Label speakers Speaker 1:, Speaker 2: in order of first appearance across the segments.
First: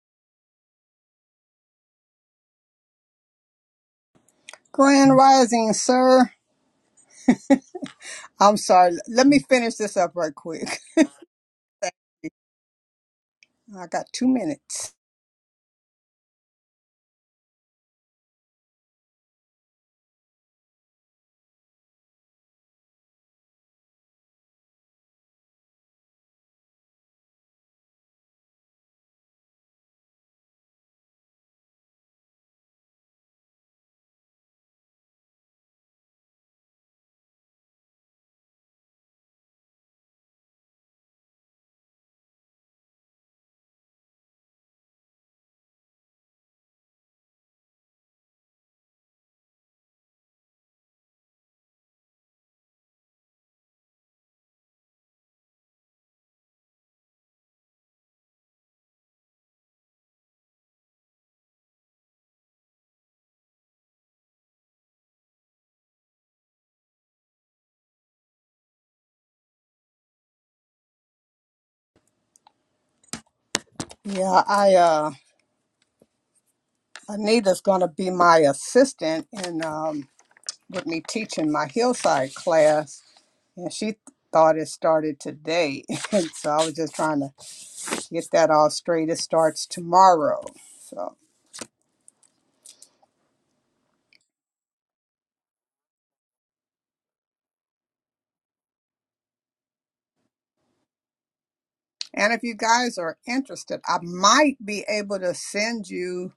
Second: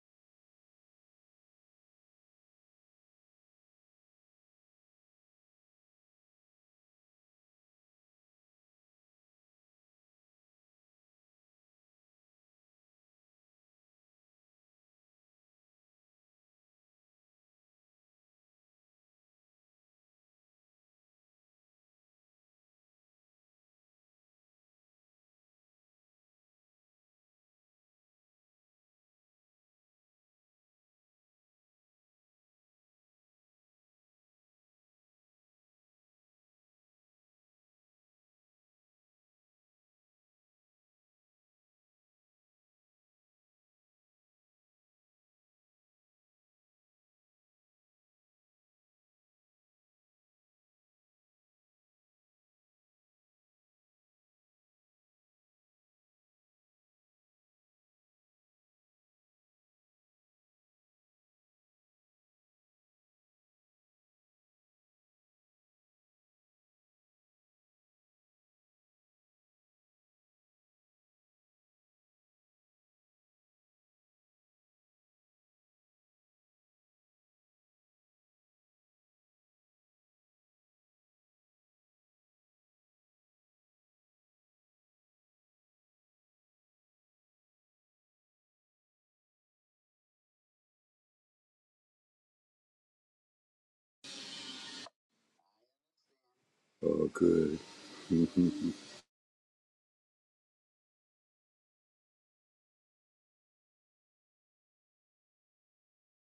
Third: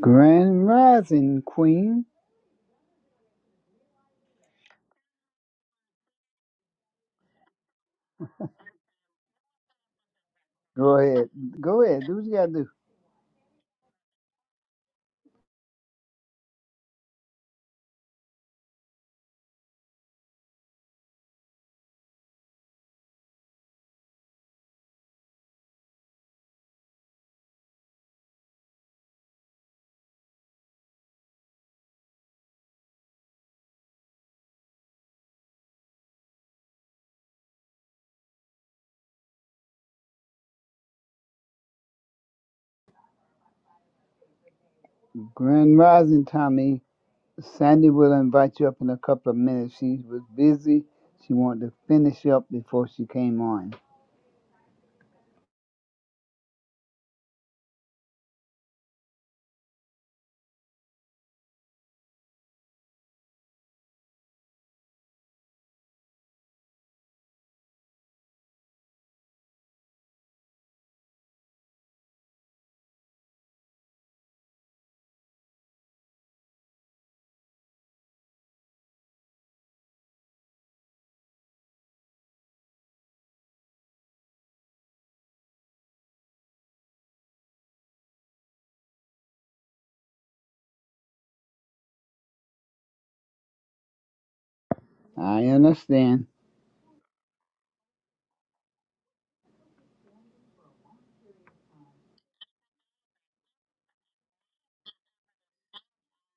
Speaker 1: Grand Rising Queen.
Speaker 2: Grand Rising, sir. I'm sorry. Let me finish this up right quick.
Speaker 1: Go ahead. Go ahead. Do what you gotta do.
Speaker 2: I got two minutes.
Speaker 1: Grand Rising Tommy. Sandy will invite you up in a couple of minutes. She was busy. She wanted to finish up before she came on.
Speaker 2: Yeah, I uh Anita's gonna be my assistant in um with me teaching my hillside class and she thought it started today. And so I was just trying to get that all straight. It starts tomorrow. So
Speaker 1: I understand.
Speaker 3: Oh, good.
Speaker 2: and if you guys are interested, I might be able to send you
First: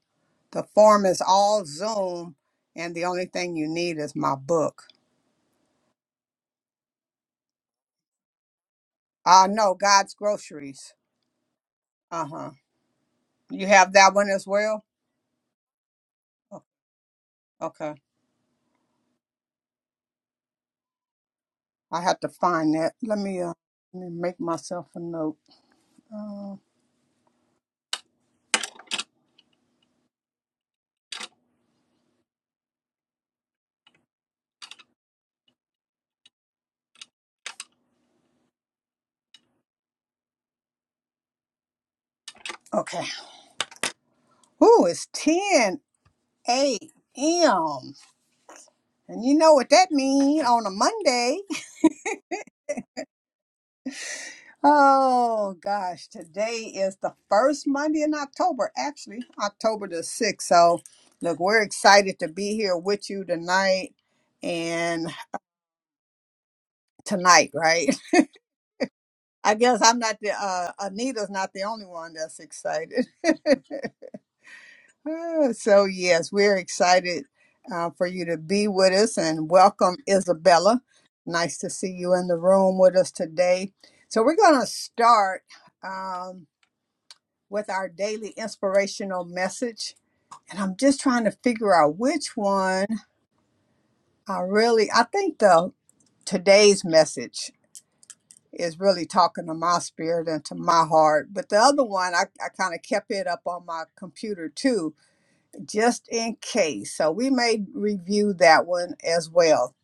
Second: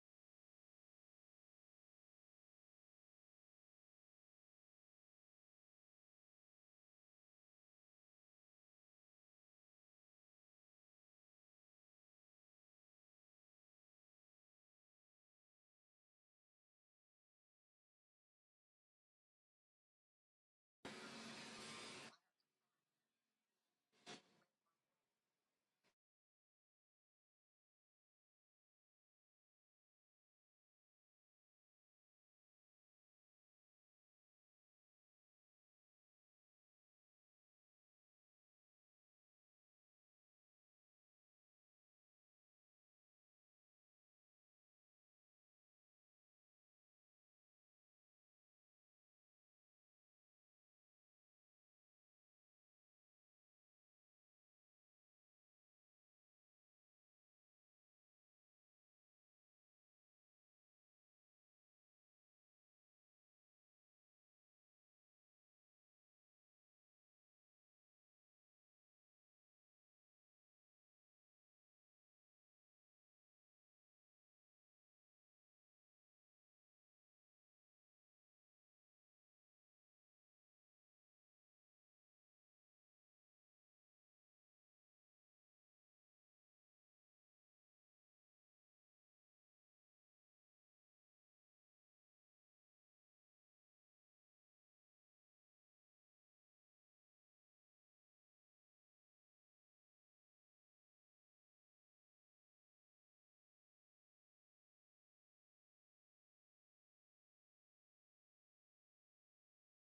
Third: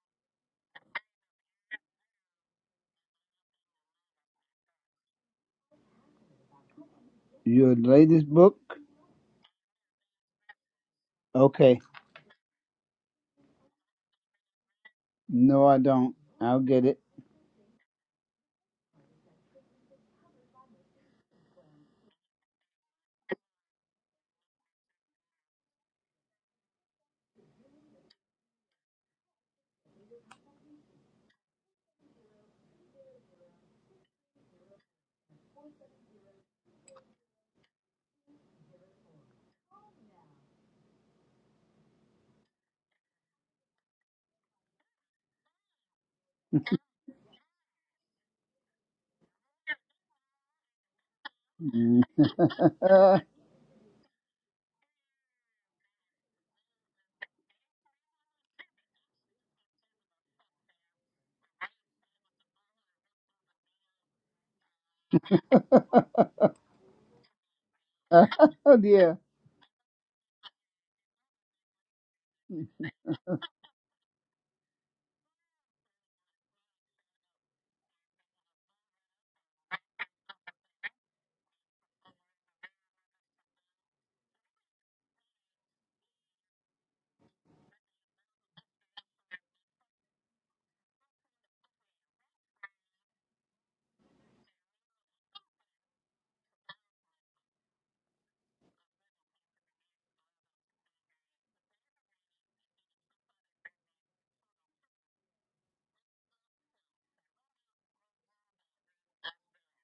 Speaker 2: the form is all Zoom and the only thing you need is my book.
Speaker 1: Your latest book?
Speaker 2: Uh no, God's groceries.
Speaker 1: Okay.
Speaker 2: Uh-huh. You have that one as well?
Speaker 1: No, I don't. I'll
Speaker 2: Oh,
Speaker 1: get it.
Speaker 2: okay. I have to find that. Let me uh let me make myself a note. Uh, okay. Ooh, it's 10 a.m. And you know what that means on a Monday.
Speaker 1: Mm.
Speaker 2: oh gosh, today is the first Monday in October, actually, October the 6th. So look, we're excited to be here with you tonight and tonight, right?
Speaker 1: oh dear.
Speaker 2: I guess I'm not the uh, Anita's not the only one that's excited. Uh, so yes, we're excited uh, for you to be with us and welcome Isabella. Nice to see you in the room with us today. So we're going to start um, with our daily inspirational message, and I'm just trying to figure out which one I really. I think the today's message is really talking to my spirit and to my heart. But the other one, I, I kind of kept it up on my computer too, just in case. So we may review that one as well.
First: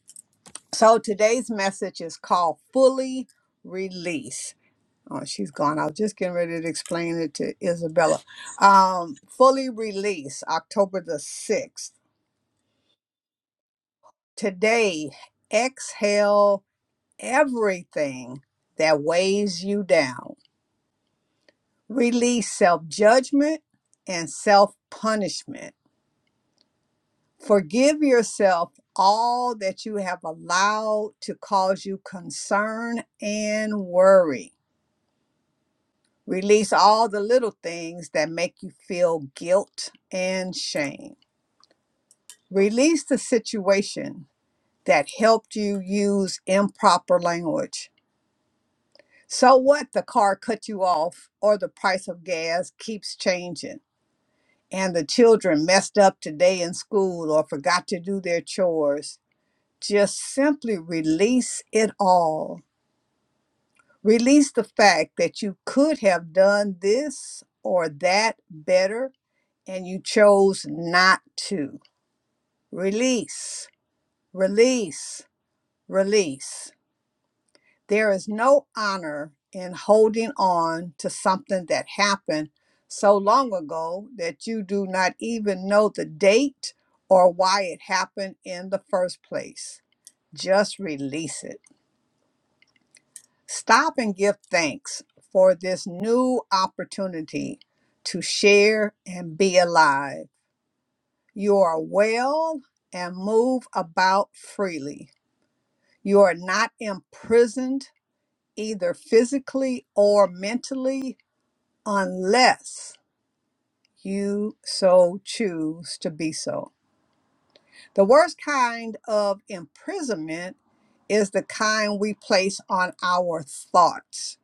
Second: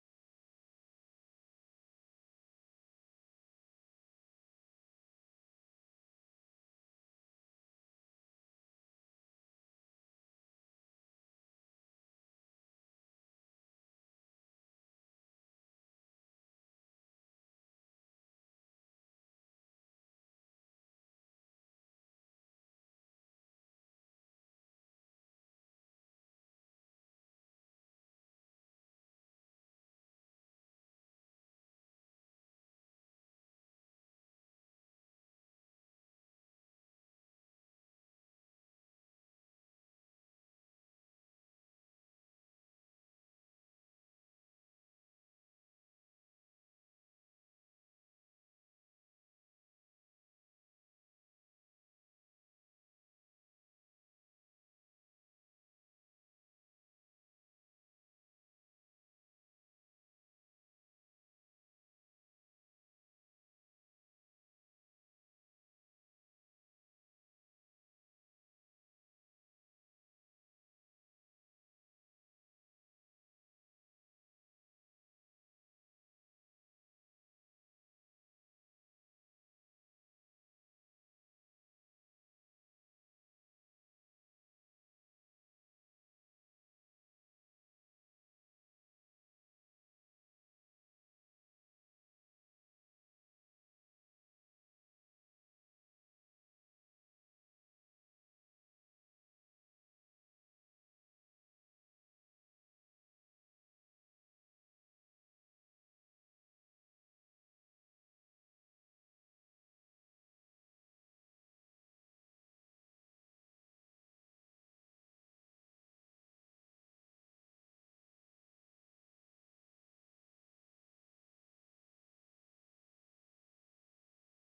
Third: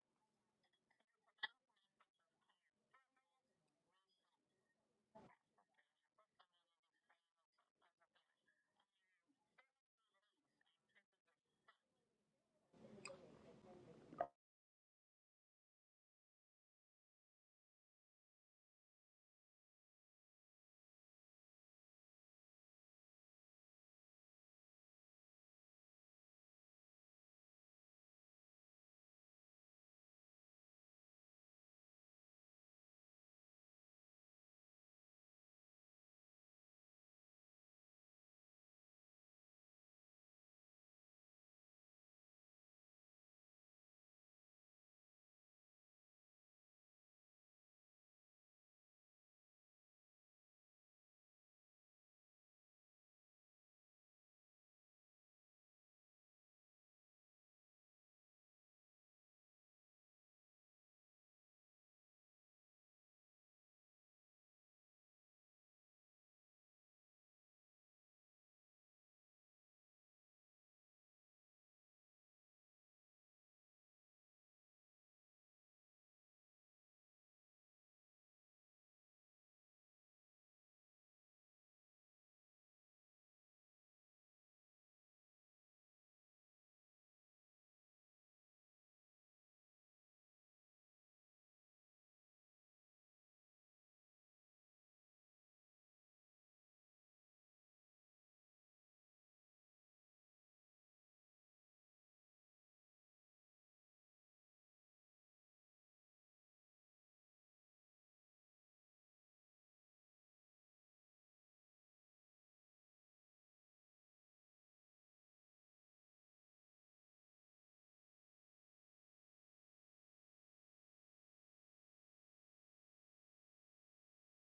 Speaker 2: So today's message is called Fully Release. Oh, she's gone. I was just getting ready to explain it to Isabella. Um, fully release, October the 6th. Today, exhale everything that weighs you down Release self judgment and self punishment. Forgive yourself all that you have allowed to cause you concern and worry. Release all the little things that make you feel guilt and shame. Release the situation that helped you use improper language. So what the car cut you off or the price of gas keeps changing? and the children messed up today in school or forgot to do their chores, just simply release it all. Release the fact that you could have done this or that better and you chose not to. Release, release, release. There is no honor in holding on to something that happened so long ago that you do not even know the date or why it happened in the first place. Just release it. Stop and give thanks for this new opportunity to share and be alive. You are well and move about freely. You are not imprisoned either physically or mentally unless you so choose to be so. The worst kind of imprisonment is the kind we place on our thoughts.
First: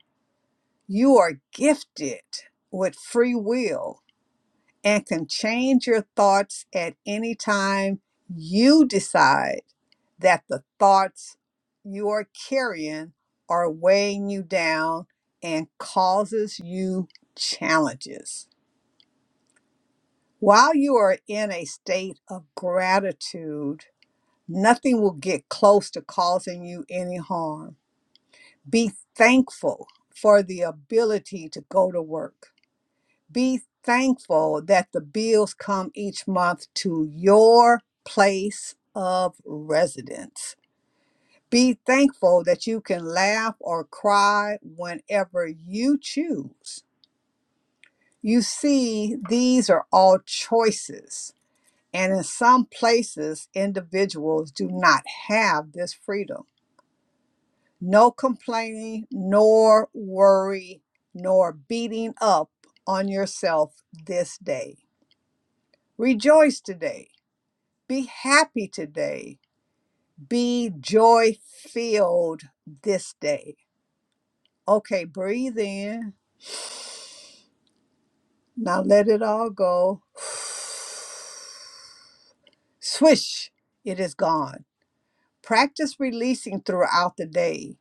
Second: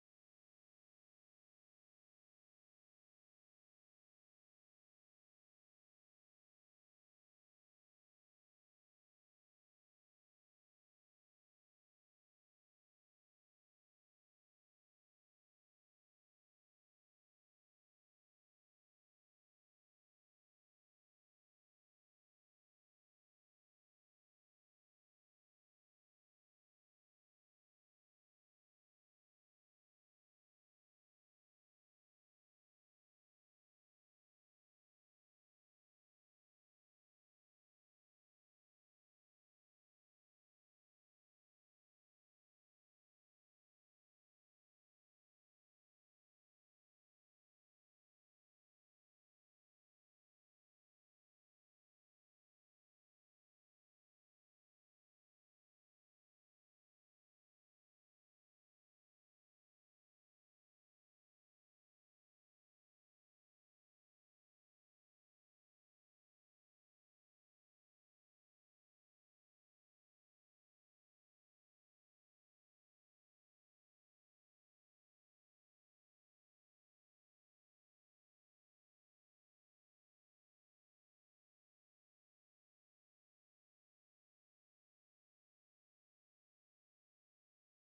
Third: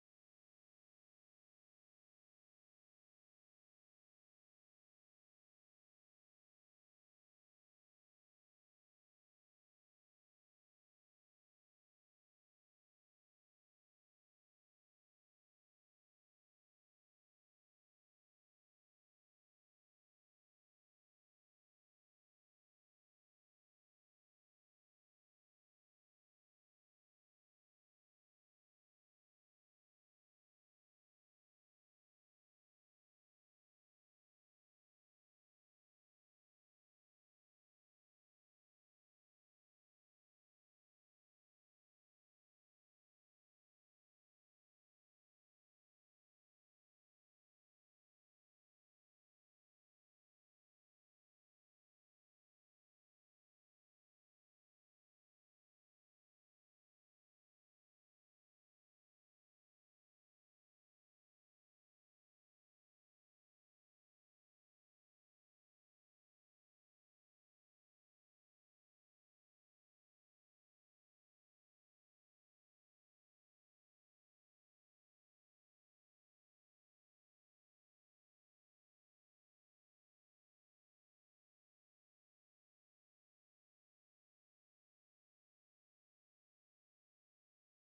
Speaker 2: You are gifted with free will and can change your thoughts at any time you decide that the thoughts you are carrying are weighing you down and causes you challenges. While you are in a state of gratitude, nothing will get close to causing you any harm. Be thankful for the ability to go to work Be thankful that the bills come each month to your place of residence. Be thankful that you can laugh or cry whenever you choose. You see, these are all choices. And in some places, individuals do not have this freedom. No complaining, nor worry, nor beating up on yourself this day. Rejoice today Be happy today. Be joy filled this day. Okay, breathe in. Now let it all go. Swish, it is gone. Practice releasing throughout the day.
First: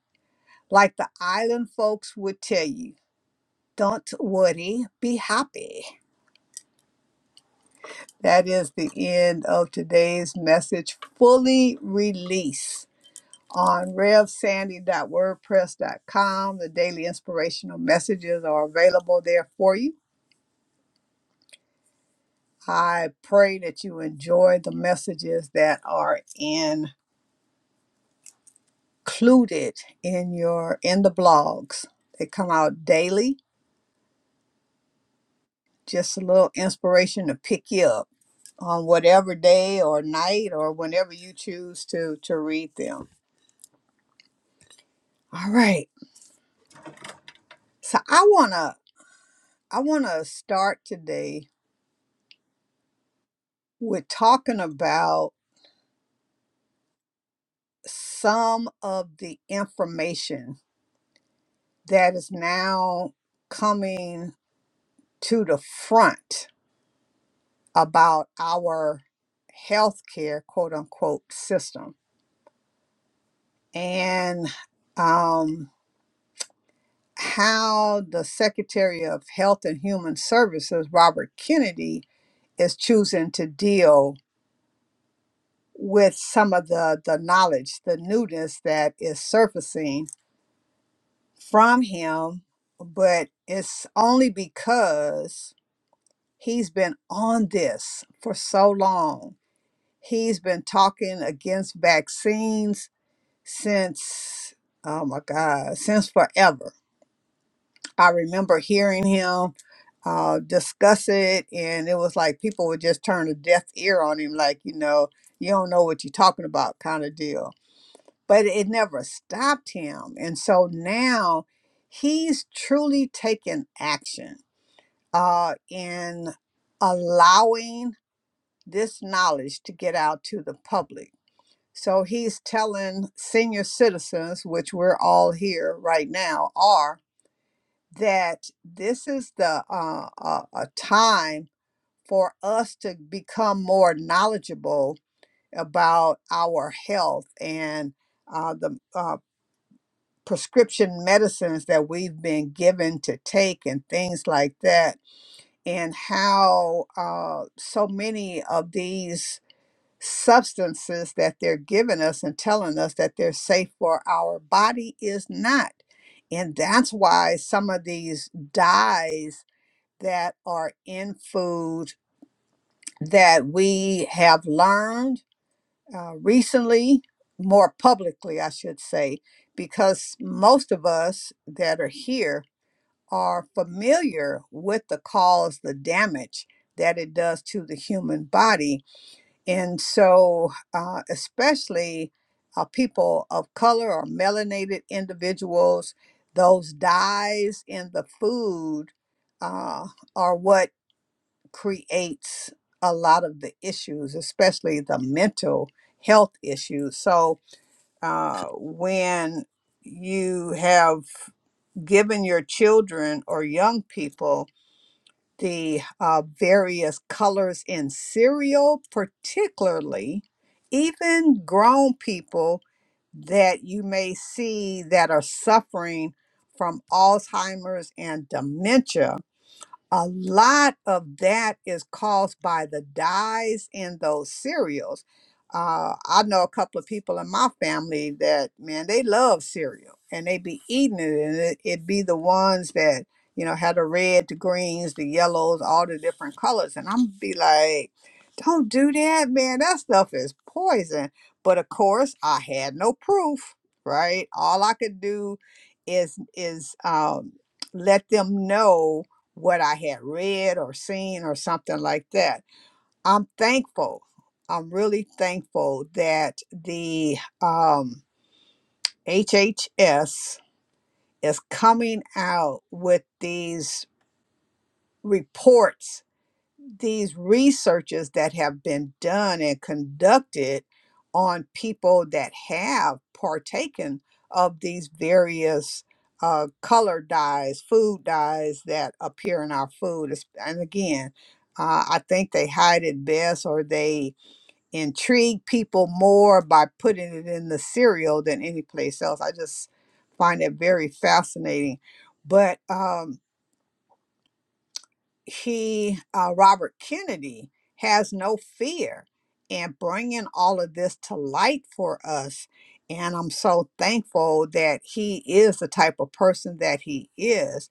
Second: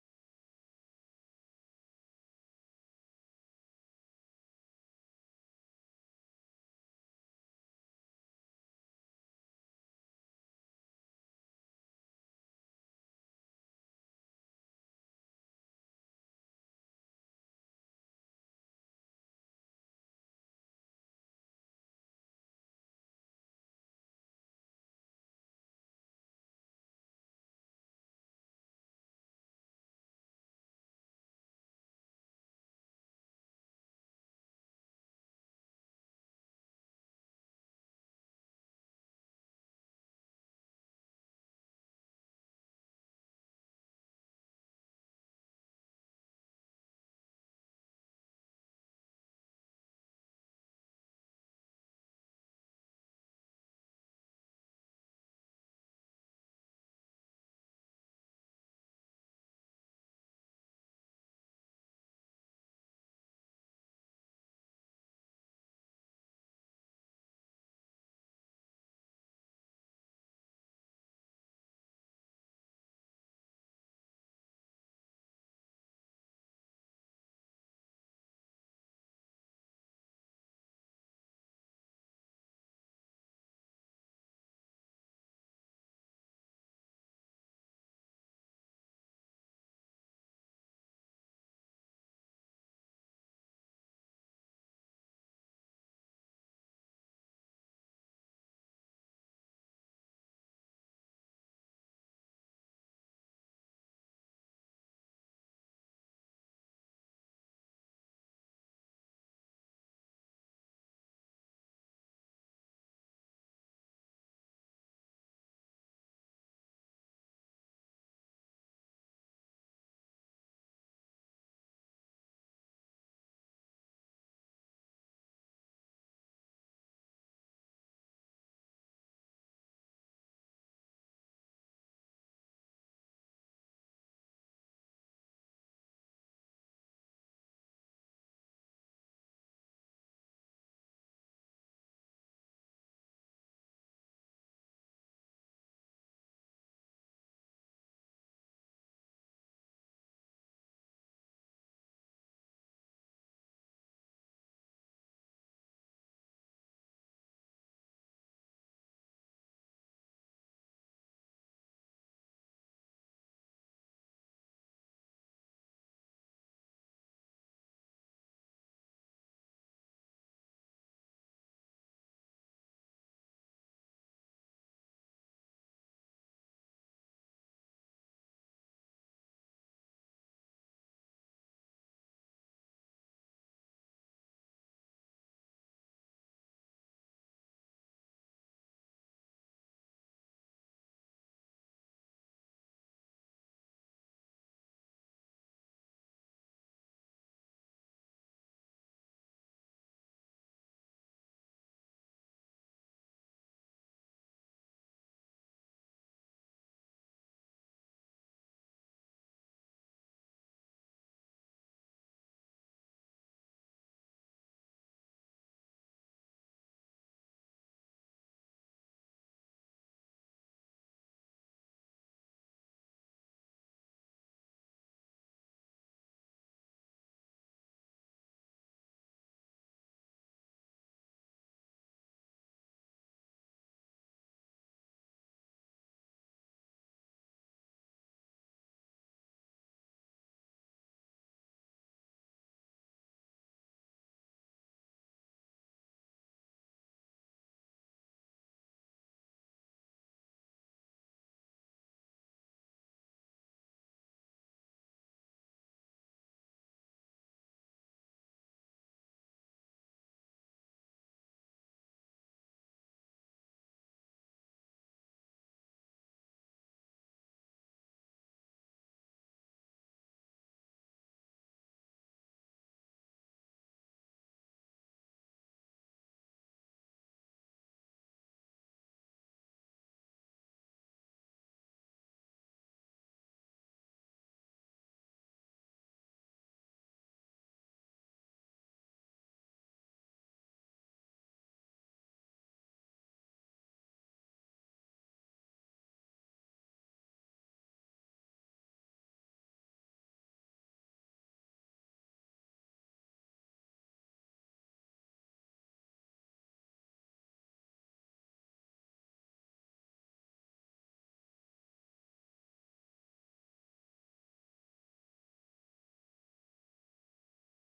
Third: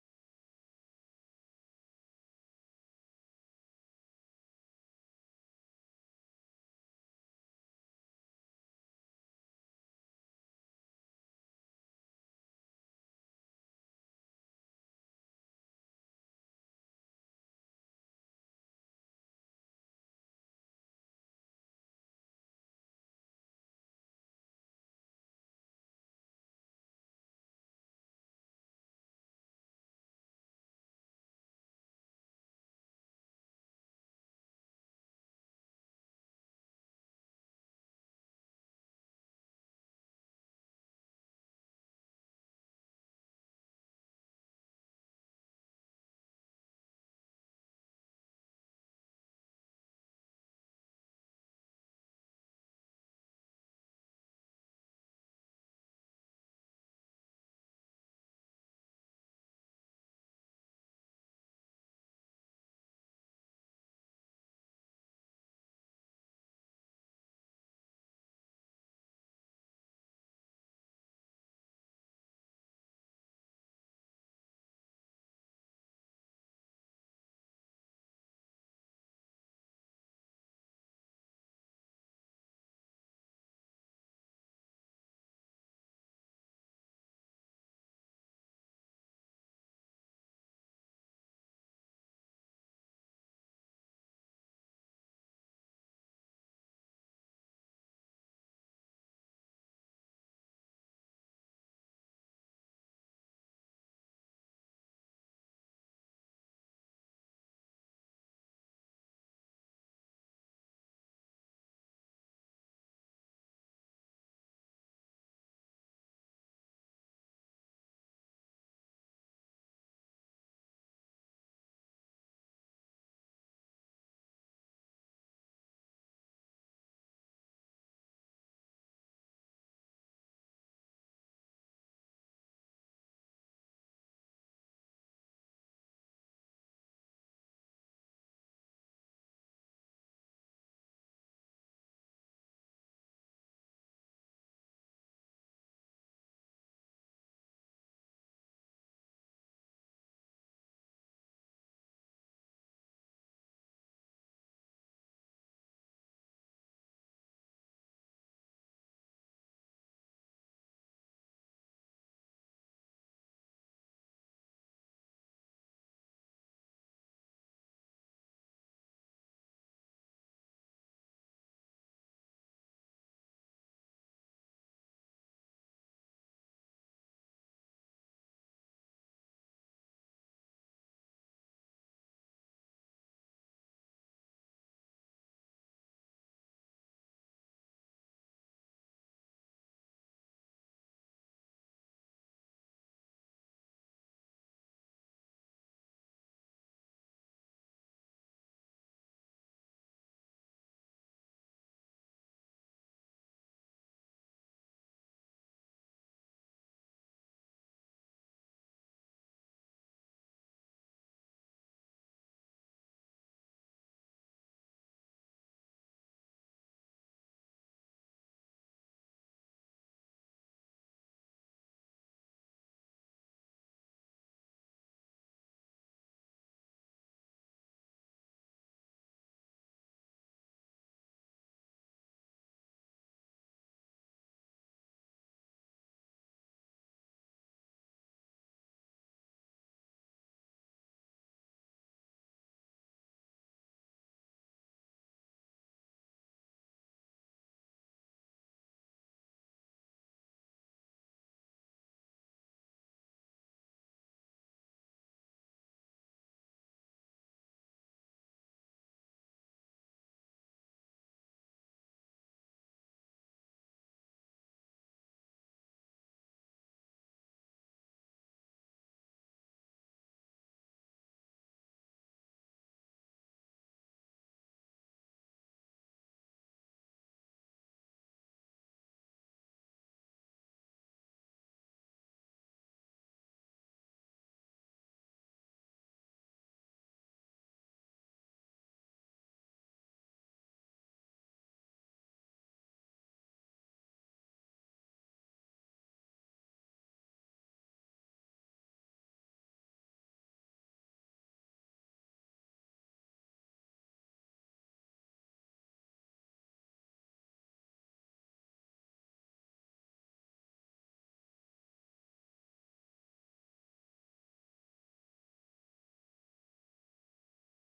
Speaker 2: Like the island folks would tell you, don't worry, be happy. That is the end of today's message. Fully release. on revsandy.wordpress.com. The daily inspirational messages are available there for you. I pray that you enjoy the messages that are included in your in the blogs. They come out daily, just a little inspiration to pick you up on whatever day or night or whenever you choose to to read them. All right. So I want to I want to start today with talking about some of the information that is now coming to the front about our healthcare quote unquote system and um, how the Secretary of Health and Human Services, Robert Kennedy, is choosing to deal with some of the, the knowledge, the newness that is surfacing from him but it's only because He's been on this for so long. He's been talking against vaccines since, oh my God, since forever. I remember hearing him uh, discuss it, and it was like people would just turn a deaf ear on him, like, you know, you don't know what you're talking about kind of deal. But it never stopped him. And so now he's truly taken action uh, in allowing this knowledge to get out to the public. So he's telling senior citizens, which we're all here right now, are that this is the uh, uh, a time for us to become more knowledgeable about our health and uh, the uh, prescription medicines that we've been given to take and things like that, and how uh, so many of these substances that they're giving us and telling us that they're safe for our body is not. And that's why some of these dyes that are in food that we have learned uh, recently, more publicly, I should say, because most of us that are here are familiar with the cause, the damage that it does to the human body and so, uh, especially uh, people of color or melanated individuals, those dyes in the food uh, are what creates a lot of the issues, especially the mental health issues. So, uh, when you have given your children or young people the uh, various colors in cereal, particularly, even grown people that you may see that are suffering from Alzheimer's and dementia a lot of that is caused by the dyes in those cereals. Uh, I know a couple of people in my family that, man, they love cereal and they be eating it, and it, it be the ones that, you know, had the red, the greens, the yellows, all the different colors. And I'm be like, don't do that, man. That stuff is poison. But of course, I had no proof, right? All I could do is is um, let them know what I had read or seen or something like that. I'm thankful. I'm really thankful that the um, HHS is coming out with these reports these researches that have been done and conducted on people that have partaken of these various uh, color dyes, food dyes that appear in our food. It's- And again, uh, I think they hide it best or they intrigue people more by putting it in the cereal than any place else. I just find it very fascinating. But um, he uh, robert kennedy has no fear in bringing all of this to light for us and i'm so thankful that he is the type of person that he is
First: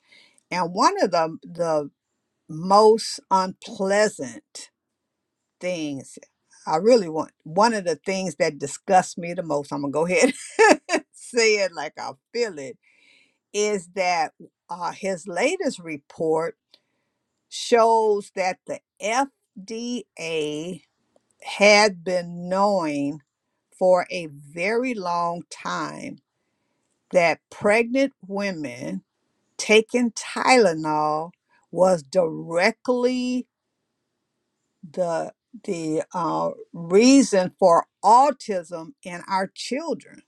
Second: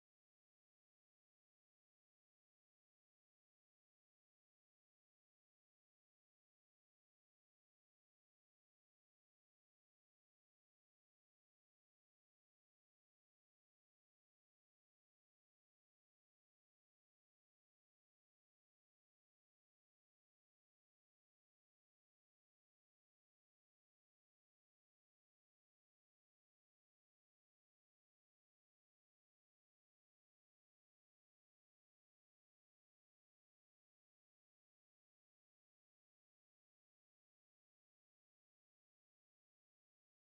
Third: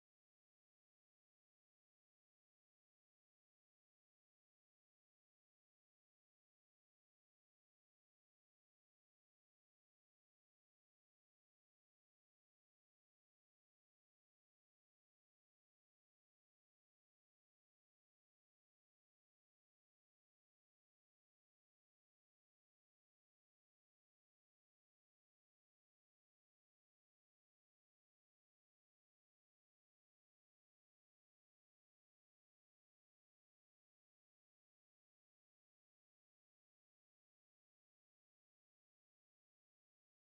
Speaker 2: and one of the the most unpleasant things i really want one of the things that disgusts me the most i'm gonna go ahead and say it like i feel it is that uh, his latest report shows that the FDA had been knowing for a very long time that pregnant women taking Tylenol was directly the the uh, reason for autism in our children.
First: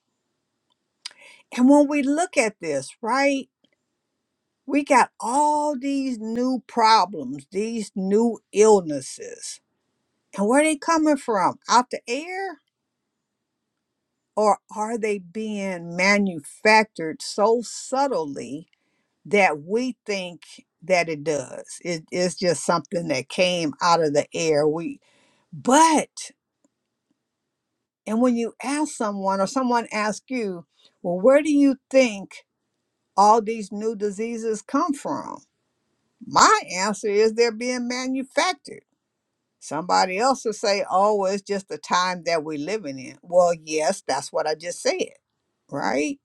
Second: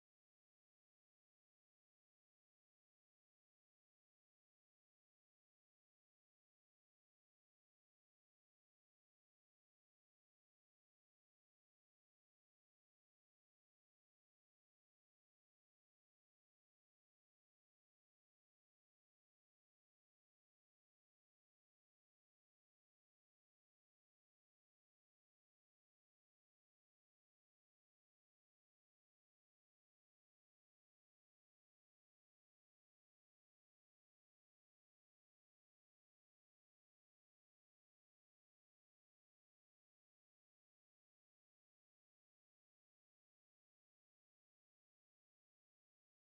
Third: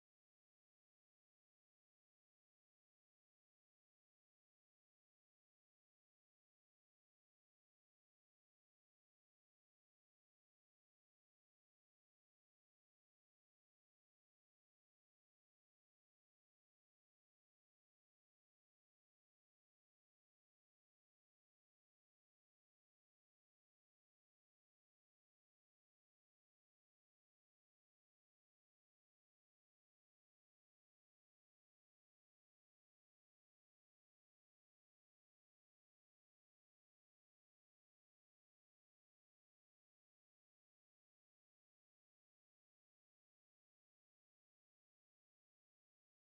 Speaker 2: And when we look at this, right, we got all these new problems, these new illnesses And where are they coming from? Out the air? Or are they being manufactured so subtly that we think that it does? It, it's just something that came out of the air. We but and when you ask someone or someone asks you, well, where do you think all these new diseases come from? My answer is they're being manufactured. Somebody else will say, oh, it's just the time that we're living in. Well, yes, that's what I just said right?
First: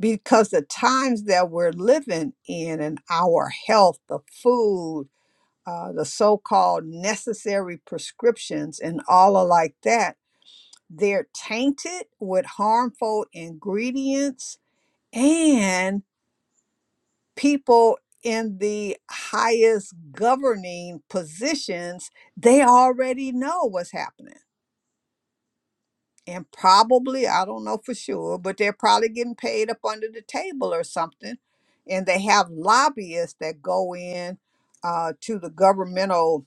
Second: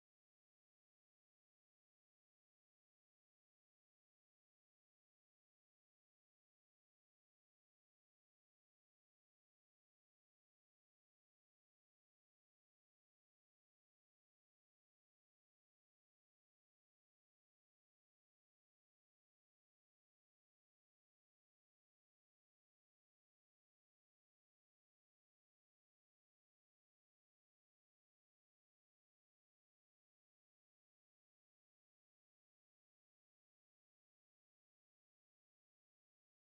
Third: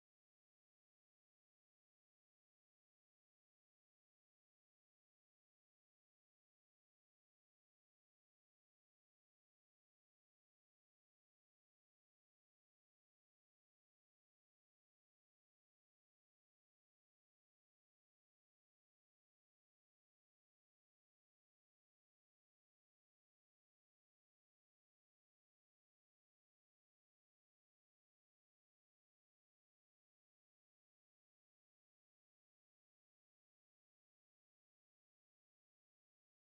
Speaker 2: Because the times that we're living in and our health, the food, uh, the so called necessary prescriptions, and all of like that, they're tainted with harmful ingredients and people in the highest governing positions they already know what's happening and probably I don't know for sure, but they're probably getting paid up under the table or something. And they have lobbyists that go in uh, to the governmental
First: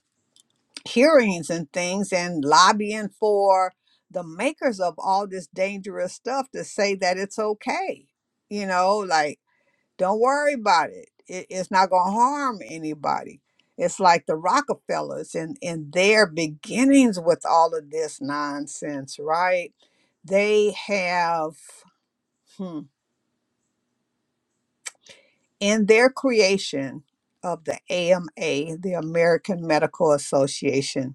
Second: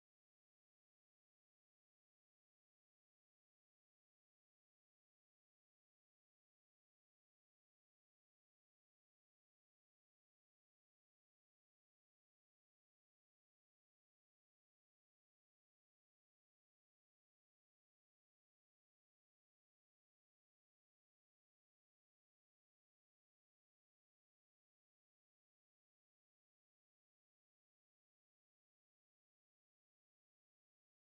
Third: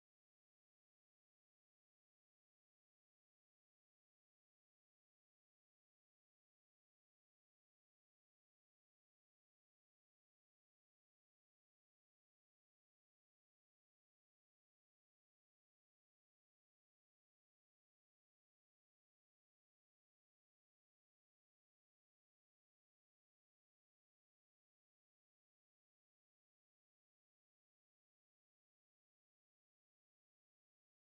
Speaker 2: hearings and things and lobbying for the makers of all this dangerous stuff to say that it's okay. You know, like don't worry about it. it it's not going to harm anybody. It's like the Rockefellers and in their beginnings with all of this nonsense, right? They have hmm, in their creation of the AMA, the American Medical Association.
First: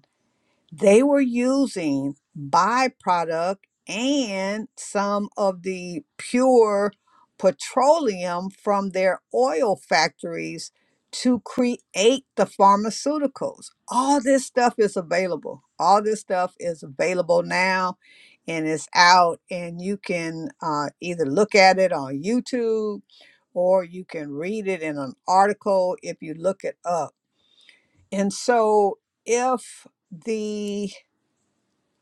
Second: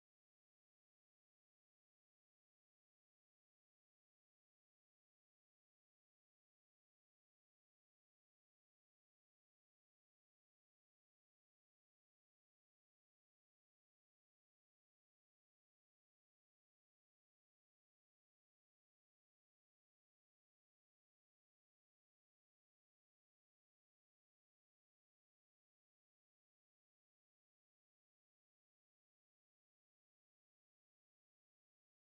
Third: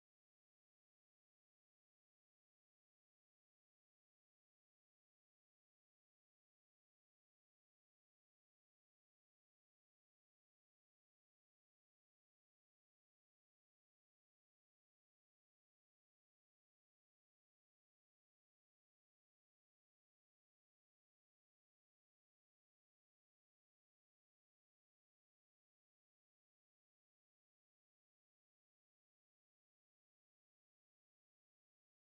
Speaker 2: they were using byproduct and some of the pure petroleum from their oil factories to create the pharmaceuticals. All this stuff is available. All this stuff is available now and it's out, and you can uh, either look at it on YouTube or you can read it in an article if you look it up. And so if the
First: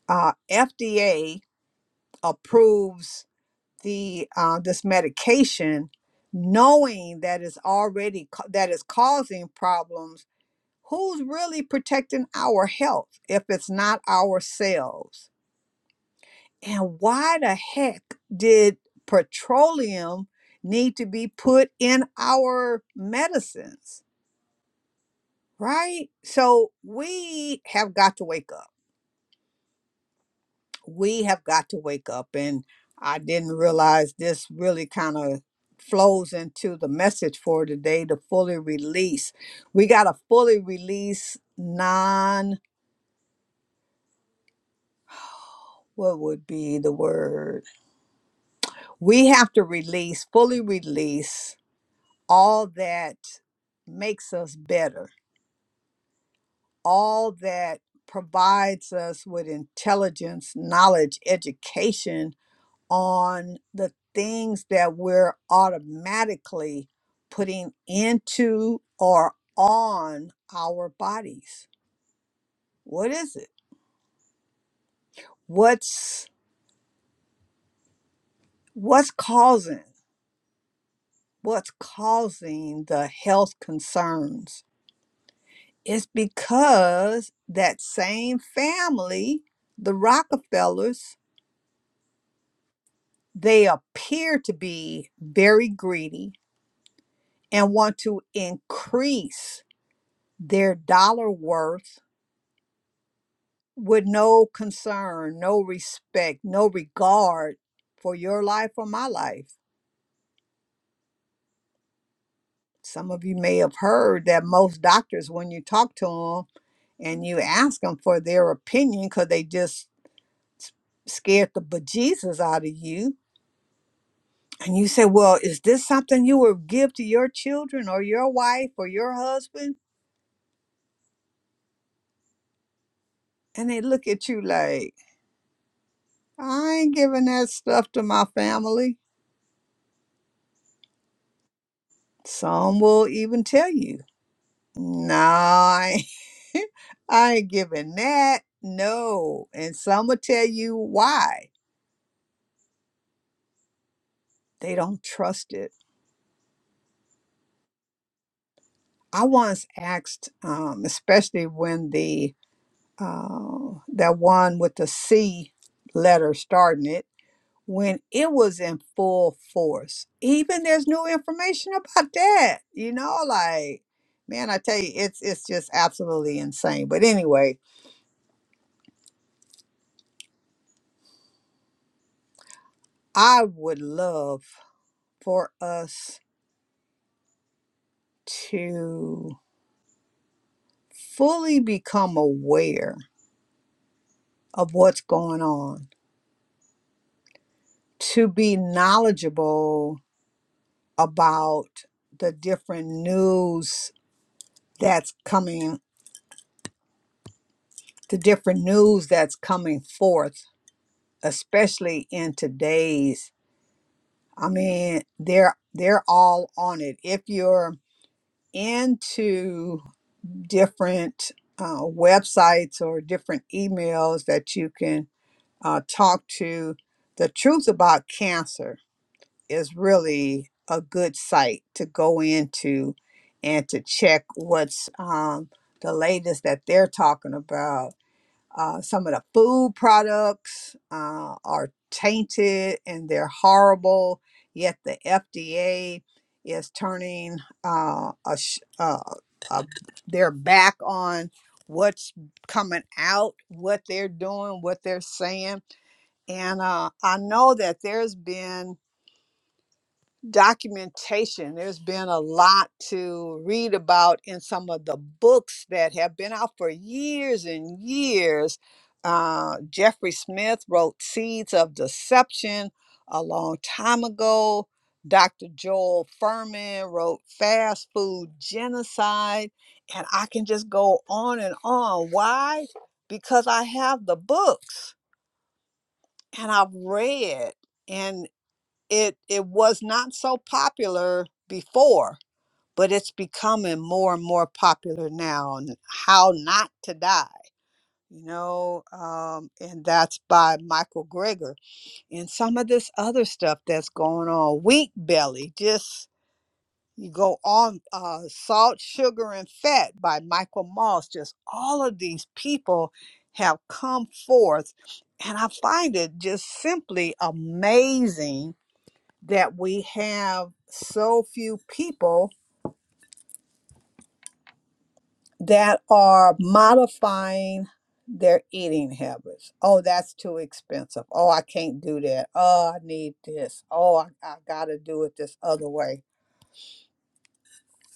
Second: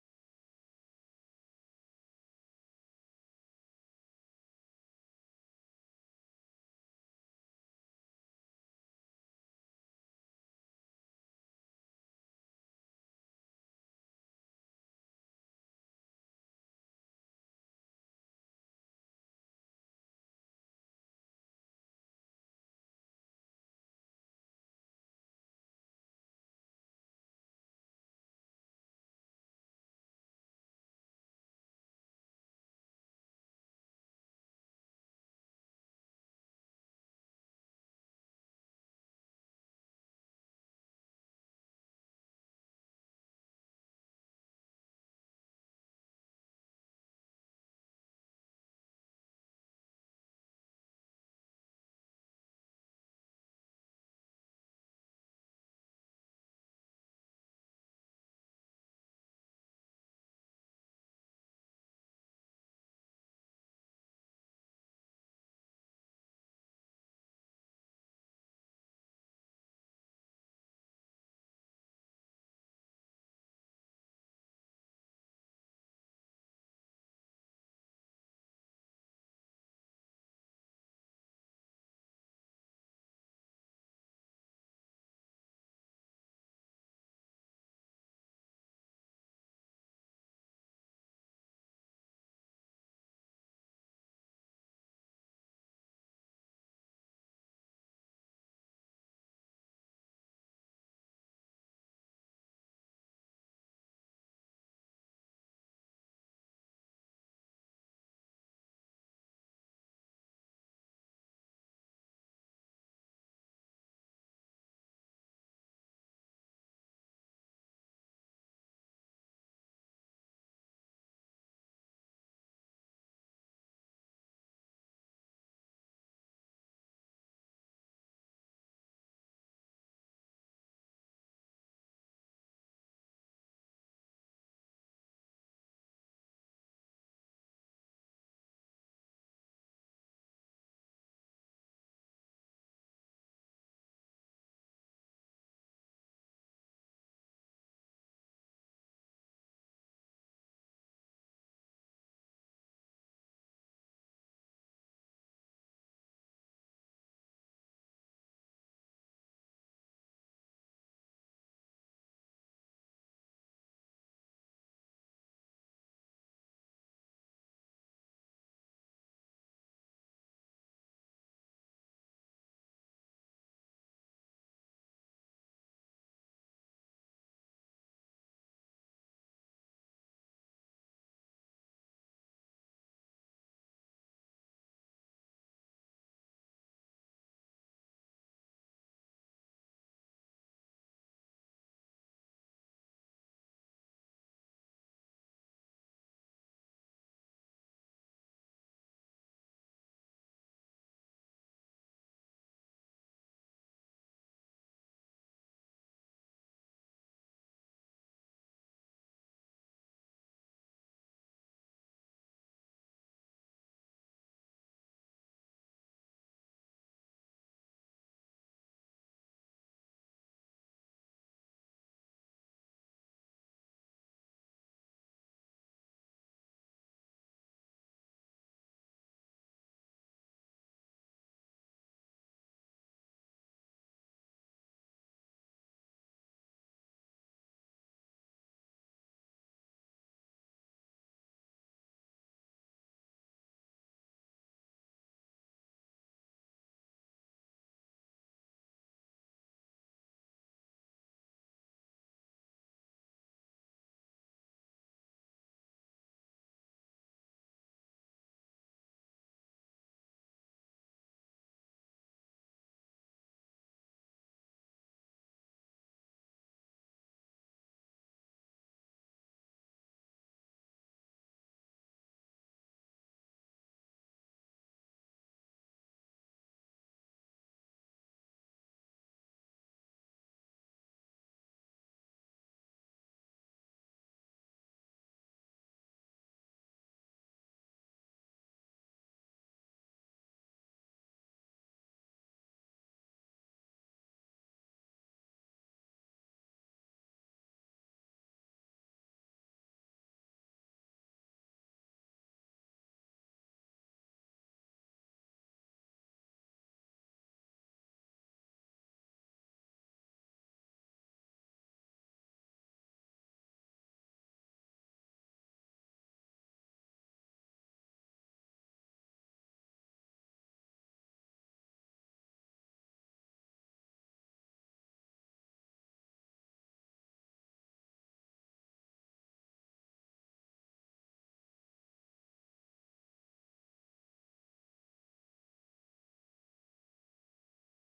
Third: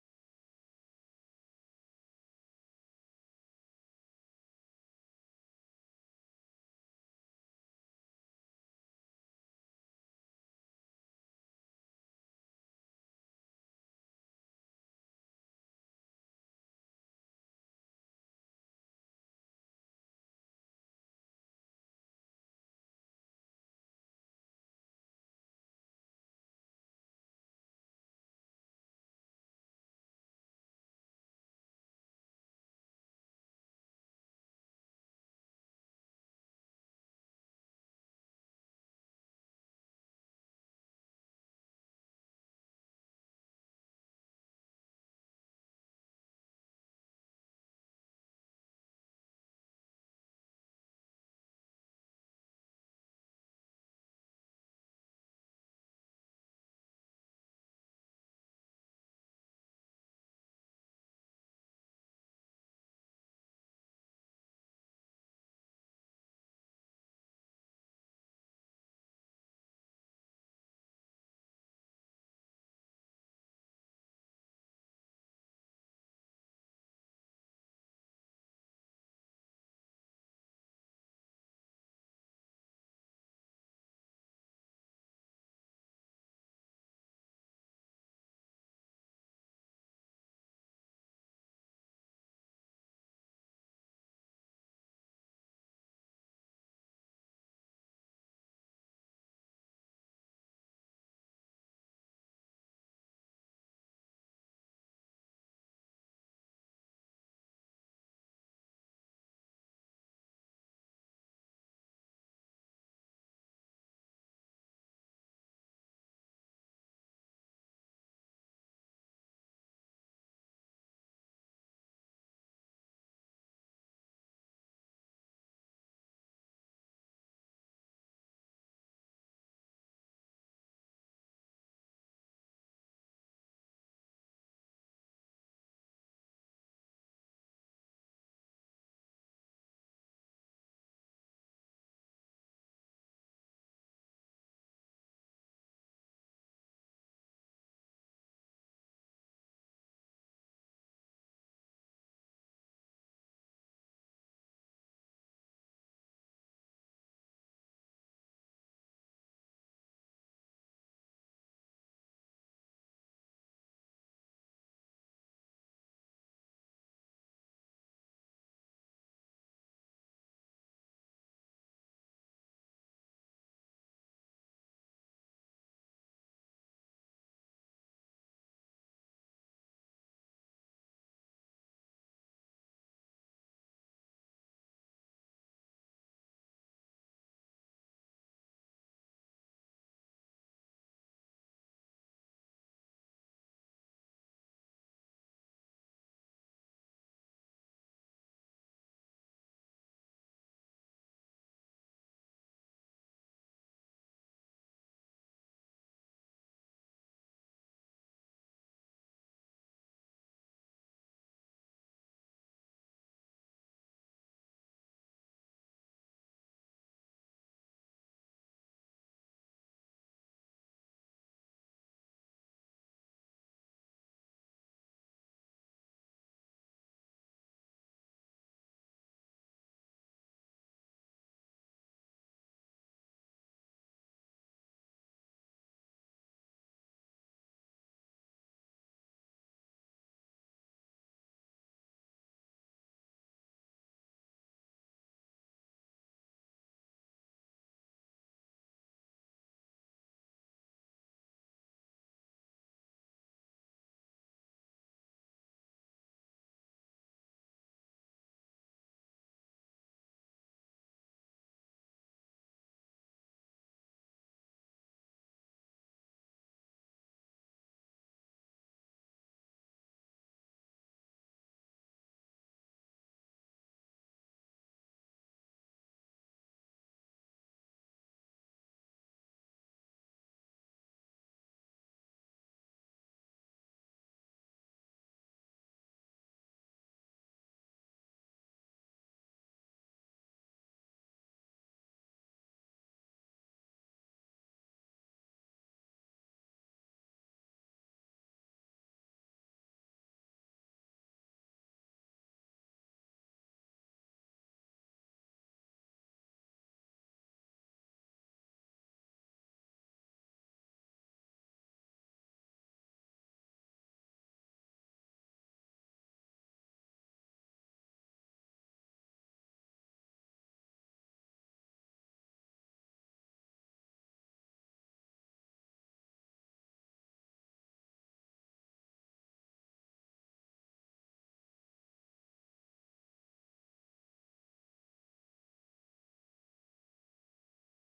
Speaker 2: uh, FDA approves the uh, this medication, knowing that it's already ca- that is causing problems. Who's really protecting our health if it's not ourselves? And why the heck did petroleum need to be put in our medicines? Right? So we have got to wake up we have got to wake up. And I didn't realize this really kind of flows into the message for today to fully release. We got to fully release non, what would be the word? We have to release, fully release all that makes us better, all that provides us with intelligence, knowledge, education on the things that we're automatically putting into or on our bodies. What is it? What's what's causing what's causing the health concerns? It's because that same family, the Rockefellers, they appear to be very greedy and want to increase their dollar worth with no concern, no respect, no regard for your life or my life. Some of you may have heard that most doctors, when you talk to them and you ask them for their opinion, because they just scared the bejesus out of you, and you say, Well, is this something you would give to your children or your wife or your husband? And they look at you like, I ain't giving that stuff to my family. Some will even tell you, No, I." I ain't giving that. No. And some will tell you why they don't trust it. I once asked, um, especially when the uh, that one with the C letter starting it, when it was in full force, even there's new information about that, you know, like, man, I tell you, it's, it's just absolutely insane. But anyway, I would love for us to. fully become aware of what's going on, to be knowledgeable about the different news that's coming, the different news that's coming forth, especially in today's. I mean, they're they're all on it. If you're into different uh, websites or different emails that you can uh, talk to, the truth about cancer is really a good site to go into and to check what's um, the latest that they're talking about. Uh, some of the food products uh, are tainted and they're horrible, yet the FDA is turning uh, a, sh- uh, a, their back on what's coming out, what they're doing, what they're saying. And uh, I know that there's been documentation. There's been a lot to read about in some of the books that have been out for years and years. Uh, Jeffrey Smith wrote Seeds of Deception a long time ago. Dr. Joel Furman wrote Fast Food Genocide. And I can just go on and on. Why? Because I have the books and I've read it it was not so popular before but it's becoming more and more popular now and how not to die you know um, and that's by michael greger and some of this other stuff that's going on wheat belly just you go on uh, salt sugar and fat by michael moss just all of these people have come forth and i find it just simply amazing that we have so few people that are modifying their eating habits. Oh, that's too expensive. Oh, I can't do that. Oh, I need this. Oh, I, I got to do it this other way.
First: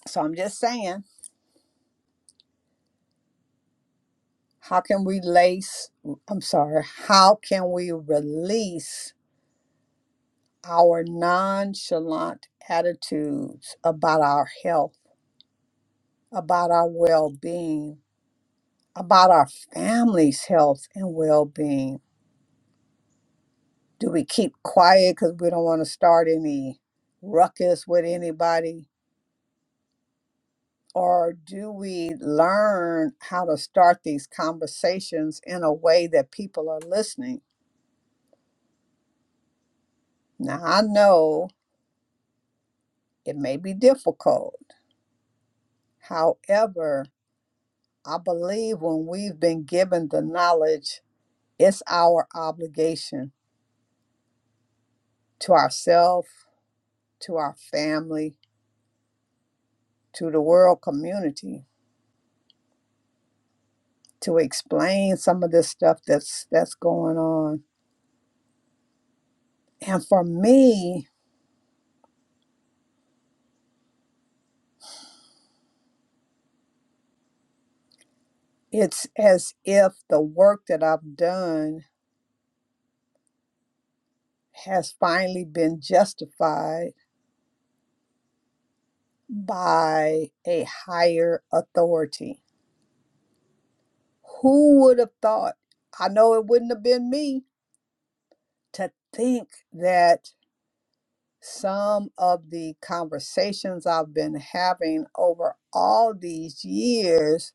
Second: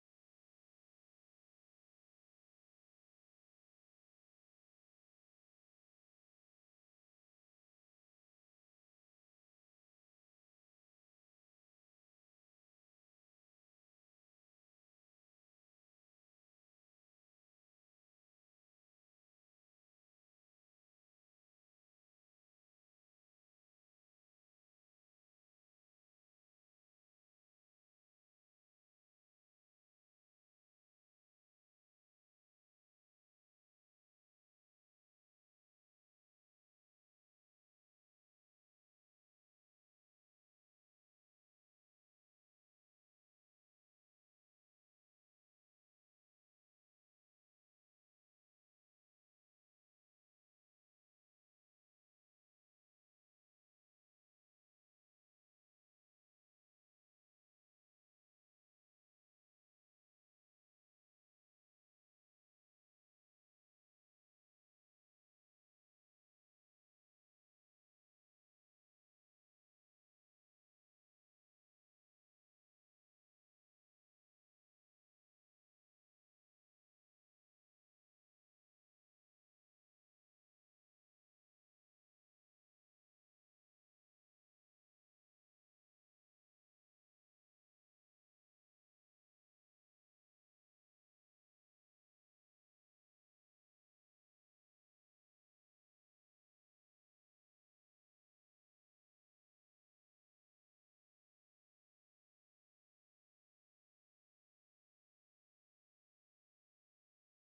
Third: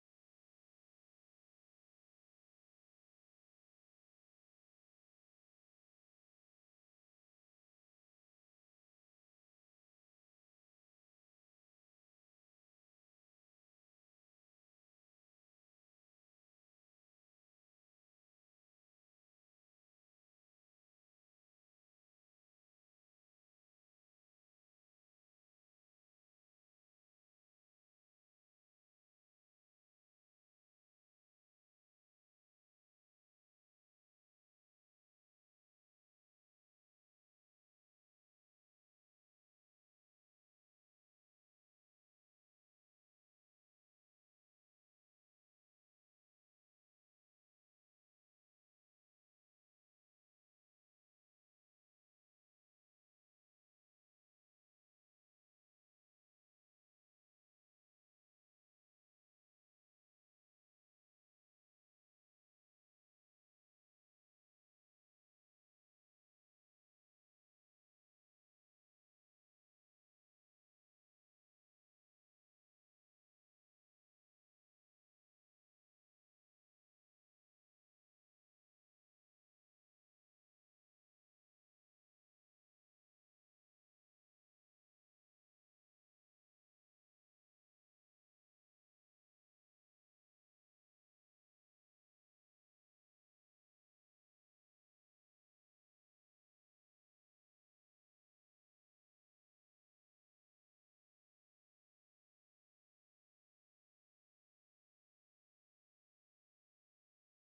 Speaker 2: So I'm just saying, how can we lace, I'm sorry, how can we release our nonchalant attitudes about our health, about our well being, about our family's health and well being? Do we keep quiet because we don't want to start any ruckus with anybody? Or do we learn how to start these conversations in a way that people are listening? Now, I know it may be difficult. However, I believe when we've been given the knowledge, it's our obligation to ourselves, to our family, to the world community to explain some of this stuff that's that's going on And for me, it's as if the work that I've done has finally been justified by a higher authority. Who would have thought? I know it wouldn't have been me to think that some of the conversations I've been having over all these years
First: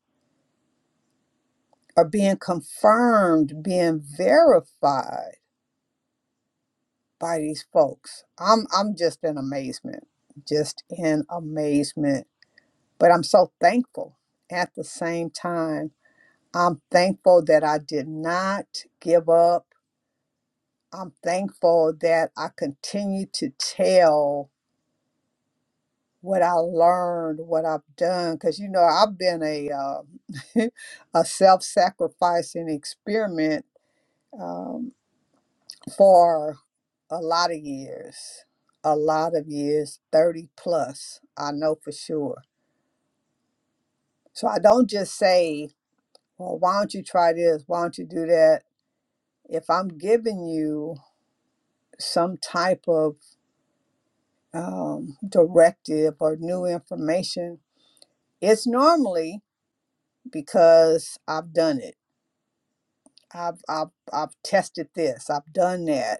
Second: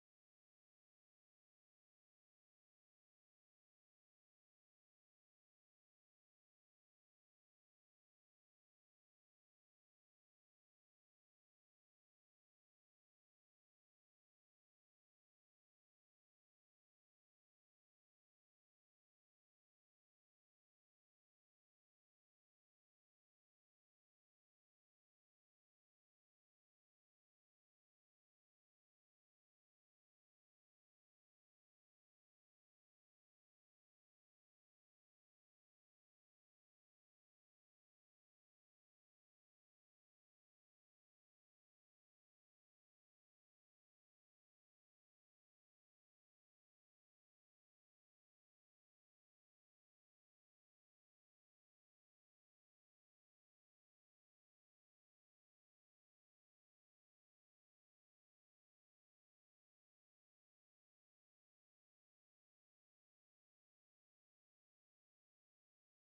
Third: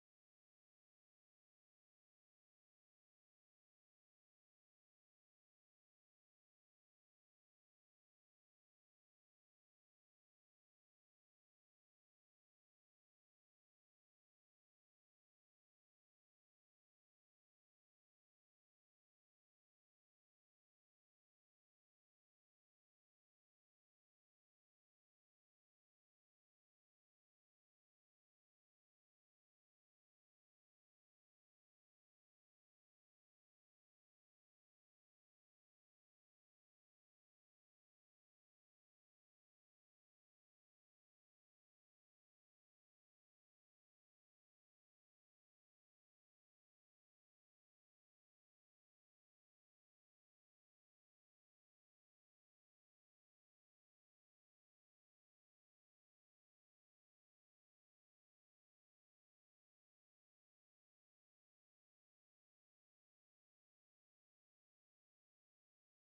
Speaker 2: are being confirmed, being verified by these folks. I'm I'm just in amazement, just in amazement. But I'm so thankful at the same time. I'm thankful that I did not give up. I'm thankful that I continue to tell what I learned, what I've done, because you know I've been a uh, a self-sacrificing experiment. Um, for a lot of years, a lot of years, 30 plus, I know for sure. So I don't just say, well, why don't you try this? Why don't you do that? If I'm giving you some type of um, directive or new information, it's normally because I've done it. I've, I've, I've tested this, I've done that.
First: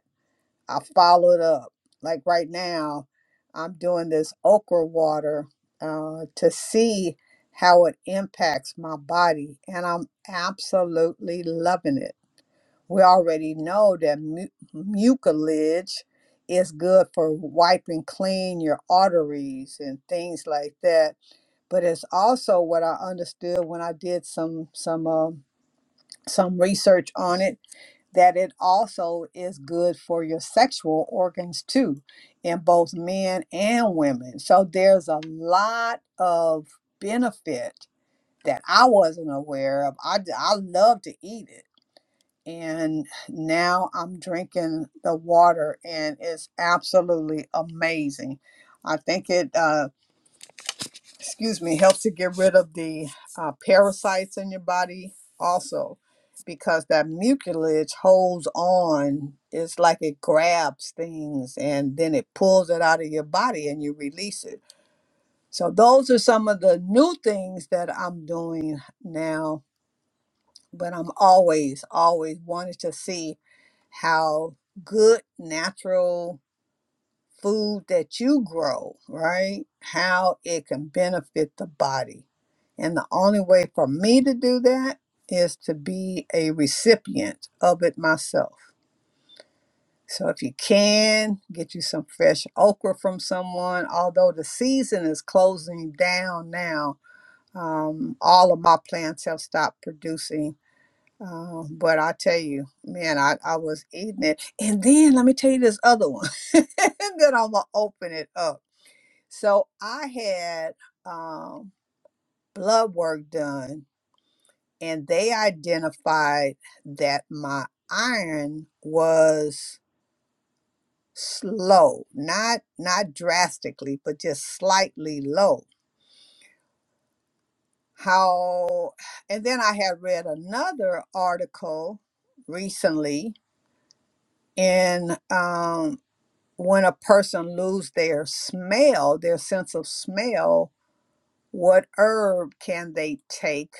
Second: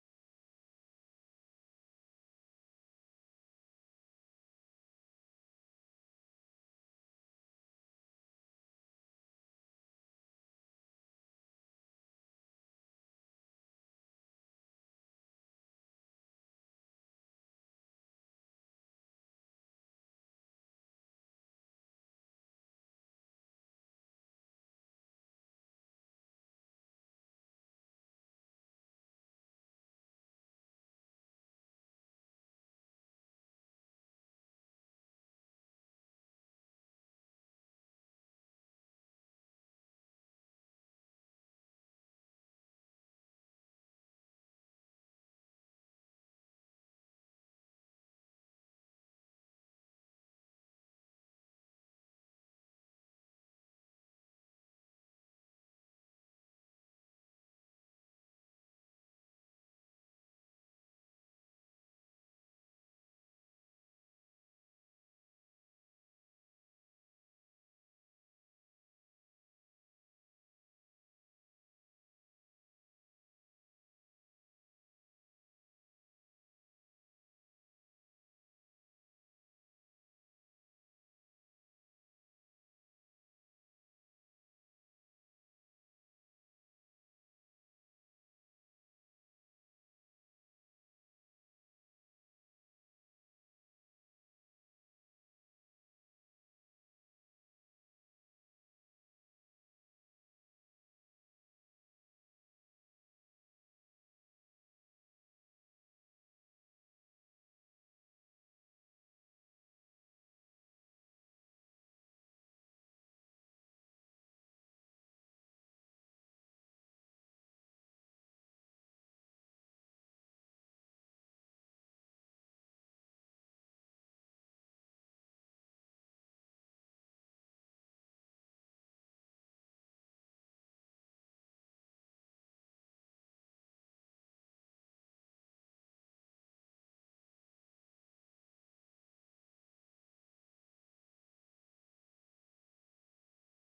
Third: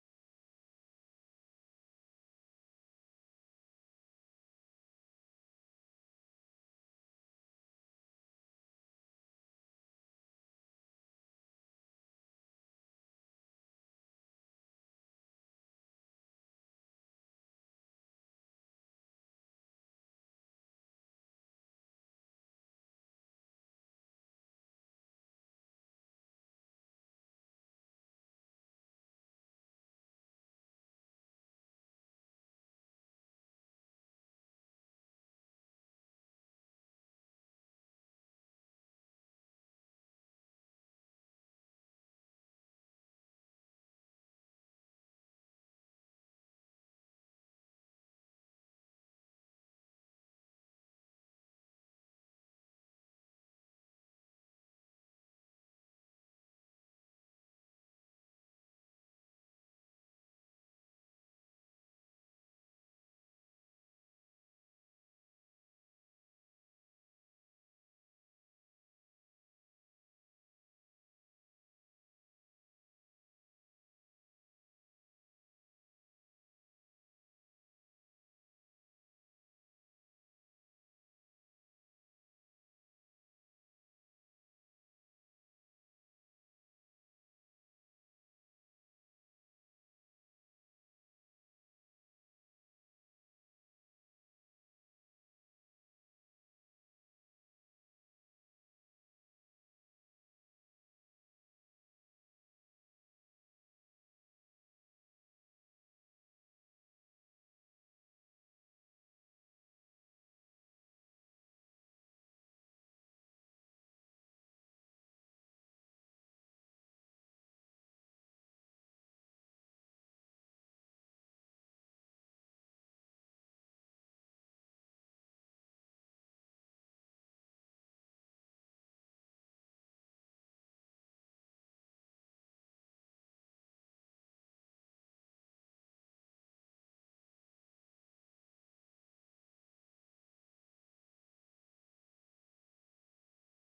Speaker 2: I followed up. Like right now, I'm doing this okra water uh, to see how it impacts my body, and I'm absolutely loving it. We already know that mu- mucilage is good for wiping clean your arteries and things like that. But it's also what I understood when I did some some um some research on it that it also is good for your sexual organs too, in both men and women. So there's a lot of benefit that I wasn't aware of. I I love to eat it. And now I'm drinking the water, and it's absolutely amazing. I think it. uh, excuse me, helps to get rid of the uh, parasites in your body also because that mucilage holds on. It's like it grabs things and then it pulls it out of your body and you release it. So those are some of the new things that I'm doing now, but I'm always, always wanted to see how good natural food that you grow, right? How it can benefit the body. And the only way for me to do that is to be a recipient of it myself. So if you can, get you some fresh okra from someone, although the season is closing down now. Um, all of my plants have stopped producing. Uh, but I tell you, man, I, I was eating it. And then let me tell you this other one. and then I'm going to open it up so I had um, blood work done, and they identified that my iron was slow, not not drastically, but just slightly low. How? And then I had read another article recently in um, when a person lose their smell, their sense of smell. What herb can they take?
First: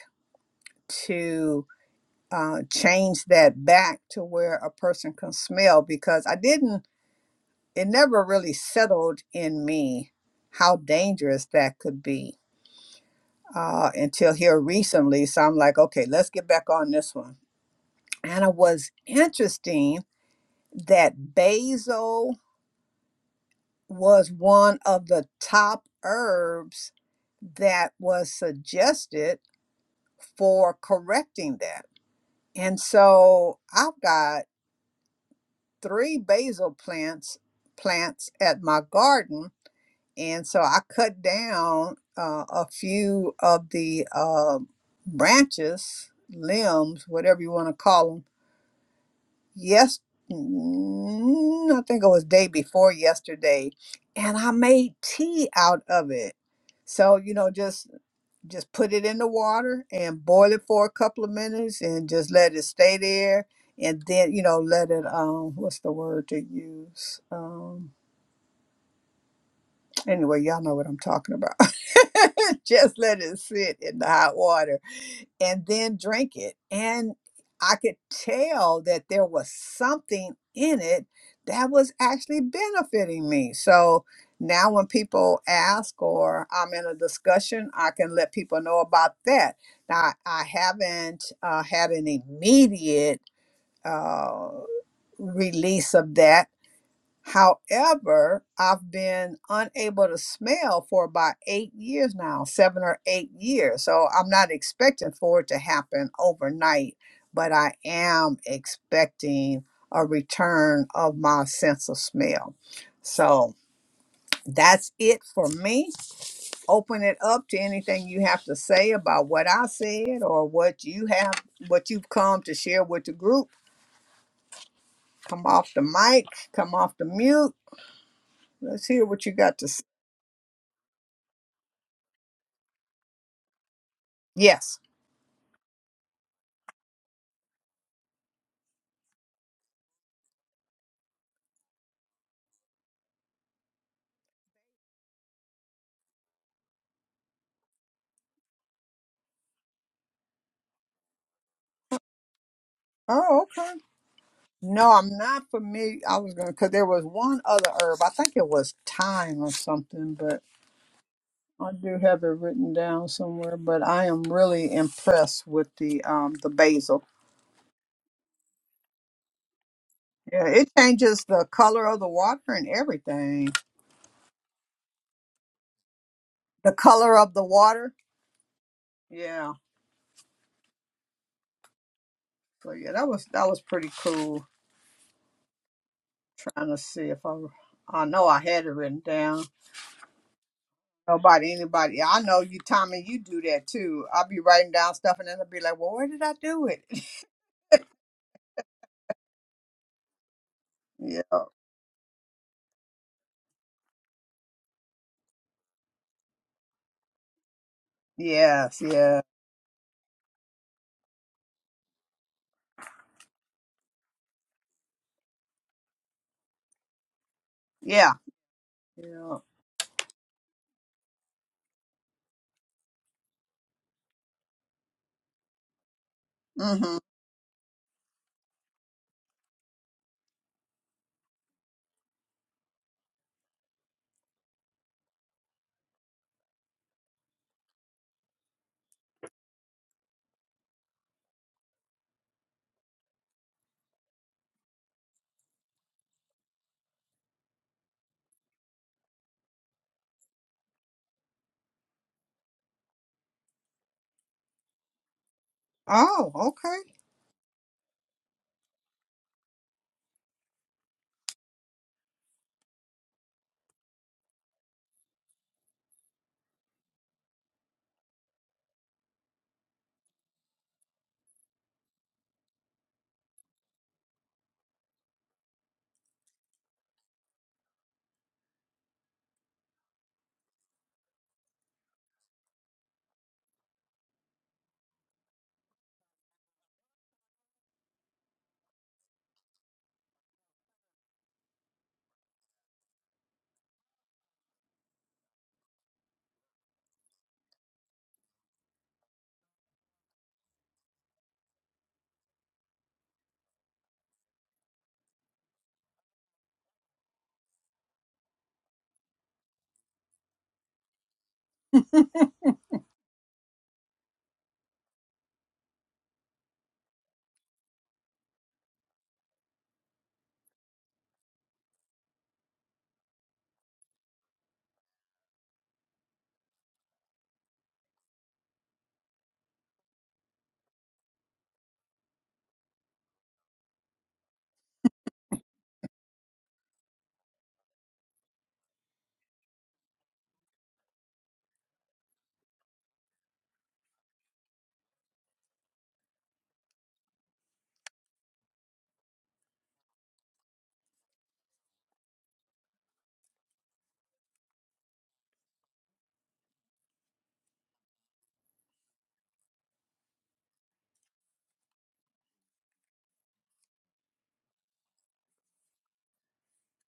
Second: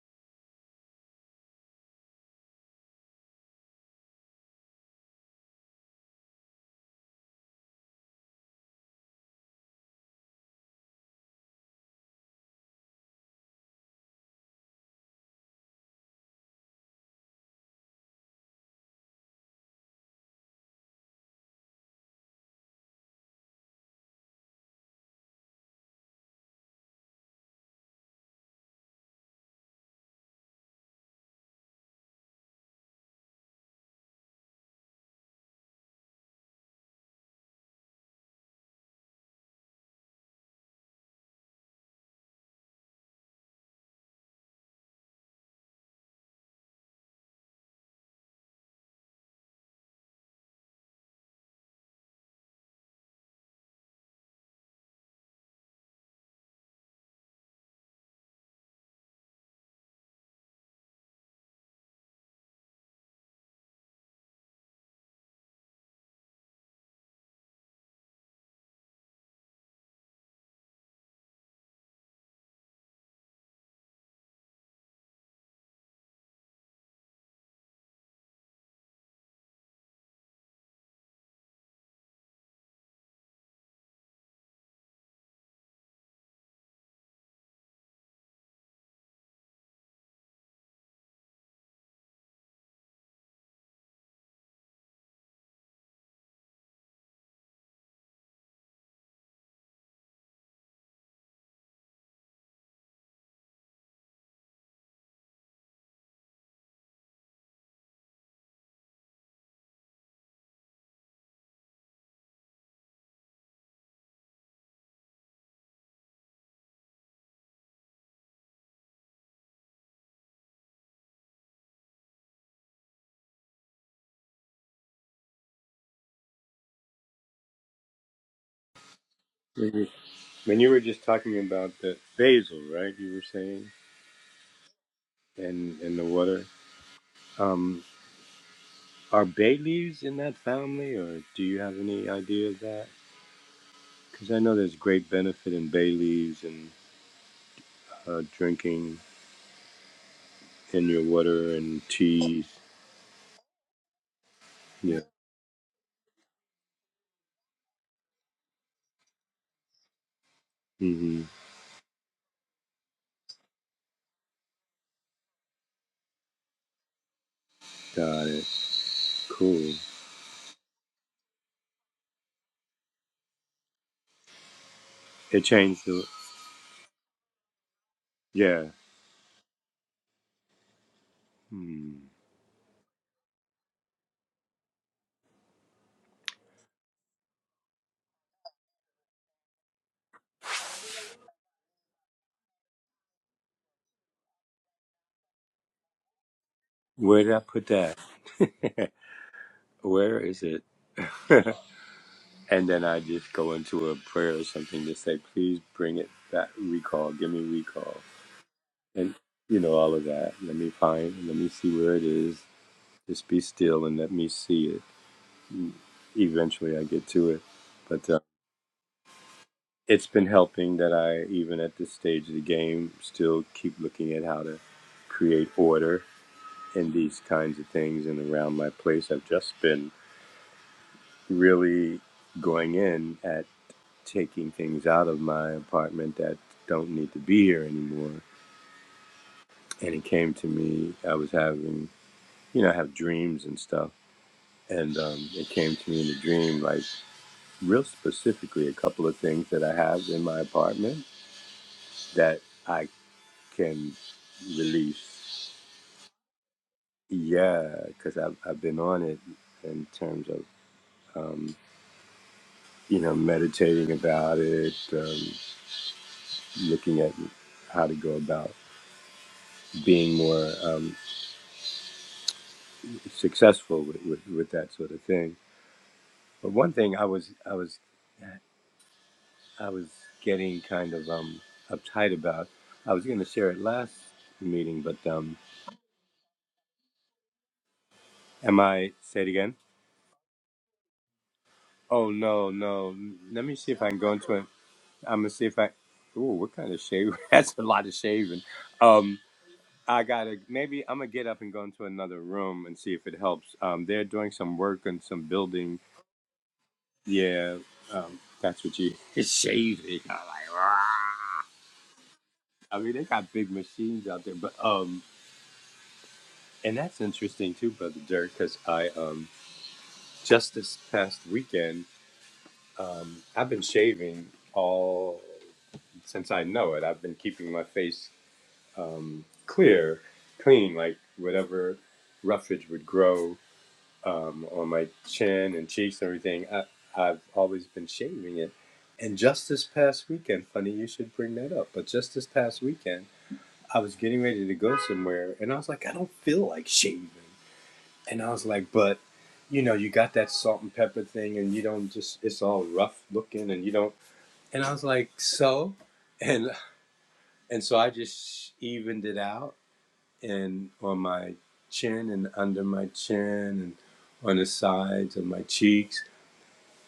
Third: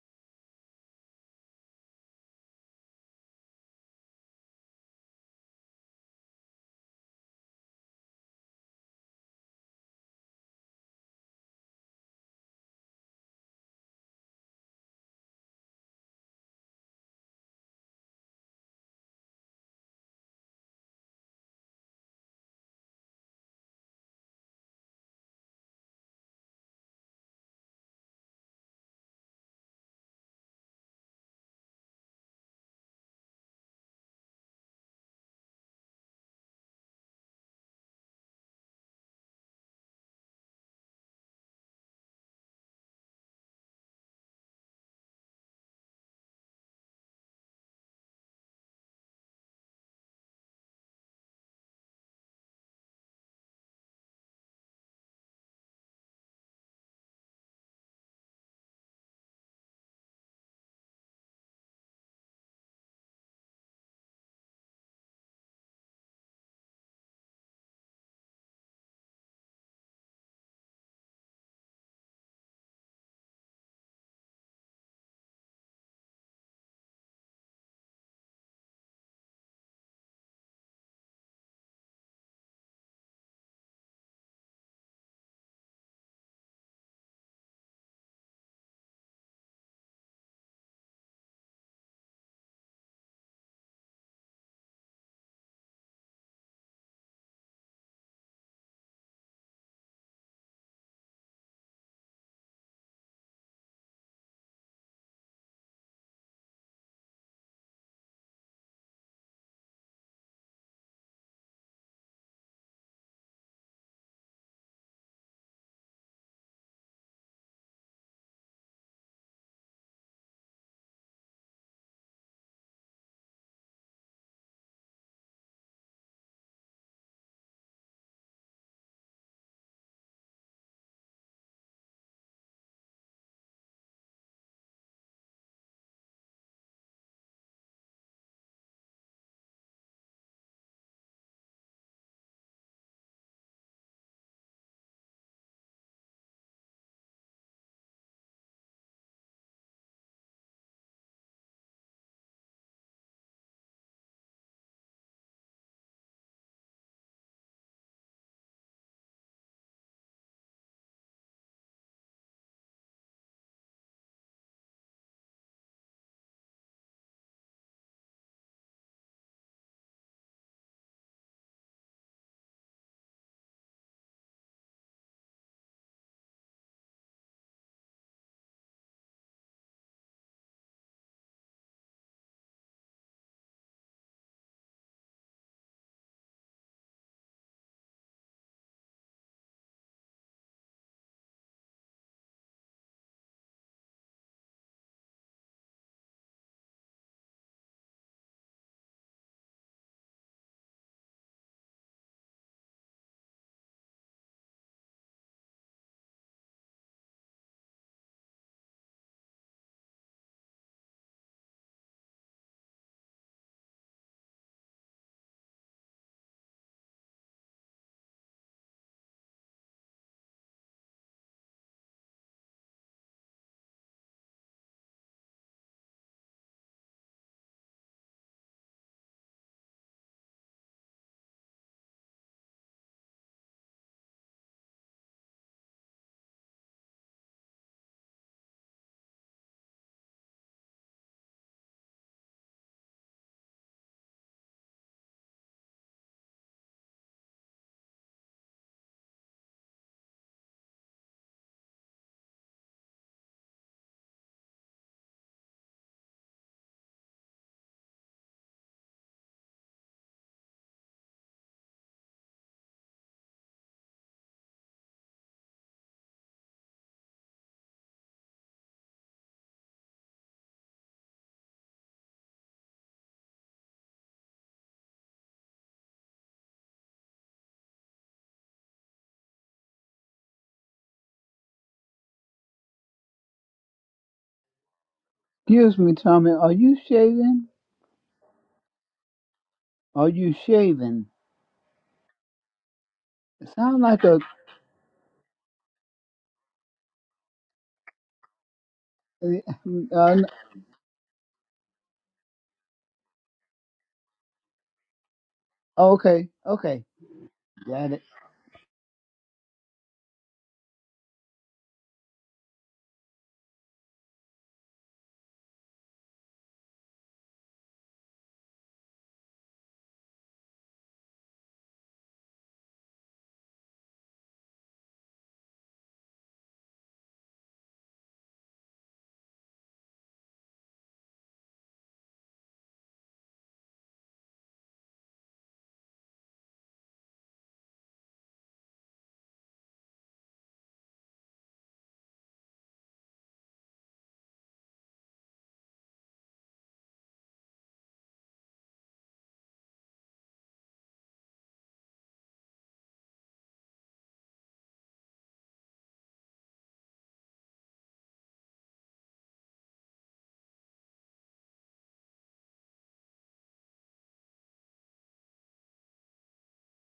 Speaker 2: to uh, change that back to where a person can smell because I didn't, it never really settled in me how dangerous that could be uh, until here recently. So I'm like, okay, let's get back on this one. And it was interesting that basil was one of the top herbs that was suggested for correcting that. And so I've got three basil plants plants at my garden, and so I cut down uh, a few of the uh, branches, limbs, whatever you want to call them. Yes, mm, I think it was day before yesterday, and I made tea out of it. So you know, just just put it in the water and boil it for a couple of minutes and just let it stay there and then you know let it um what's the word to use um anyway y'all know what i'm talking about just let it sit in the hot water and then drink it. And I could tell that there was something in it that was actually benefiting me. So now when people ask or I'm in a discussion, I can let people know about that. Now, I haven't uh, had an immediate uh, release of that However, I've been unable to smell for about eight years now, seven or eight years. So I'm not expecting for it to happen overnight, but I am expecting a return of my sense of smell. So that's it for me. Open it up to anything you have to say about what I said or what you have, what you've come to share with the group. Come off the mic, come off the mute. Let's hear what you got to say.
Speaker 3: Mhm. When you were just talking about the basil, right? You were saying,
Speaker 2: Yes.
Speaker 3: and and the water. Um, are bay leaves in that family, or do you have any idea of that? Because I know there's great benefit in bay leaves and uh, drinking in your water and teas.
Speaker 2: Oh, okay. No,
Speaker 3: Yeah.
Speaker 2: I'm not familiar. I was gonna because there was one other herb. I think it was thyme or something, but
Speaker 3: Mm-hmm.
Speaker 2: I do have it written down somewhere. But I am really impressed with the um the basil.
Speaker 3: Got it. Cool.
Speaker 2: Yeah, it changes the color of the water and everything.
Speaker 3: It changed the.
Speaker 2: The color of the water.
Speaker 3: Yeah.
Speaker 2: Yeah.
Speaker 3: Hmm.
Speaker 2: So yeah, that was that was pretty cool. Trying to see if I I know I had it written down. Nobody, anybody. I know you, Tommy. You do that too. I'll be writing down stuff, and then I'll be like, "Well, where did I do it?"
Speaker 3: Where did I put that? Where is it?
Speaker 2: Yeah.
Speaker 3: And then I just go into a prayer or something to say, please bring it back, recall, give me recall.
Speaker 2: Yes.
Speaker 3: And,
Speaker 2: Yeah.
Speaker 3: you know, all of that. Let me find, let me see where it is. Just be still and let me see it. Eventually I get to it. But
Speaker 2: Yeah.
Speaker 3: uh,
Speaker 2: Yeah.
Speaker 3: it's been helping that I, even at this stage of the game, still keep looking at how to create order in
Speaker 2: Mm-hmm.
Speaker 3: these kinds of things and around my place. I've just been really going in at. taking things out of my apartment that don't need to be here anymore. And it came to me, I was having, you know, I have dreams and stuff. And um, it came to me in a dream, like real specifically, a couple of things that I have in my apartment that I can release.
Speaker 2: Oh, okay.
Speaker 3: Yeah, because I've, I've been on it in terms of, um, you know, meditating about it, um, looking at how to go about being more. um, successful with, with, with that sort of thing. But one thing I was I was I was getting kind of um, uptight about. I was going to share it last meeting, but um,
Speaker 1: Excuse me, Tommy. Are you shaving?
Speaker 3: am I say it again?
Speaker 1: Are you shaving?
Speaker 3: Oh no no! Let me see if
Speaker 1: Sound
Speaker 3: I can
Speaker 1: like
Speaker 3: go
Speaker 1: a.
Speaker 3: into it. I'm gonna see if I. Ooh, what kind of shave? That's a lot of shaving. Um, I gotta maybe I'm gonna get up and go into another room and see if it helps. Um, they're doing some work on some building.
Speaker 1: Uh, okay. Okay.
Speaker 3: Yeah,
Speaker 1: Got it.
Speaker 3: um, that's what you shaving. I'm like, I mean, they got big machines out there, but um, and that's interesting too, brother Dirk, because I um, just this past weekend, um, I've been shaving all since I know it. I've been keeping my face um clear, clean, like whatever roughage would grow um on my chin and cheeks and everything. I, I've always been shaving it, and just this past weekend, funny you should bring that up, but just this past weekend. I was getting ready to go somewhere, and I was like, I don't feel like shaving. And I was like, but you know, you got that salt and pepper thing, and you don't just, it's all rough looking, and you don't. And I was like, so? And, and so I just evened it out and on my chin and under my chin and on the sides of my cheeks.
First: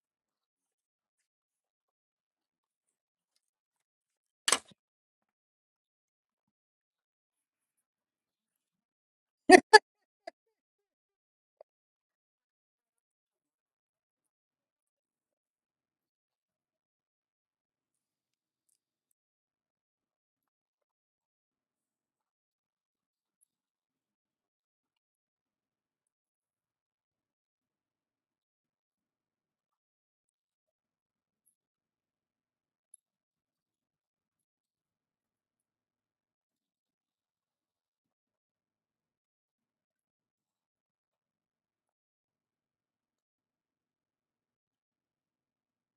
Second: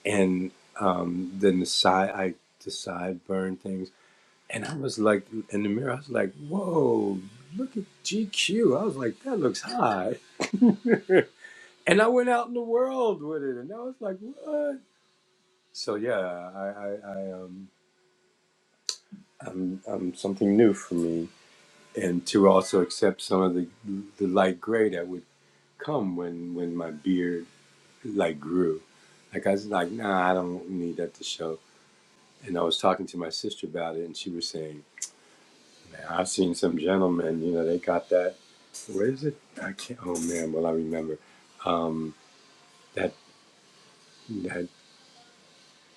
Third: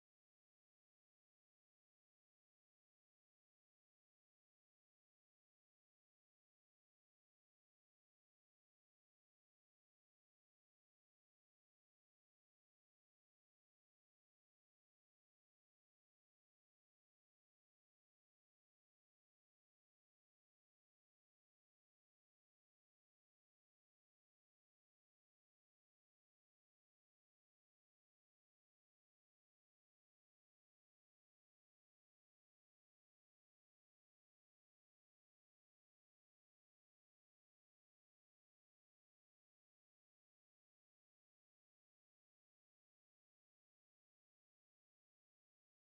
Speaker 3: And um, then the side, I, the sideburn things. And I was like, in the mirror, I was like, whoa, look at GQ. I was like, that looks high. and I went out in the world with it, and I was like, what? So yeah, I, I, I um, I'm, I'm something new for me, and to also accept some of the the light gray that would come when when my beard like grew. Like I was like, nah, I don't need that to show. And I was talking to my sister about it, and she was saying. I've seen some gentlemen, you know, they got that. Where is it? I can't. Oh man, well I remember. Um, that that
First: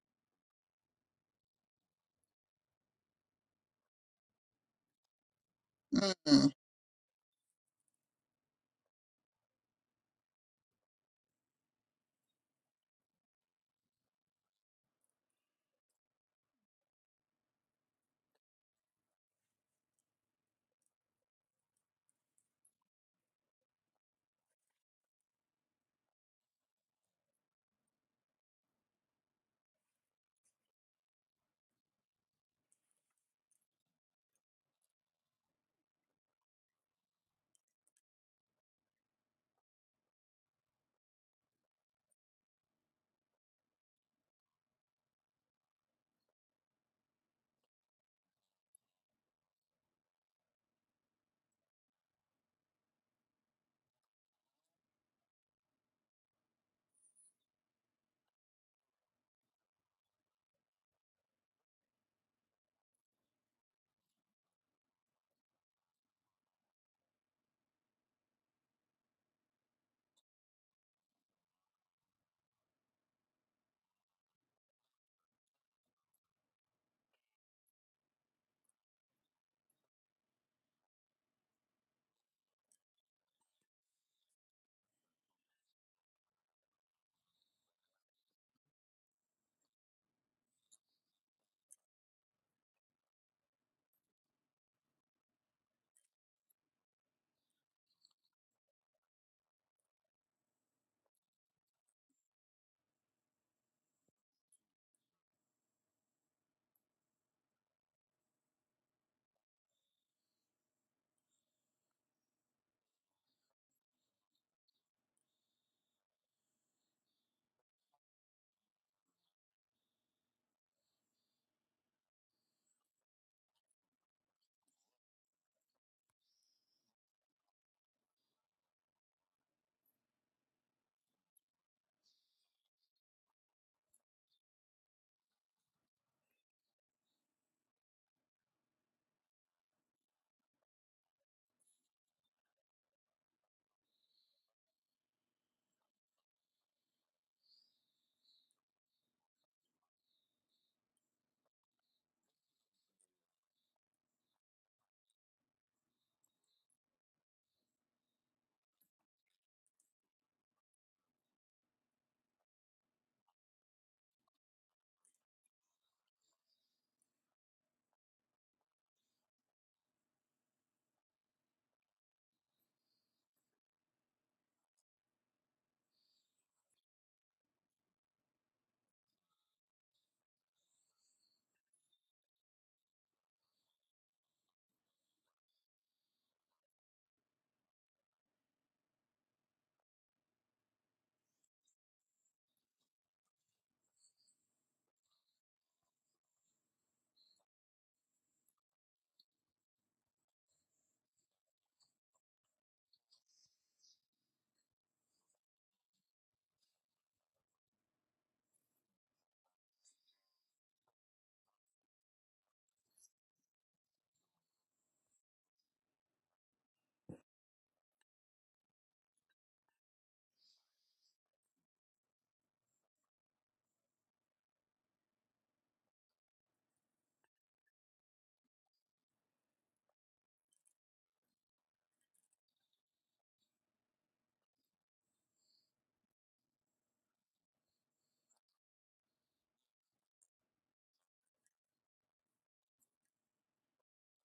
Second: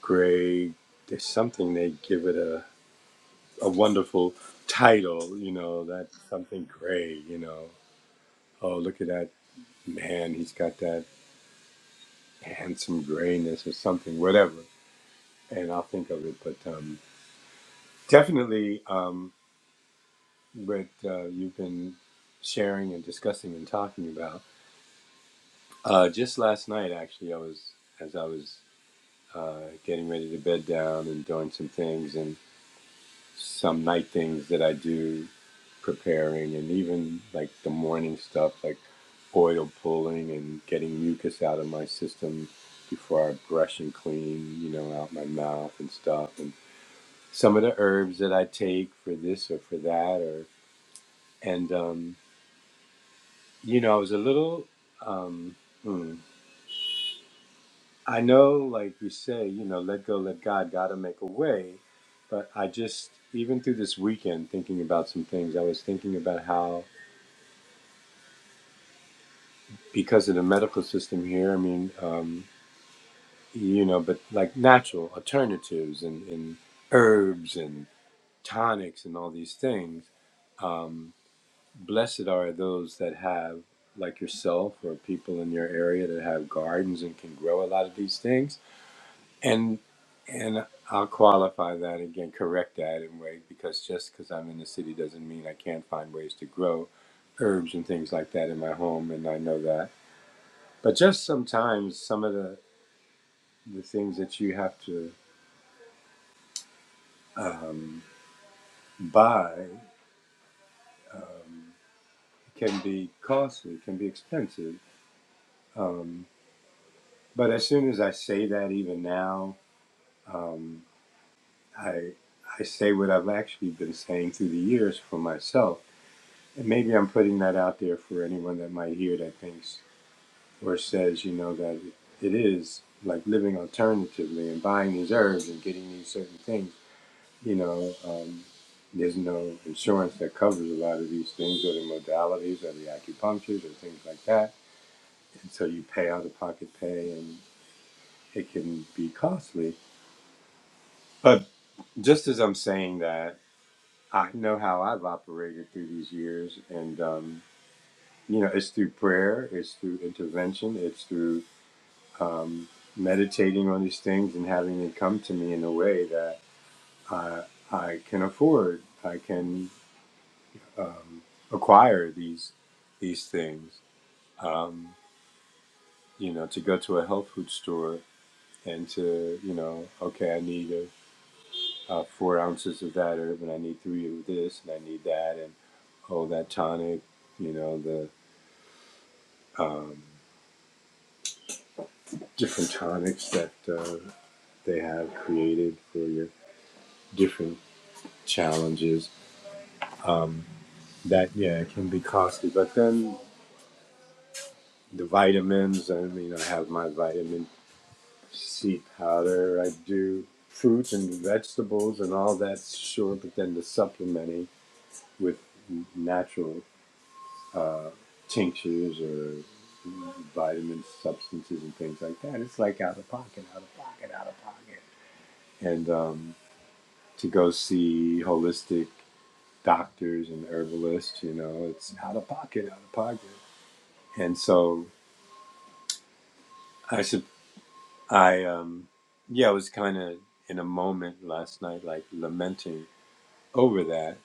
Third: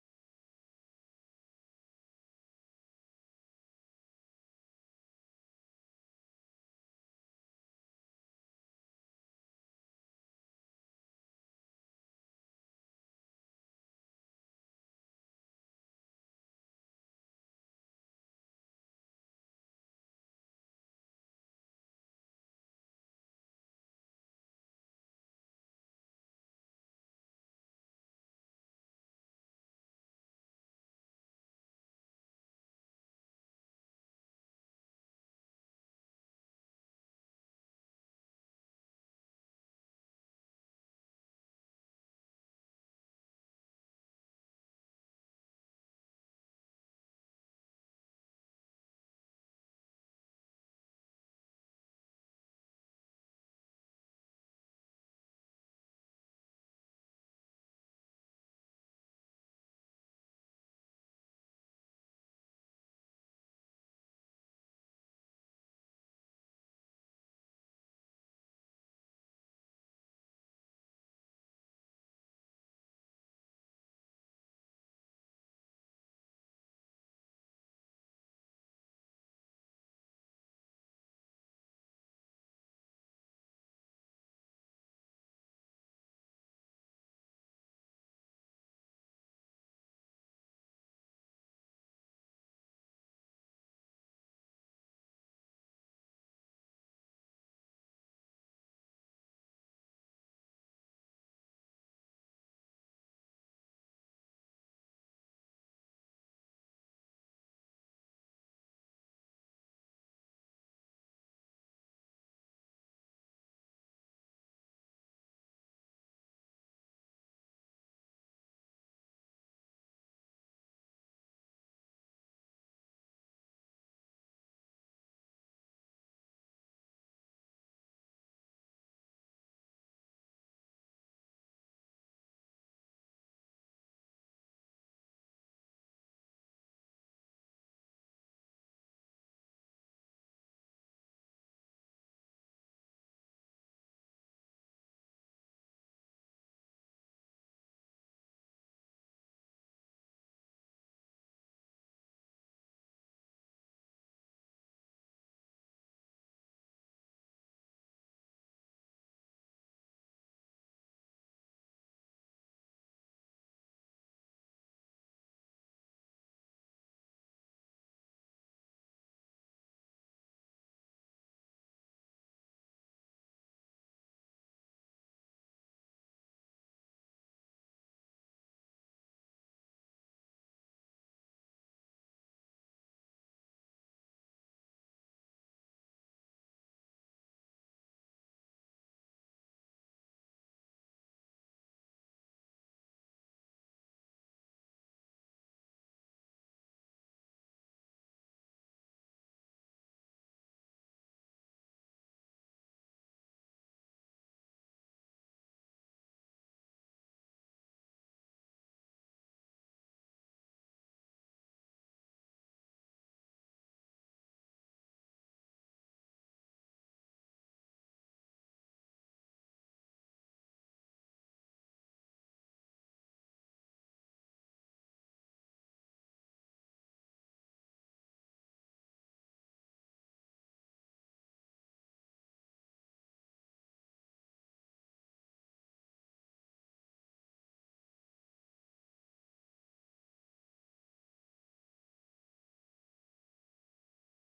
Speaker 3: gray. There's something they give it a a wonderful title. You know that
Speaker 2: Mm-hmm.
Speaker 3: something gray. You know. Oh look at that man. He's got that handsome grayness or something. Whatever. And I'll think of it. But um, definitely, um, what uh, you've been sharing and discussing and talking about. Uh, just last night, actually, I was as I was uh, getting ready to bed down and doing some things and some night things that I do, preparing and even like the morning stuff, like oil pulling and getting mucus out of my system before I brush and clean, you know, out my mouth and stuff, and some of the herbs that I take for this or for that, or and um, you know, I was a little. Um, hmm, I know, like you say, you know, let go, let God, God to make a way. But I just, even through this weekend, thinking about some things, I was thinking about how, because of the medical system here, I mean, um, you know, but like natural alternatives and, and herbs and tonics and all these things, um, blessed are those that have, like yourself or people in your area that have gardens and can grow a lot of these things And and I'll qualify that again, correct that in a way, because just because I'm in the city doesn't mean I can't find ways to grow herbs and things like that in my home, and I know that. But just sometimes some of the the things that you have to um, buy um, can be costly, can be expensive. Um, but as soon as I say that, even now, um, I I say what I've actually been saying through the years for myself And maybe I'm putting that out there for anyone that might hear that thinks or says, you know, that it is like living alternatively and buying these herbs and getting these certain things. You know, um, there's no insurance that covers a lot of these things or the modalities or the acupunctures or things like that. And so you pay out of pocket pay and it can be costly. But just as I'm saying that, I know how I've operated through these years and, um, you know, it's through prayer, it's through intervention, it's through um, meditating on these things and having it come to me in a way that I, I can afford, I can um, acquire these these things. Um, you know, to go to a health food store and to, you know, okay, I need a, uh four ounces of that herb and I need three of this and I need that and oh, that tonic, you know, the um, different tonics that. Uh, they have created for your different challenges. Um, that yeah, it can be costly. But then the vitamins. I mean, I have my vitamin C powder. I do fruits and vegetables and all that. Sure, but then the supplementing with natural uh, tinctures or vitamin substances and things like that. It's like out of pocket, out of pocket, out of pocket. And um, to go see holistic doctors and herbalists. You know, it's out of pocket, out of pocket. And so I should, I, um, yeah, I was kind of in a moment last night, like lamenting over that.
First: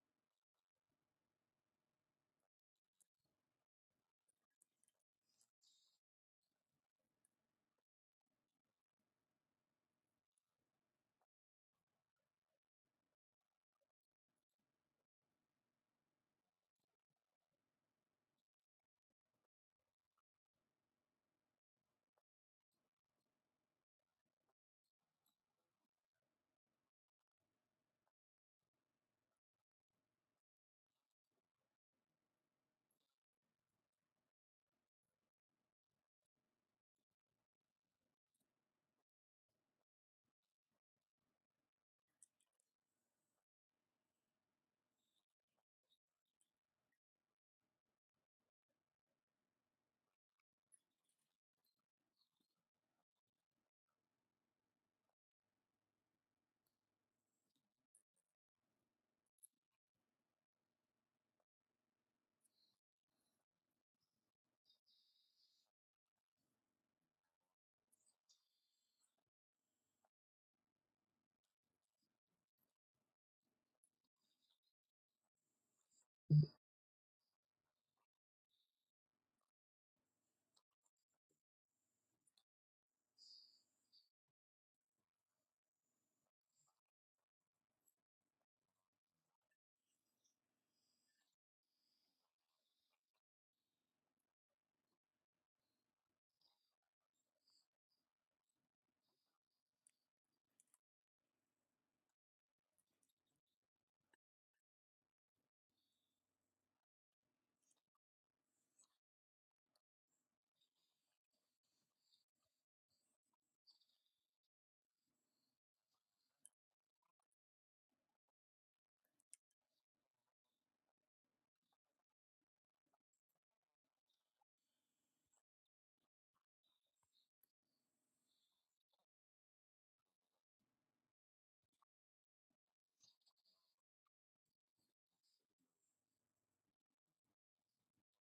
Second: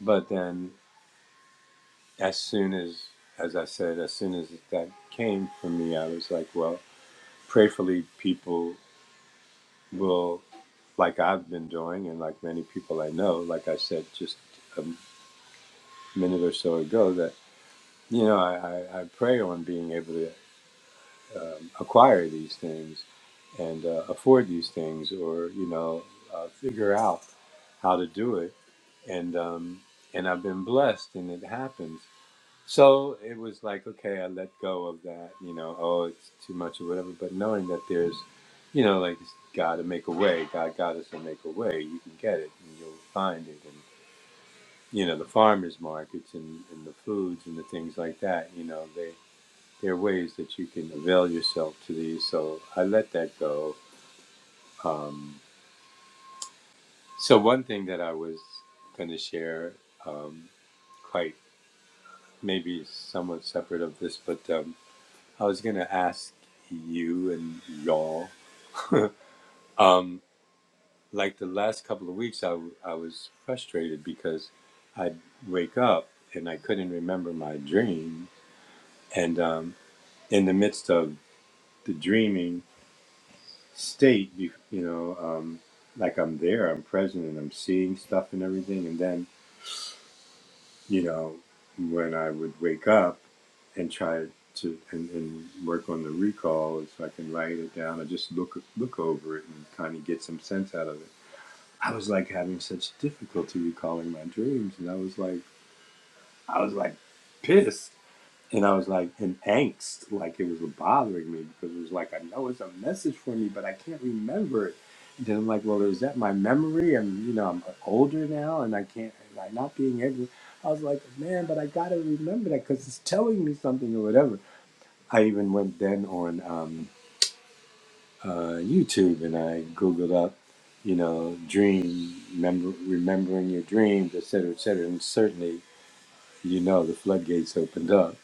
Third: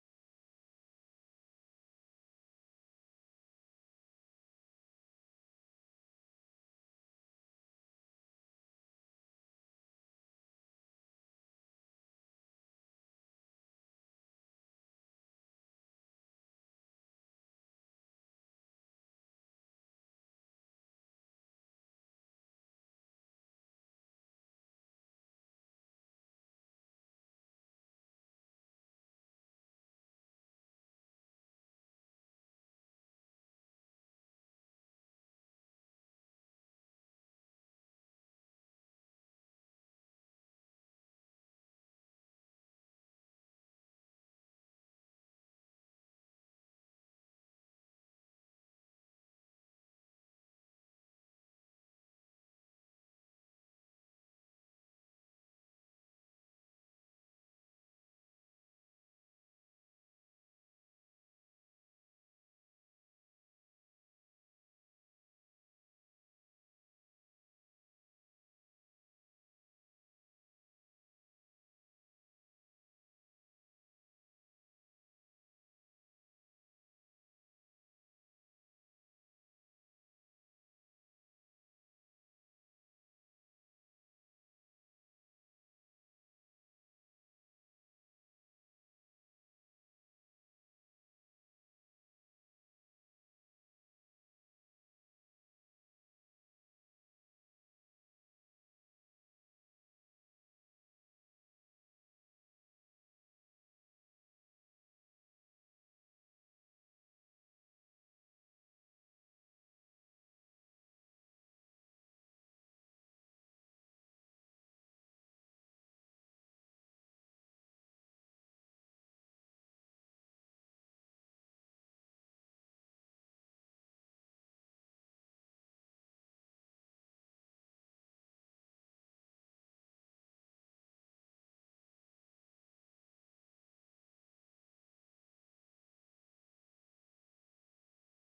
Speaker 3: But then, as soon as, as I said, as soon as that came from me, I was like, well, prayerfully, people will, like I've been doing, and like many people I know, like I said just a minute or so ago, that you know, I, I, I pray on being able to um, acquire these things and uh, afford these things or you know uh, figure out how to do it and um, and I've been blessed and it happens so it was like okay I let go of that you know oh it's too much or whatever but knowing that there's you know like God to make a way God got us to make a way you can get it and you'll find it and you know the farmers markets and, and the foods and the things like that you know there are ways that you can avail yourself to these. So I let that go. Um, so one thing that I was going to share, um, quite maybe somewhat separate of this, but um, I was going to ask you and y'all. um, like the last couple of weeks, I I was frustrated because I'd wake up and I couldn't remember my dream. And um, in the midst of the dreaming, state, you know, um, like I'm there, I'm present, and I'm seeing stuff and everything. And then, you know, when I would wake up and try to and, and work on the recall, if I can write it down or just look look over it and kind of get some sense out of it. I was like having such difficulty recalling my dreams, and I was like, I was like pissed And I was like in angst, like it was bothering me because it was like I know it's a message for me, but I can't remember it. And then I'm like, well, is that my memory? And you know, I'm older now, and I can't like not being able. I was like, man, but I gotta remember that because it's telling me something or whatever. I even went then on um, uh, YouTube and I googled up, you know, dream remember remembering your dreams, et cetera, et cetera. And certainly, you know, the floodgates opened up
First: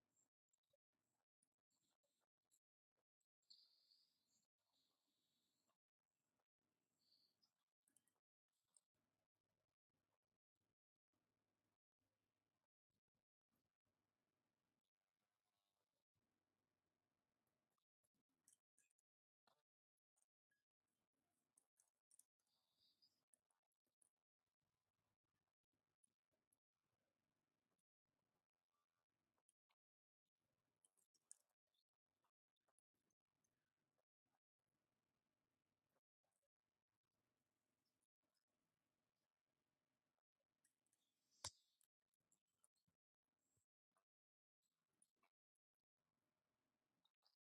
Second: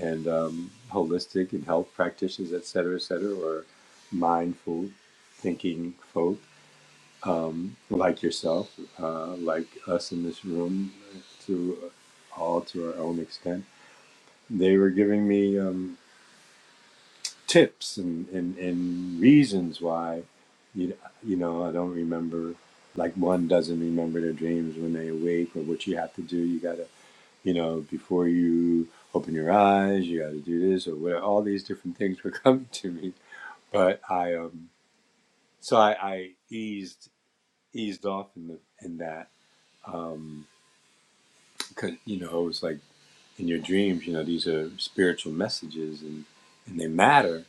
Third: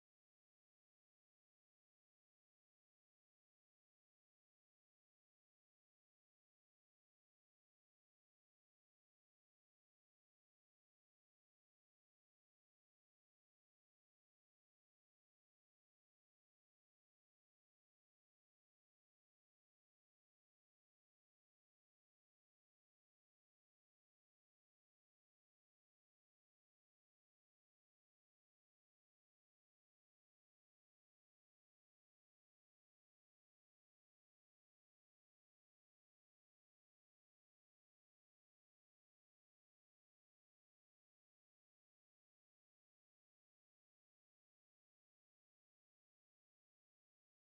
Speaker 3: and um, holistic and health practitioners, et cetera, et cetera, or mindful thinking folk um, like yourself, uh, like us in this room, to all to our own extent. They were giving me um, tips and, and, and reasons why, you, you know, I don't remember, like one doesn't remember their dreams when they awake or what you have to do. You got to you know, before you open your eyes, you got to do this or whatever. All these different things were coming to me, but I um, so I, I eased eased off in the in that um, because you know it was like in your dreams, you know, these are spiritual messages and and they matter.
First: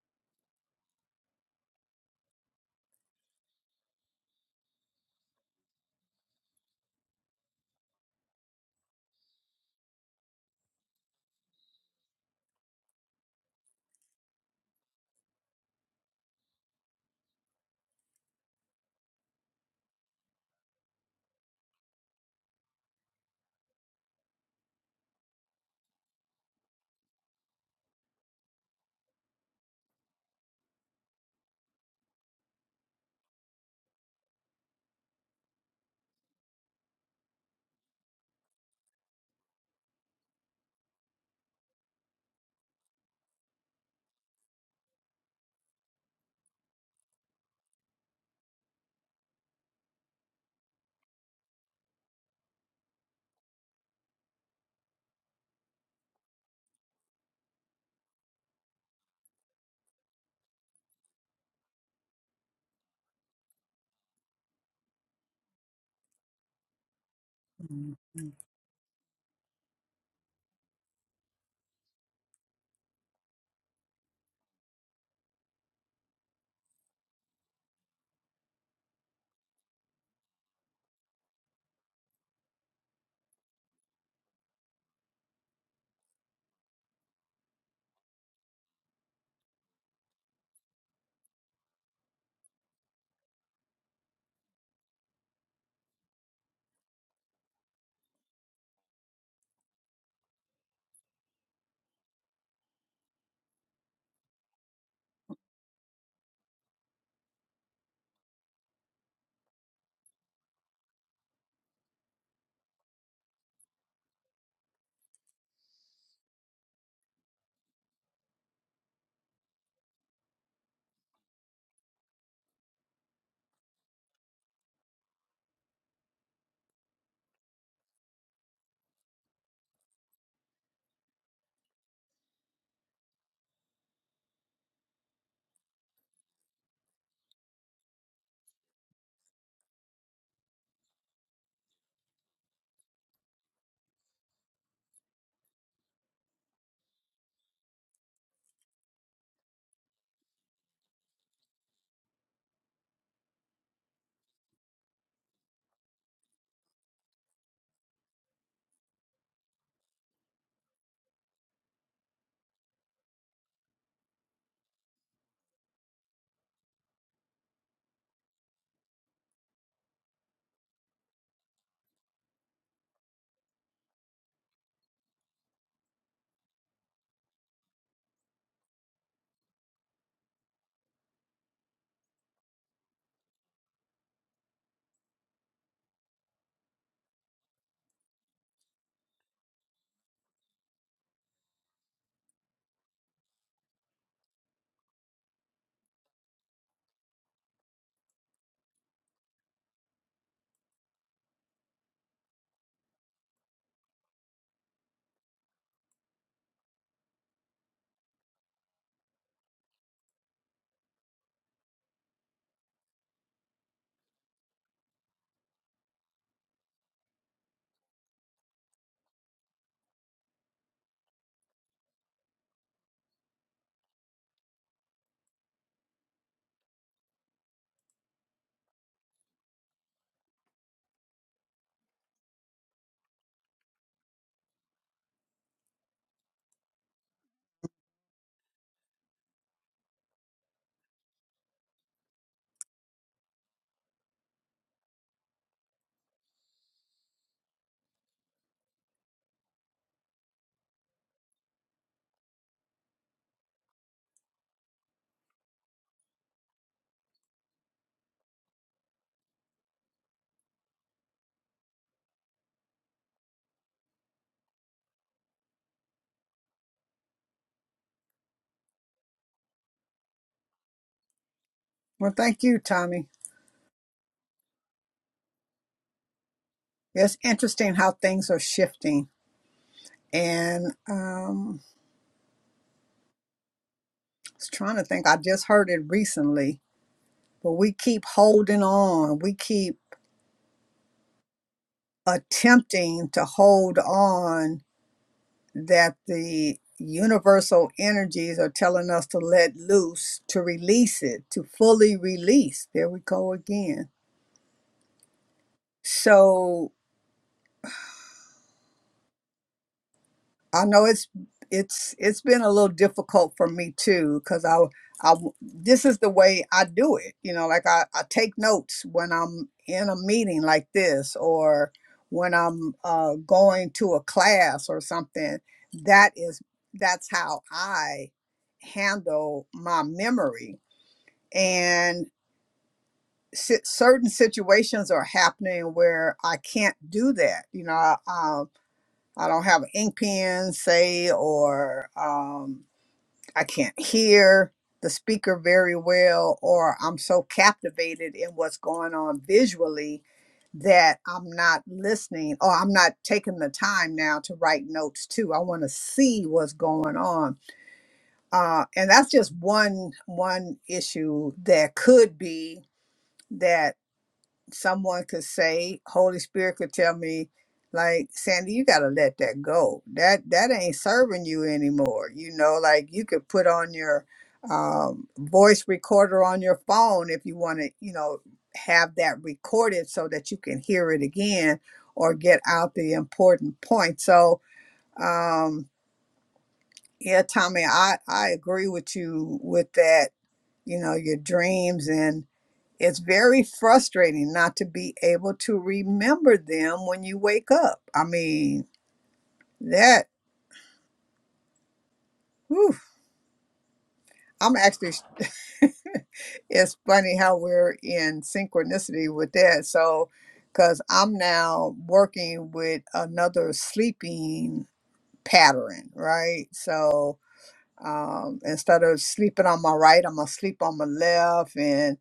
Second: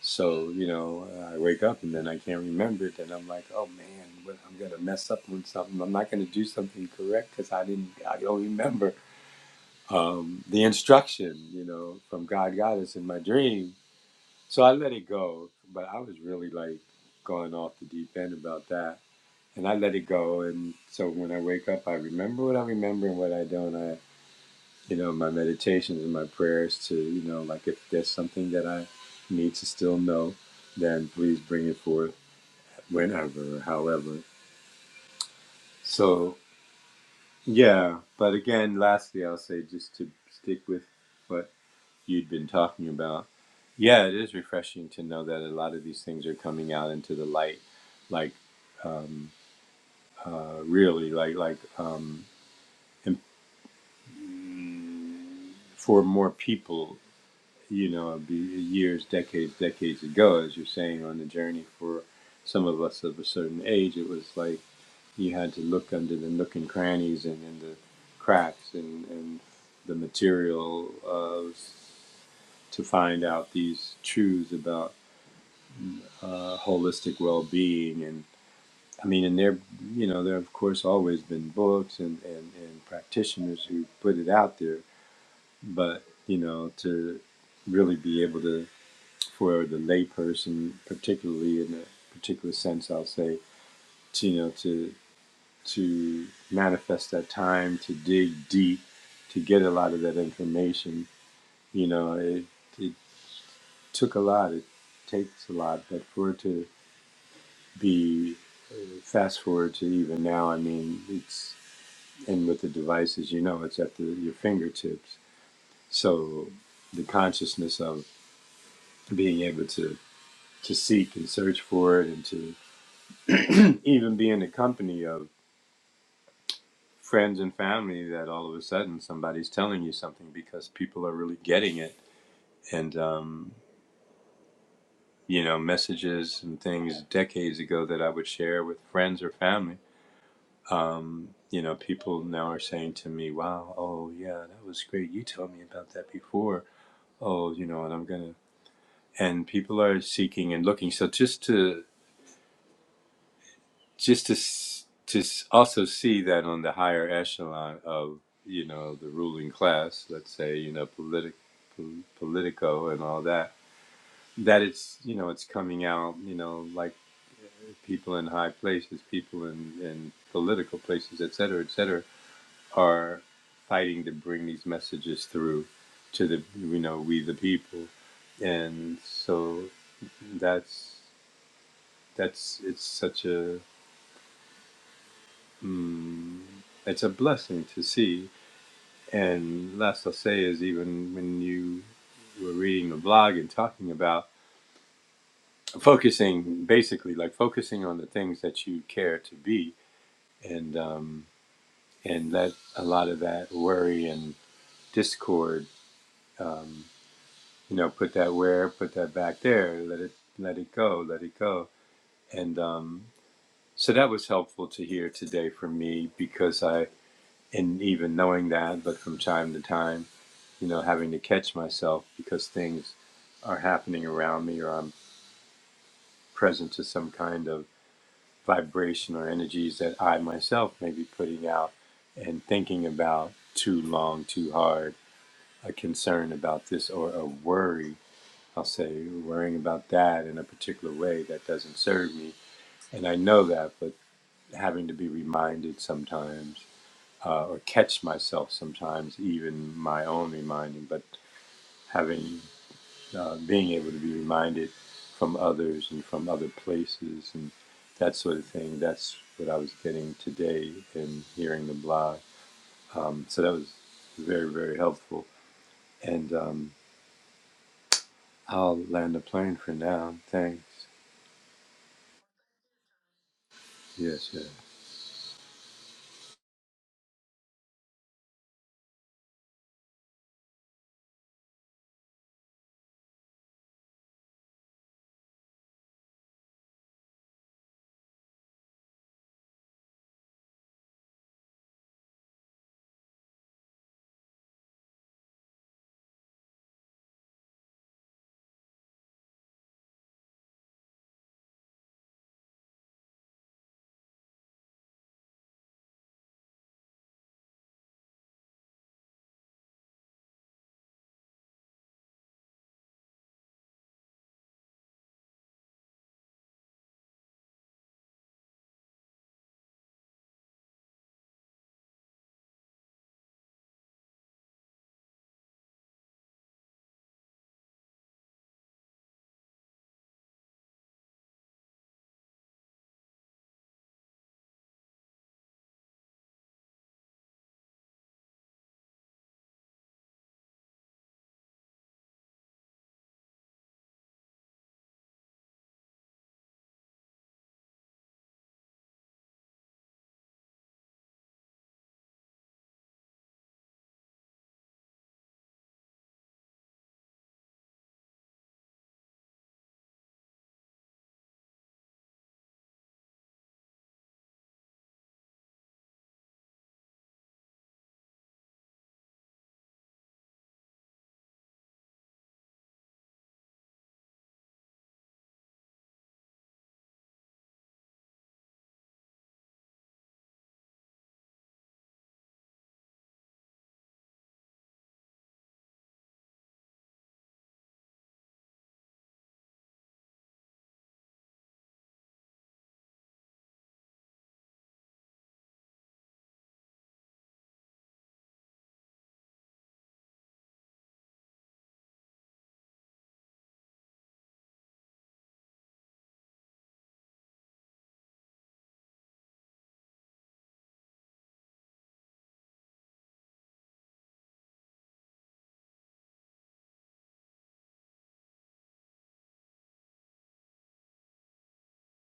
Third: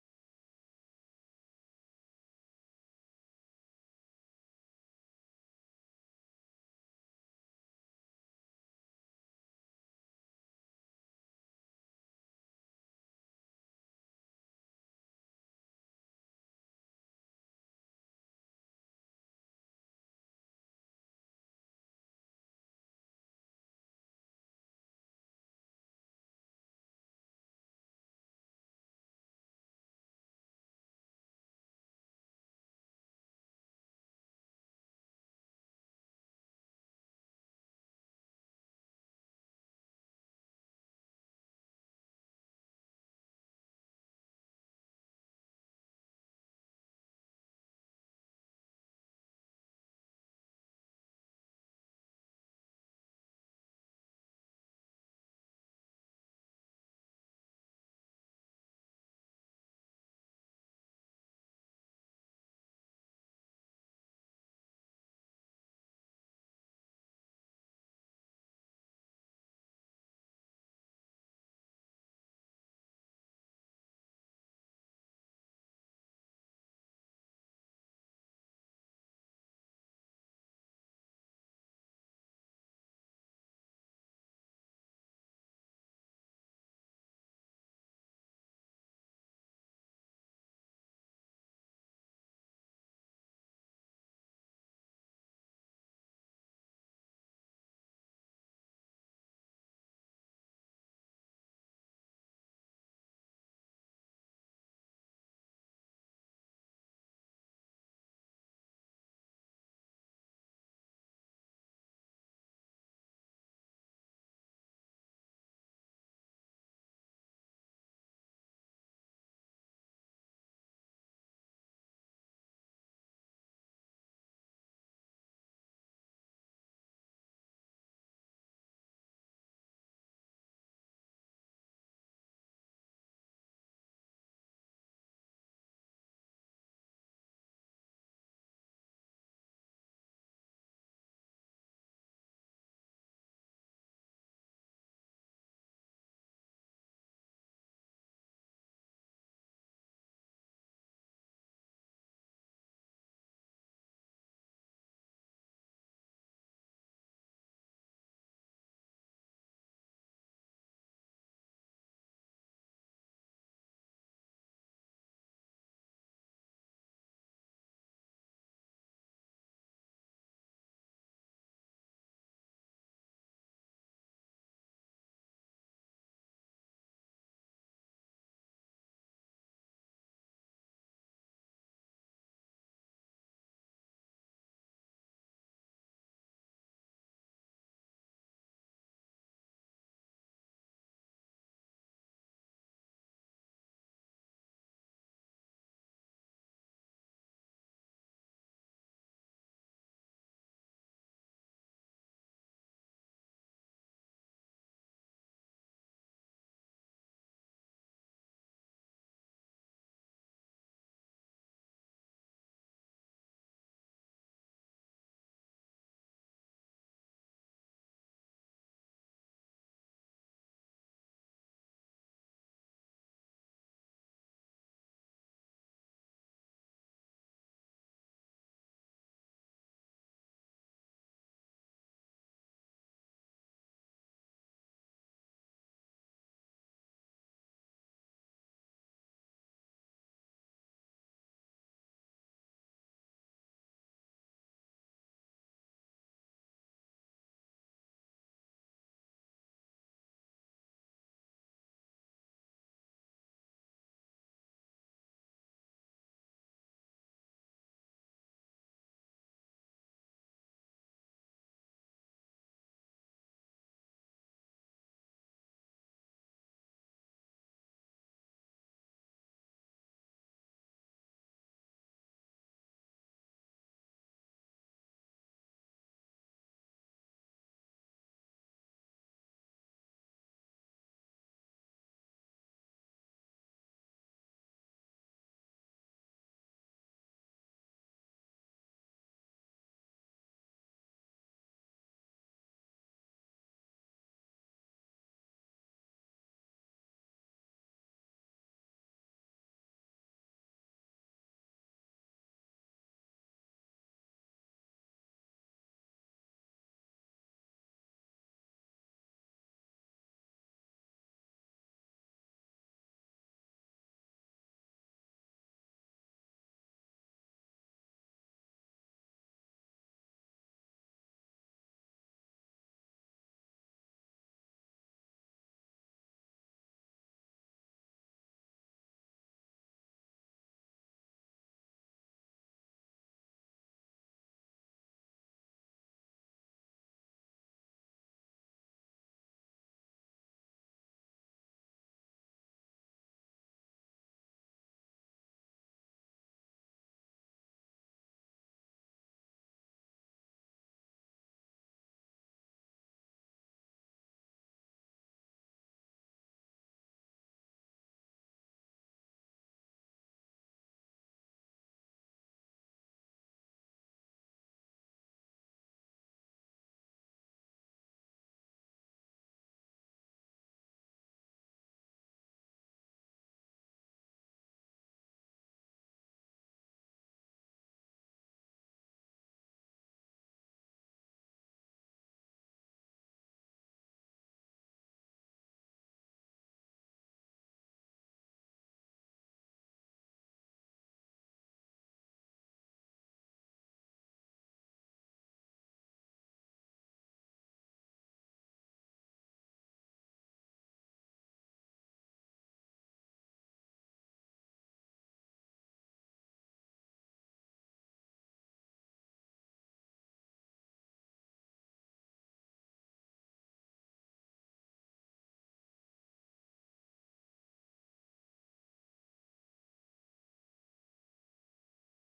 Speaker 3: So you know, I wake up and then I can't remember it, and I'm like, oh man, what, I'm gonna mess up on something. I'm not gonna do something correct because I didn't, I don't remember. um, the instruction, you know, from God Goddess in my dream. So I let it go, but I was really like going off the deep end about that. And I let it go. And so when I wake up, I remember what I remember and what I don't. I, you know, my meditations and my prayers to, you know, like if there's something that I need to still know, then please bring it forth whenever, however. So, yeah. But again, lastly, I'll say just to stick with what you'd been talking about. Yeah, it is refreshing to know that a lot of these things are coming out into the light, like um, uh, really, like like um, im- for more people. You know, it'd be years, decades, decades ago, as you're saying, on the journey for some of us of a certain age, it was like you had to look under the nook and crannies and in the
Speaker 2: Mhm.
Speaker 3: cracks and, and the material of to find out these truths about uh, holistic well-being and i mean and there you know there have, of course always been books and, and, and practitioners who put it out there but you know to really be able to for the layperson particularly in a particular sense i'll say to, you know to to manifest that time to dig deep to get a lot of that information you know it, it took a lot it takes a lot but for it to be uh, fast forward to even now. I mean, it's and with the devices, you know, it's at the, your fingertips. So the consciousness of being able to to seek and search for it, and to even be in the company of friends and family, that all of a sudden somebody's telling you something because people are really getting it, and um, you know, messages and things decades ago that I would share with friends or family um, you know, people now are saying to me, wow, oh, yeah, that was great. You told me about that before. Oh, you know, and I'm going to, and people are seeking and looking. So just to, just to, s- to s- also see that on the higher echelon of, you know, the ruling class, let's say, you know, politic, pol- politico and all that, that it's, you know, it's coming out, you know, like uh, people in high places, people in, in political places, et cetera, et cetera are fighting to bring these messages through to the you know we the people and so that's that's it's such a mm, it's a blessing to see and last i'll say is even when you were reading the blog and talking about focusing basically like focusing on the things that you care to be and um, and let a lot of that worry and discord um, you know put that where put that back there let it let it go let it go and um, so that was helpful to hear today for me because i and even knowing that but from time to time you know having to catch myself because things are happening around me or i'm present to some kind of vibration or energies that i myself may be putting out and thinking about too long too hard a concern about this or a worry I'll say, worrying about that in a particular way that doesn't serve me. And I know that, but having to be reminded sometimes uh, or catch myself sometimes, even my own reminding, but having uh, being able to be reminded from others and from other places and that sort of thing. That's what I was getting today in hearing the blog. Um, so that was very, very helpful. And um, I'll land the plane for now. Thanks.
Speaker 2: Well, thank you, Tommy.
Speaker 3: Yes, yes.
Speaker 2: It's interesting how things are shifting. And um, I was trying to think, I just heard it recently, but we keep holding on. We keep attempting to hold on that the universal energies are telling us to let loose, to release it, to fully release. There we go again. so I know it's it's it's been a little difficult for me too because I I this is the way I do it. You know, like I, I take notes when I'm in a meeting like this or when I'm uh, going to a class or something. That is that's how I handle my memory and. si- Certain situations are happening where I can't do that. You know, I, I don't have an ink pen, say, or um, I can't hear the speaker very well, or I'm so captivated in what's going on visually that I'm not listening, or I'm not taking the time now to write notes too. I want to see what's going on, uh, and that's just one one issue that could be. that someone could say holy spirit could tell me like sandy you got to let that go that that ain't serving you anymore you know like you could put on your um, voice recorder on your phone if you want to you know have that recorded so that you can hear it again or get out the important point so um yeah tommy i i agree with you with that you know your dreams and. It's very frustrating not to be able to remember them when you wake up. I mean, that, whew, I'm actually, it's funny how we're in synchronicity with that. So, because I'm now working with another sleeping pattern, right? So, um, instead of sleeping on my right, I'm gonna sleep on my left, and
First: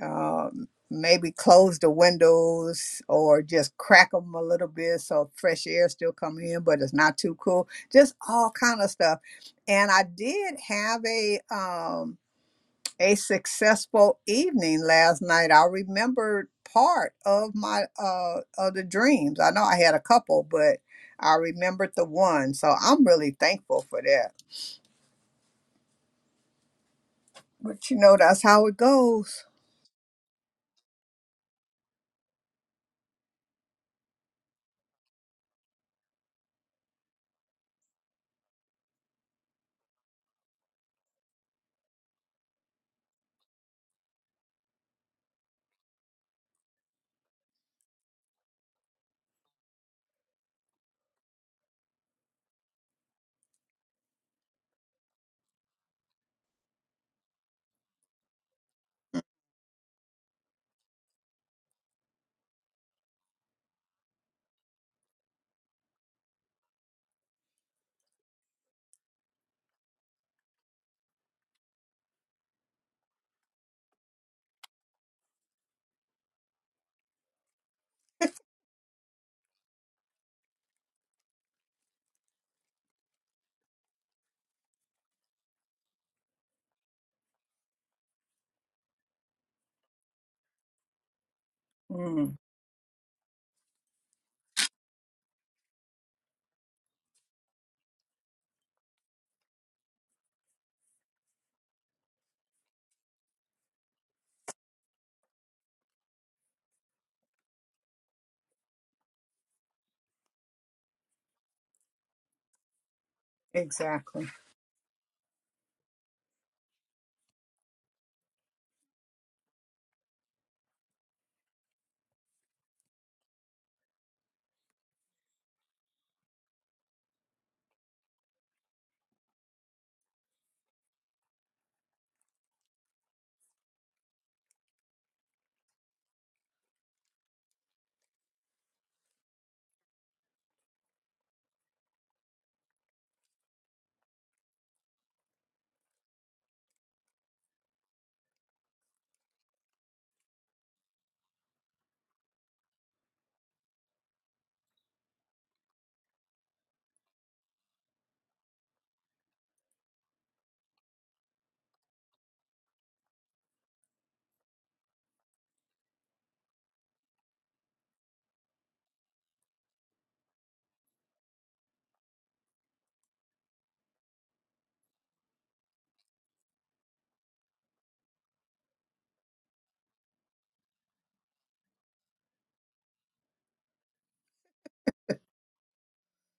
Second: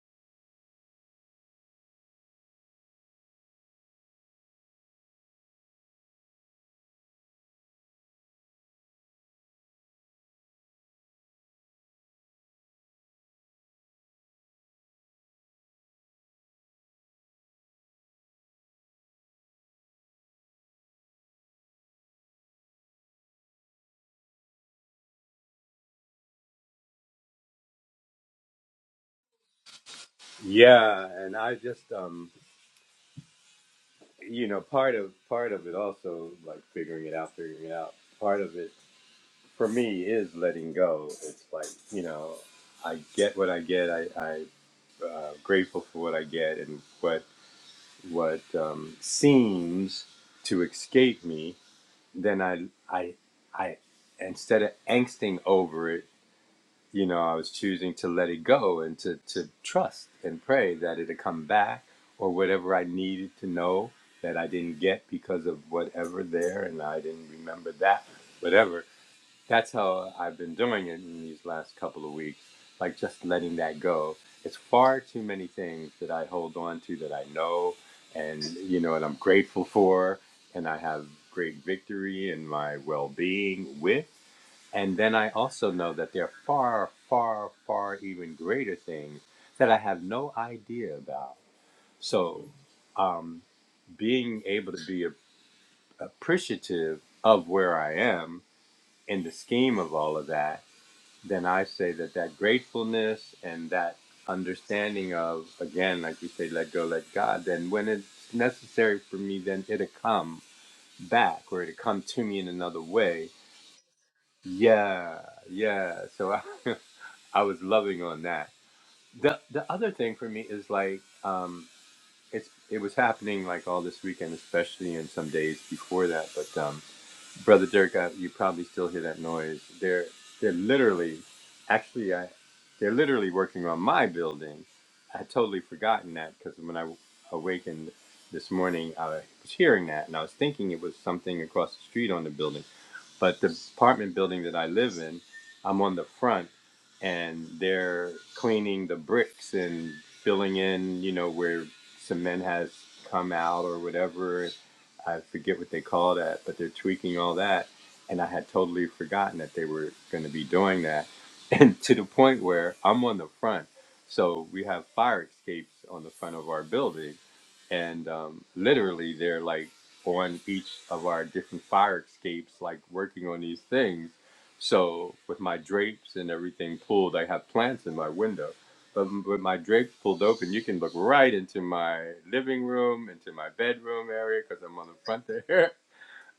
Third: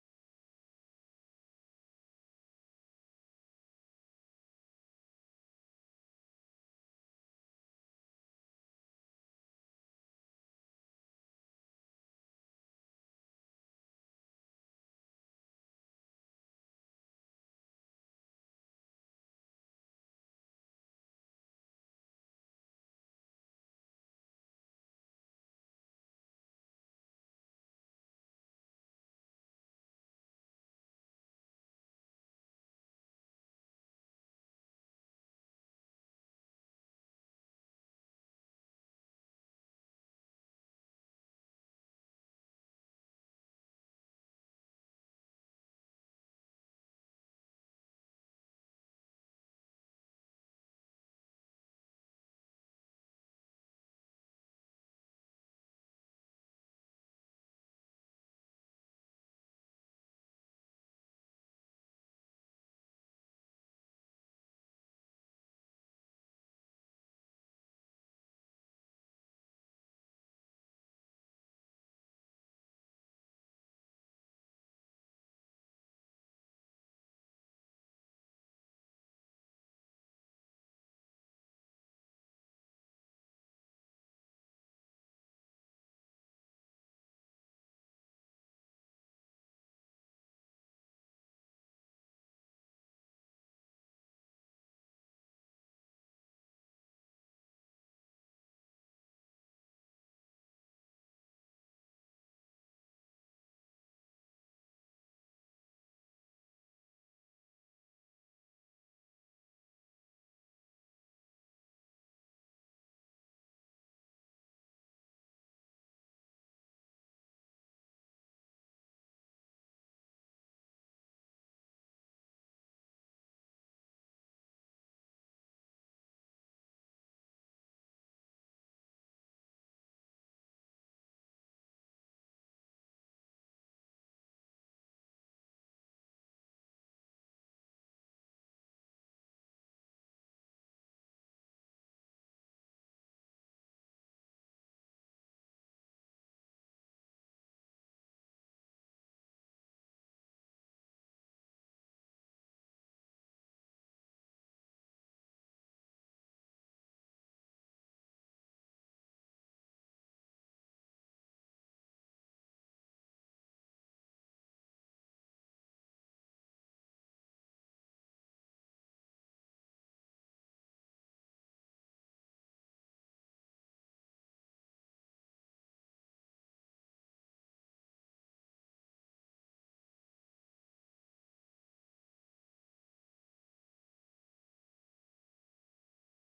Speaker 2: um, maybe close the windows or just crack them a little bit so fresh air still come in, but it's not too cool. Just all kind of stuff. And I did have a um, a successful evening last night. I remembered part of my uh, of the dreams. I know I had a couple, but I remembered the one. So I'm really thankful for that. But you know, that's how it goes.
Speaker 3: Yeah, and I just um you know, part of part of it also like figuring it out, figuring it out. Part of it for me is letting go. It's like, you know, I get what I get. I I uh, grateful for what I get and what what um seems to escape me, then I I I instead of angsting over it you know, I was choosing to let it go and to, to trust and pray that it'd come back or whatever I needed to know that I didn't get because of whatever there and I didn't remember that, whatever. That's how I've been doing it in these last couple of weeks, like just letting that go. It's far too many things that I hold on to that I know and, you know, and I'm grateful for and I have great victory in my well being with and then I also know that there are far, far, far even greater things that I have no idea about.
Speaker 2: Mm,
Speaker 3: So, um, being able to be a- appreciative of where I am in the scheme of all of that, then I say that that gratefulness and that understanding of, again, like you say, let go, let God, then when it's necessary for me, then it'll come back or it'll come to me in another way.
Speaker 2: exactly.
Speaker 3: Yeah, yeah. So I, I was loving on that. The the other thing for me is like um it's it was happening like all this weekend, especially and some days before that. But um Brother Dirk, uh, you probably still hear that noise. They're they're literally actually I they're literally working on my building. I had totally forgotten that because when I w- awakened this morning, I was hearing that and I was thinking it was something across the street on the building. But the apartment building that I live in, I'm on the front and they're cleaning the bricks and filling in, you know, where cement has come out or whatever. I forget what they call that, but they're tweaking all that. And I had totally forgotten that they were going to be doing that. And to the point where I'm on the front. So we have fire escapes on the front of our building. And um, literally, they're like, on each of our different fire escapes, like working on these things. So with my drapes and everything pulled, I have plants in my window. But with my drapes pulled open, you can look right into my living room, into my bedroom area, because I'm on the front there.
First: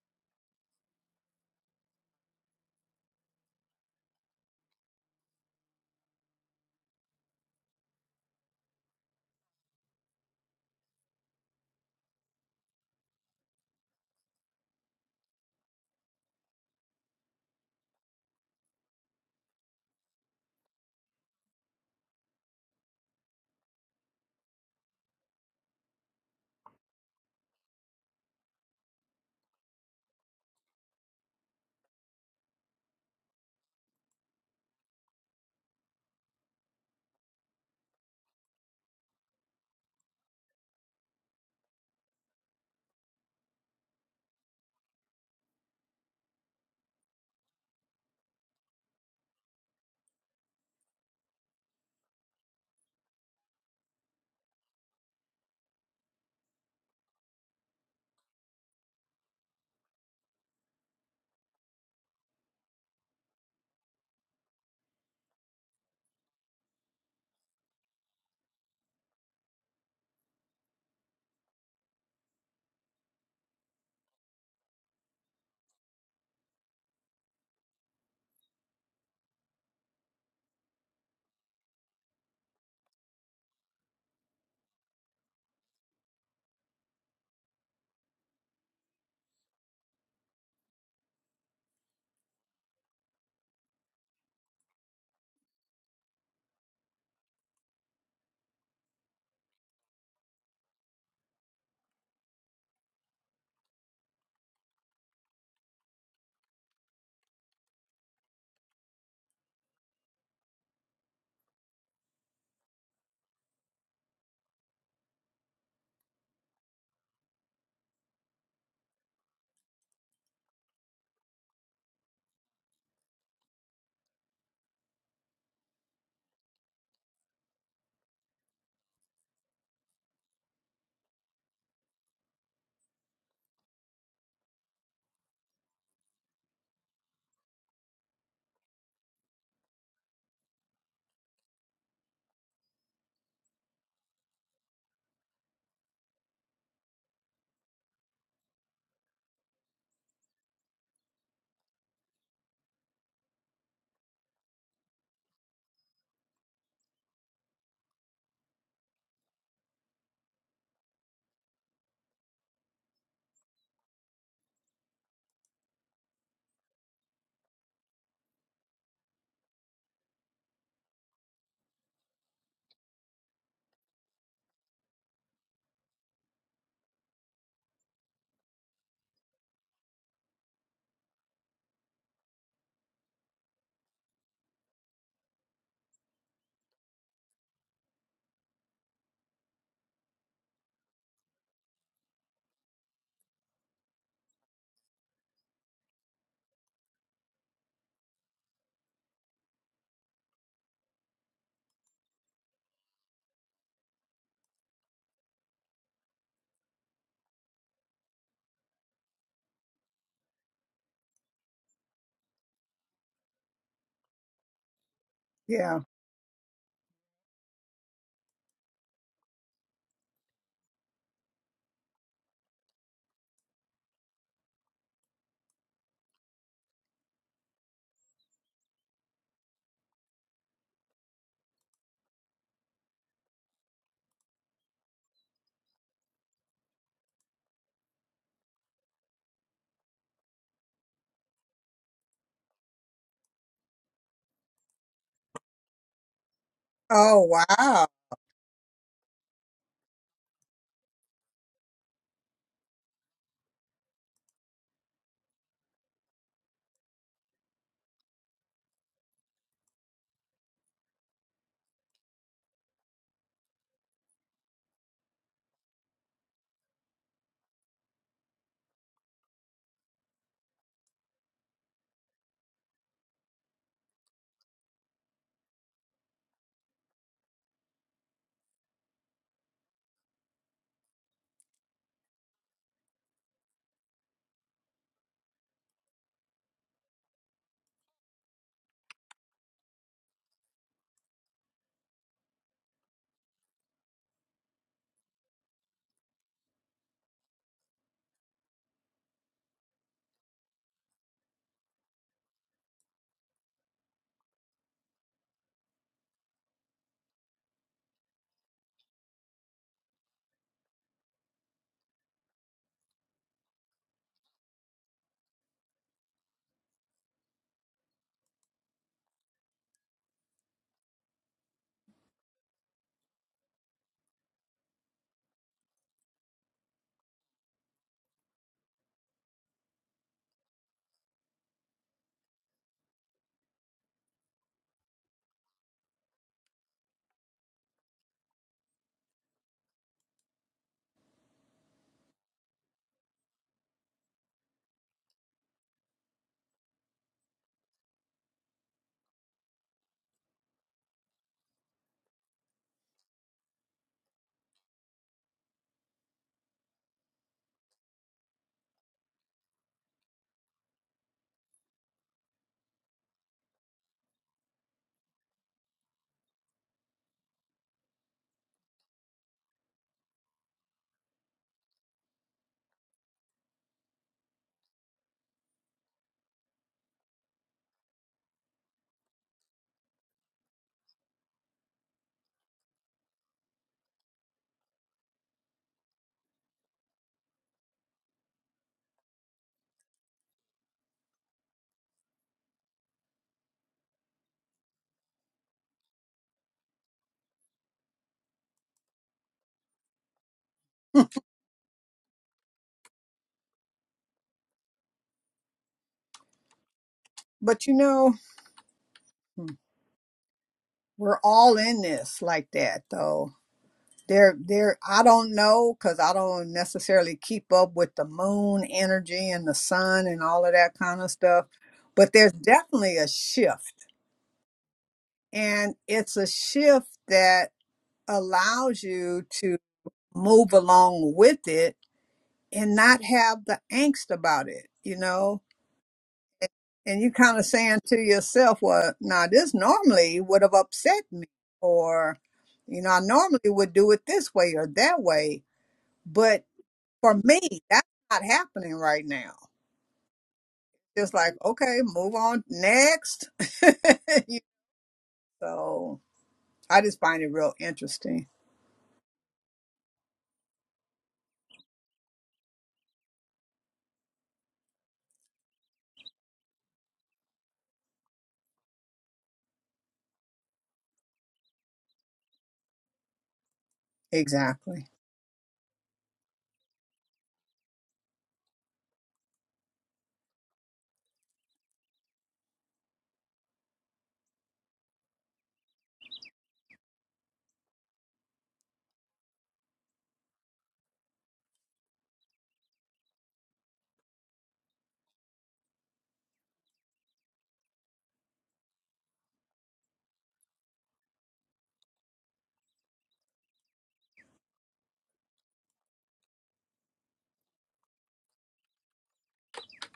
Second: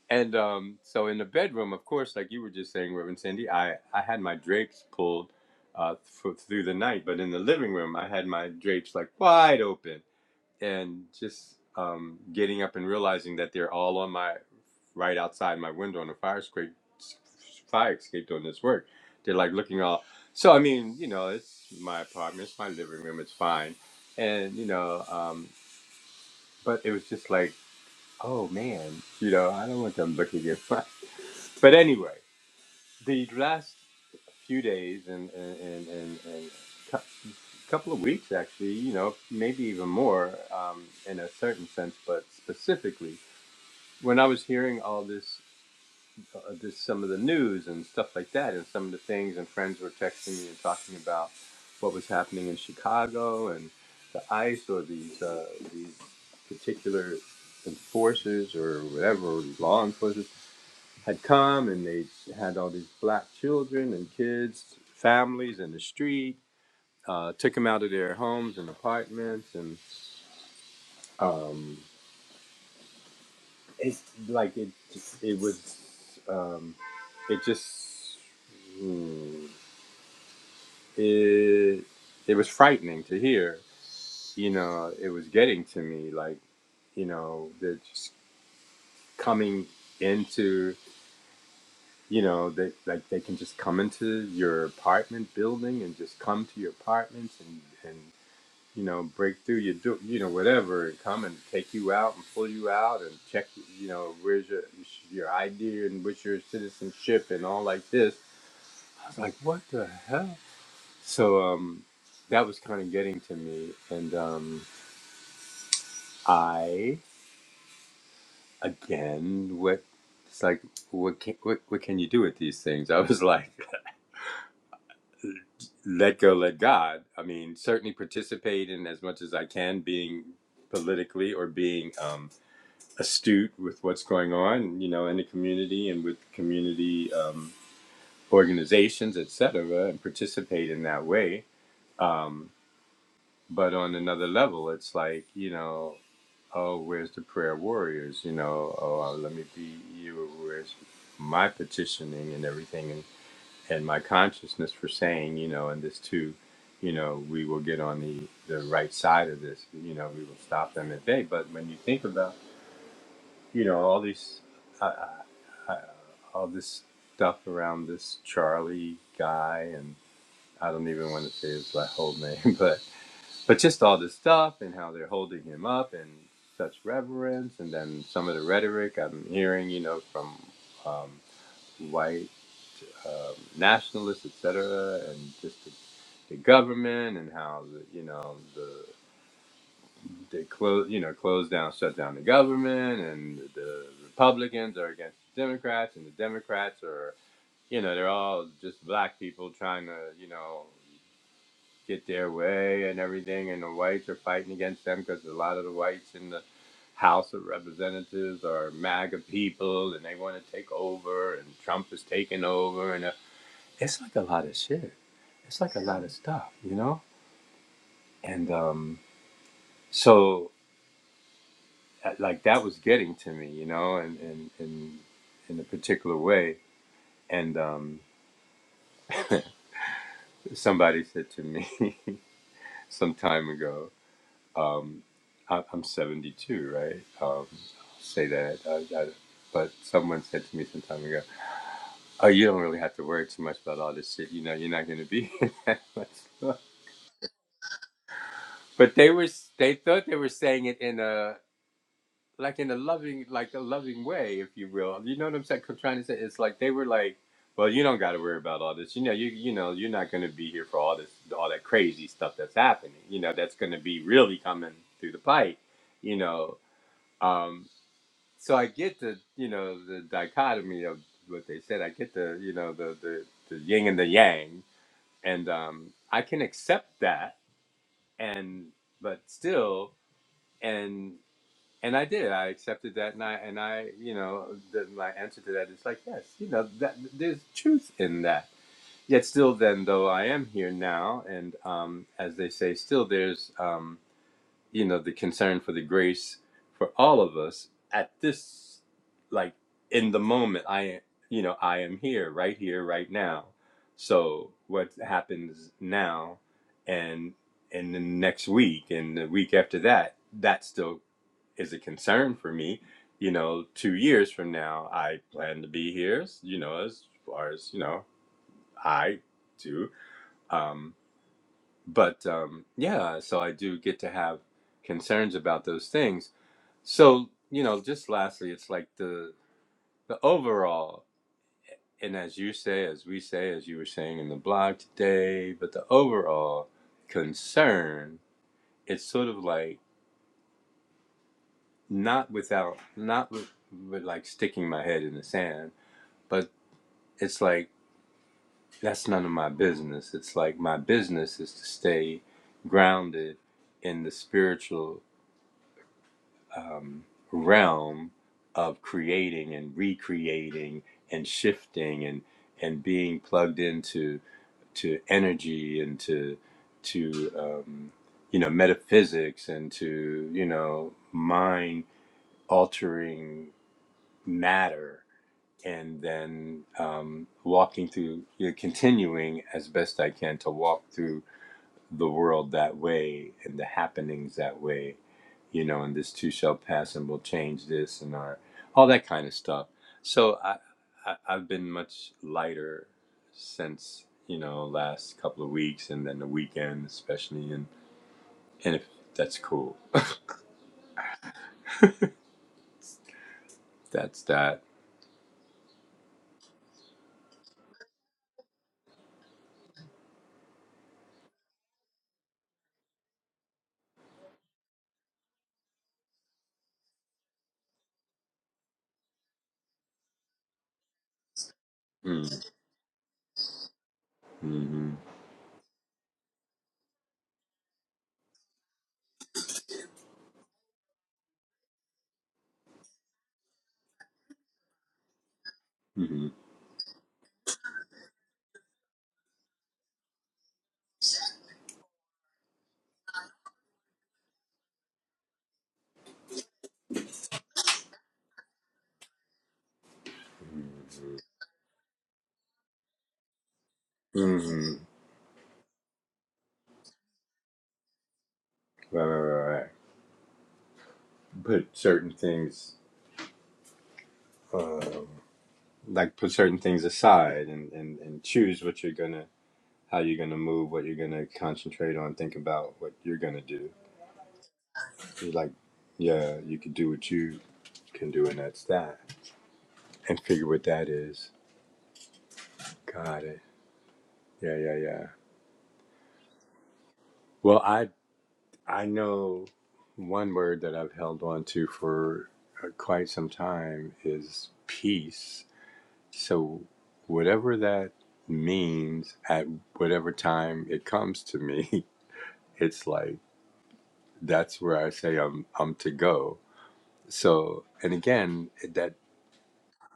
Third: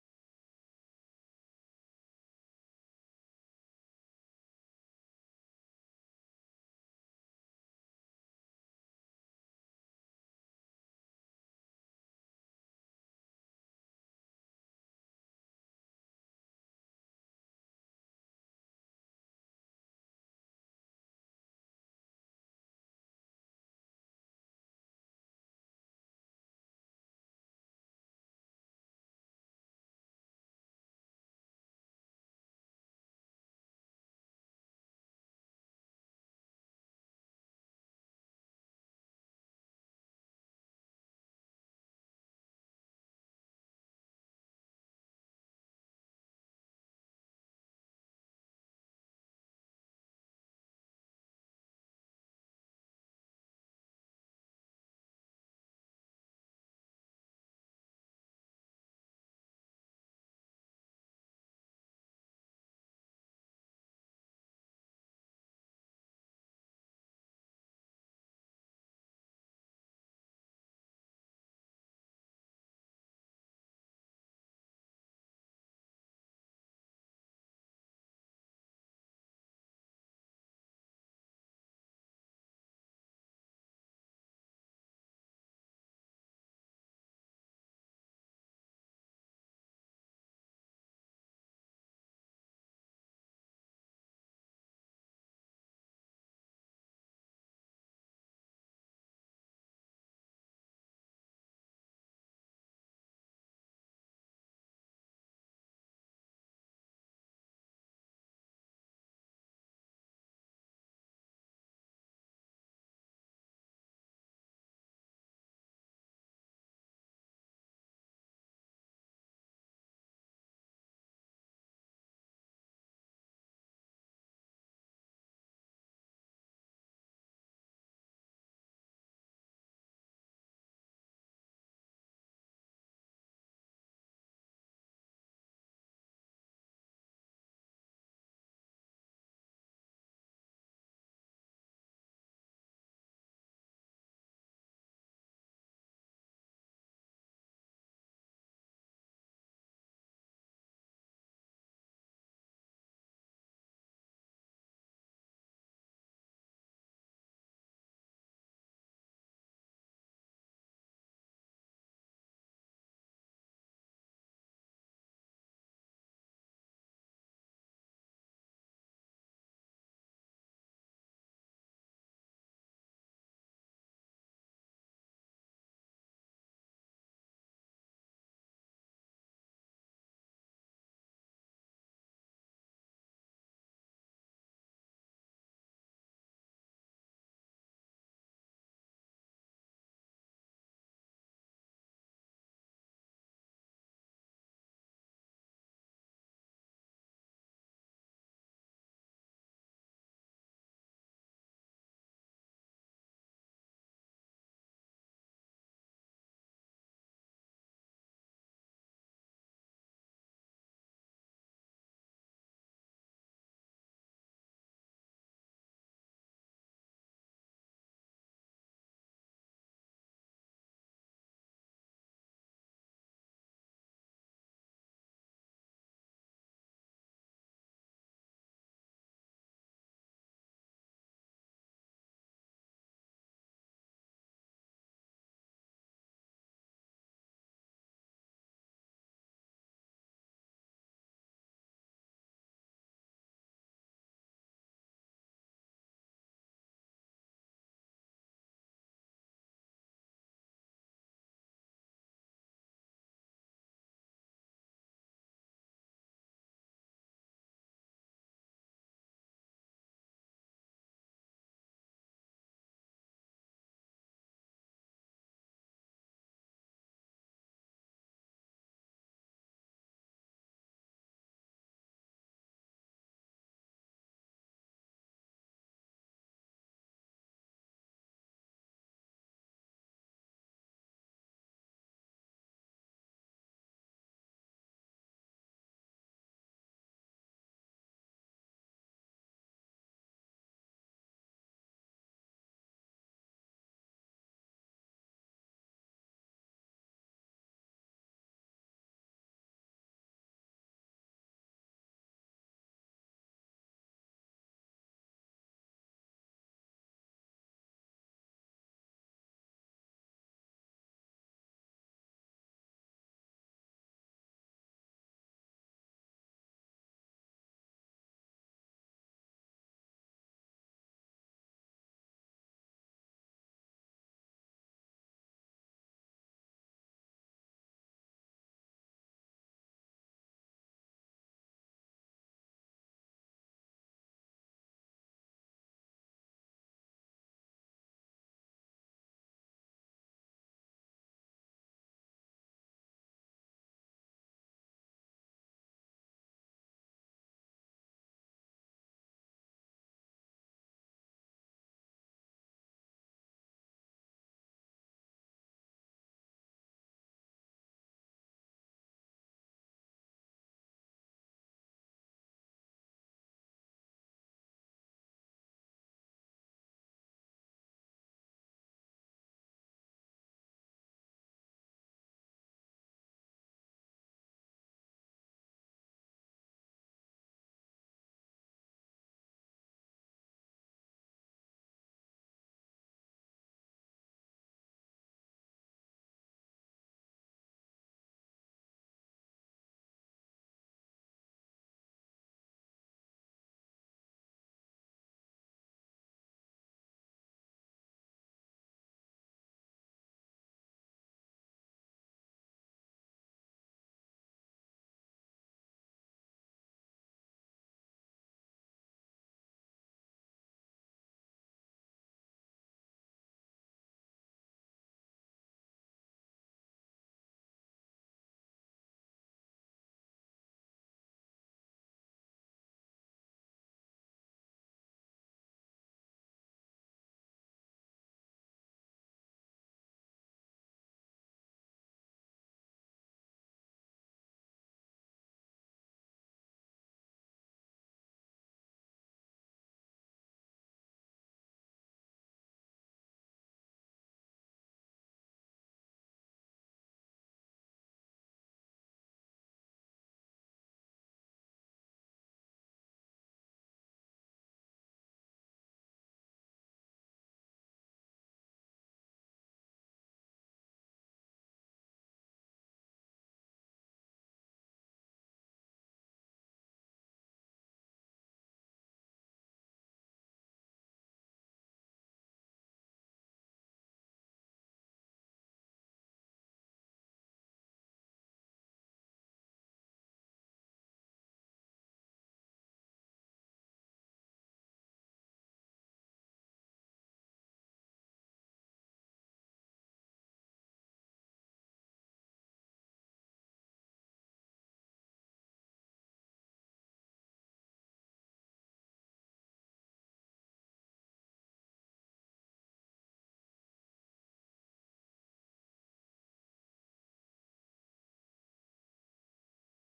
Speaker 3: And um, so in the bedroom, of course, like you were just saying, Reverend Cindy, I, I had my drapes pulled uh, f- through the night. But in the living room, I had my drapes like wide open and just um, getting up and realizing that they're all on my right outside my window on the fire escape, fire escape doing this work. They're like looking all. So I mean, you know, it's my apartment, it's my living room, it's fine, and you know, um, but it was just like, oh man, you know, I don't want them looking at my. But anyway, the last few days and and and and, and couple of weeks actually you know maybe even more um, in a certain sense but specifically when i was hearing all this uh, this some of the news and stuff like that and some of the things and friends were texting me and talking about what was happening in chicago and the ice or these uh, these particular enforcers or whatever law enforcers had come and they had all these black children and kids families in the street uh, took them out of their homes and apartments, and um, it's like it just it was um, it just mm, it it was frightening to hear. You know, it was getting to me like you know they're just coming into you know they like they can just come into your apartment building and just come to your apartments and you know, break through your, do- you know, whatever, and come and take you out and pull you out and check, you know, where's your your ID and what's your citizenship and all like this. I was like, what the hell? So um, that was kind of getting to me, and um, I again, what it's like, what can what, what can you do with these things? I was like, let go, let God. I mean, certainly participate in as much as I can, being politically or being. Um, astute with what's going on, you know, in the community and with community um, organizations, et cetera, and participate in that way. Um, but on another level, it's like, you know, oh, where's the prayer warriors? You know, oh, uh, let me be you. Where's my petitioning and everything, and and my consciousness for saying, you know, and this too, you know, we will get on the the right side of this. You know, we will stop them at bay. But when you think about you know all these uh, uh, all this stuff around this Charlie guy, and I don't even want to say his whole name, but but just all this stuff and how they're holding him up and such reverence, and then some of the rhetoric I'm hearing, you know, from um, white um, nationalists, etc., and just the, the government and how the, you know the they close, you know, close down, shut down the government, and the Republicans are against the Democrats, and the Democrats are, you know, they're all just black people trying to, you know, get their way and everything, and the whites are fighting against them because a lot of the whites in the House of Representatives are MAGA people, and they want to take over, and Trump is taking over, and uh, it's like a lot of shit. It's like a
Speaker 2: Yeah.
Speaker 3: lot of stuff, you know, and um, so. like that was getting to me, you know, and and in in a particular way. And um, somebody said to me some time ago, um, I, I'm 72, right? Um, I'll say that, I, I, but someone said to me some time ago, "Oh, you don't really have to worry too much about all this shit. You know, you're not going to be." that much."
Speaker 2: Oh, wow.
Speaker 3: But they were they thought they were saying it in a like in a loving like a loving way if you will you know what i'm saying I'm trying to say it's like they were like well you don't got to worry about all this you know you you know you're not going to be here for all this all that crazy stuff that's happening you know that's going to be really coming through the pipe you know um so i get the you know the dichotomy of what they said i get the you know the the, the yin and the yang and um i can accept that and but still and and I did. I accepted that, and I and I, you know, the, my answer to that is like, yes, you know, that there's truth in that. Yet still, then though I am here now, and um, as they say, still there's, um, you know, the concern for the grace for all of us at this, like in the moment. I, you know, I am here, right here, right now. So what happens now, and and the next week, and the week after that, that still is a concern for me. You know, two years from now, I plan to be here. You know, as far as you know, I do. Um, but um, yeah, so I do get to have concerns about those things. So you know, just lastly, it's like the the overall, and as you say, as we say, as you were saying in the blog today, but the overall concern, it's sort of like not without, not with, with like sticking my head in the sand but it's like that's none of my business. It's like my business is to stay grounded in the spiritual um, realm of creating and recreating and shifting and and being plugged into to energy and to to um, you know metaphysics and to you know mind altering matter and then um, walking through, you know, continuing as best I can to walk through the world that way and the happenings that way, you know, and this too shall pass and we'll change this and our, all that kind of stuff. So I, I, I've been much lighter since, you know, last couple of weeks and then the weekend, especially. And, and if that's cool, that's that.
Speaker 2: But you know, mm, we're all in this like that, though. There, there. I don't know because I don't necessarily keep up with the moon energy and the sun and all of that kind of stuff. But
Speaker 3: Mm,
Speaker 2: there's definitely a shift,
Speaker 3: mm-hmm,
Speaker 2: and it's a shift that allows you to move along with it and not have the angst about it. You know,
Speaker 3: mm-hmm,
Speaker 2: and you kind of saying to yourself, well, now this normally would have upset me, or, you know, I normally would do it this way or that way. But for me, that's not happening right now. Just like, okay, move on next. You-
Speaker 3: mm-hmm.
Speaker 2: so I just find it real interesting.
Speaker 3: Right, right, right, right. right. But certain things um, like put certain things aside and, and, and choose what you're gonna how you're gonna move what you're gonna concentrate on think about what you're gonna do
Speaker 2: Exactly.
Speaker 3: It's like yeah you can do what you can do and that's that and figure what that is got it yeah yeah yeah well i i know one word that i've held on to for uh, quite some time is peace so whatever that means at whatever time it comes to me it's like that's where I say I'm I'm to go. So and again that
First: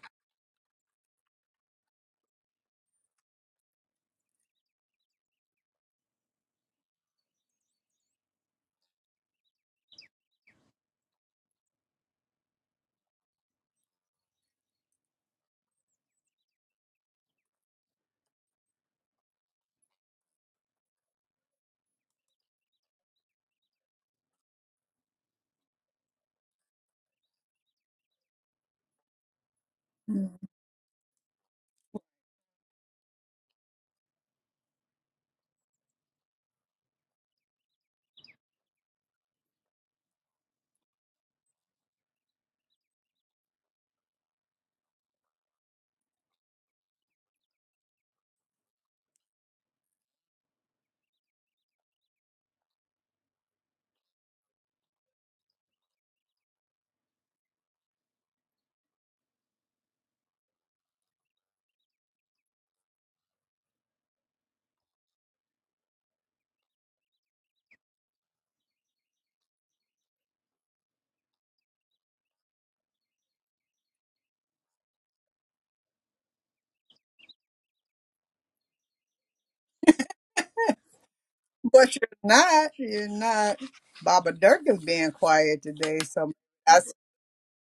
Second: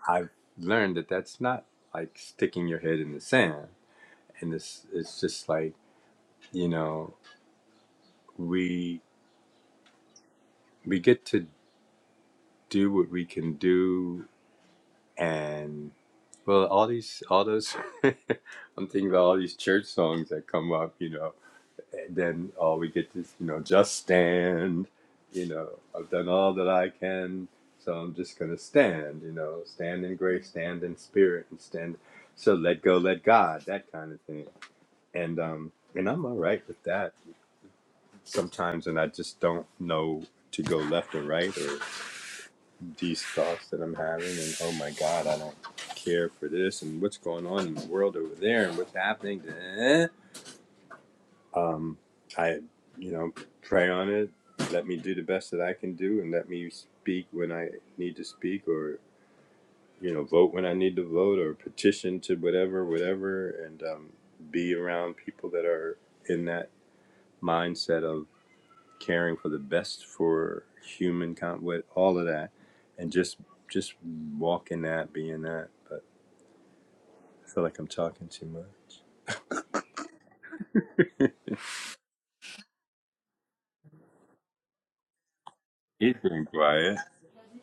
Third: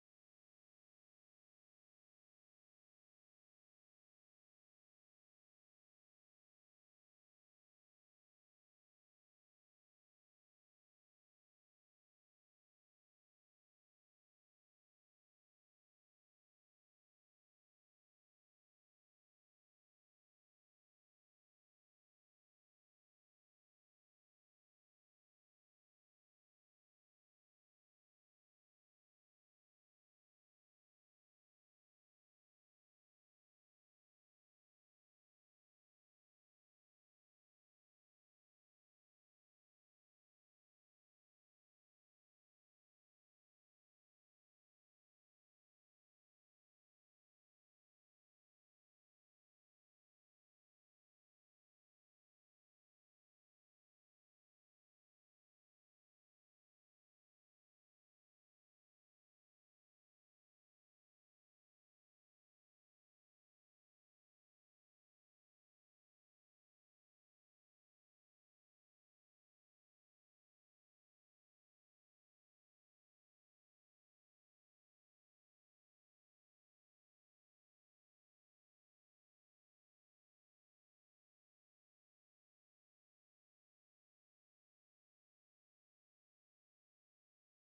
Speaker 3: I've learned that that's not like sticking your head in the sand, and this it's just like you know we we get to do what we can do, and well all these all those I'm thinking about all these church songs that come up, you know then uh, we get this, you know, just stand. You know, I've done all that I can, so I'm just gonna stand. You know, stand in
Speaker 2: Mhm.
Speaker 3: grace, stand in spirit, and stand. So let go, let God, that kind of thing. And um, and I'm all right with that sometimes, and I just don't know to go left or right or these thoughts that I'm having, and oh my God, I don't care for this, and what's going on in the world over there, and what's happening. eh? Um, I, you know, pray on it. Let me do the best that I can do, and let me speak when I need to speak, or you know, vote when I need to vote, or petition to whatever, whatever, and um, be around people that are in that mindset of caring for the best for human con with all of that, and just just walk in that, be in that. But I feel like I'm talking too much.
Speaker 2: But you're not, you're not. Baba Dirk is being quiet today.
Speaker 3: He's
Speaker 2: So
Speaker 3: been quiet.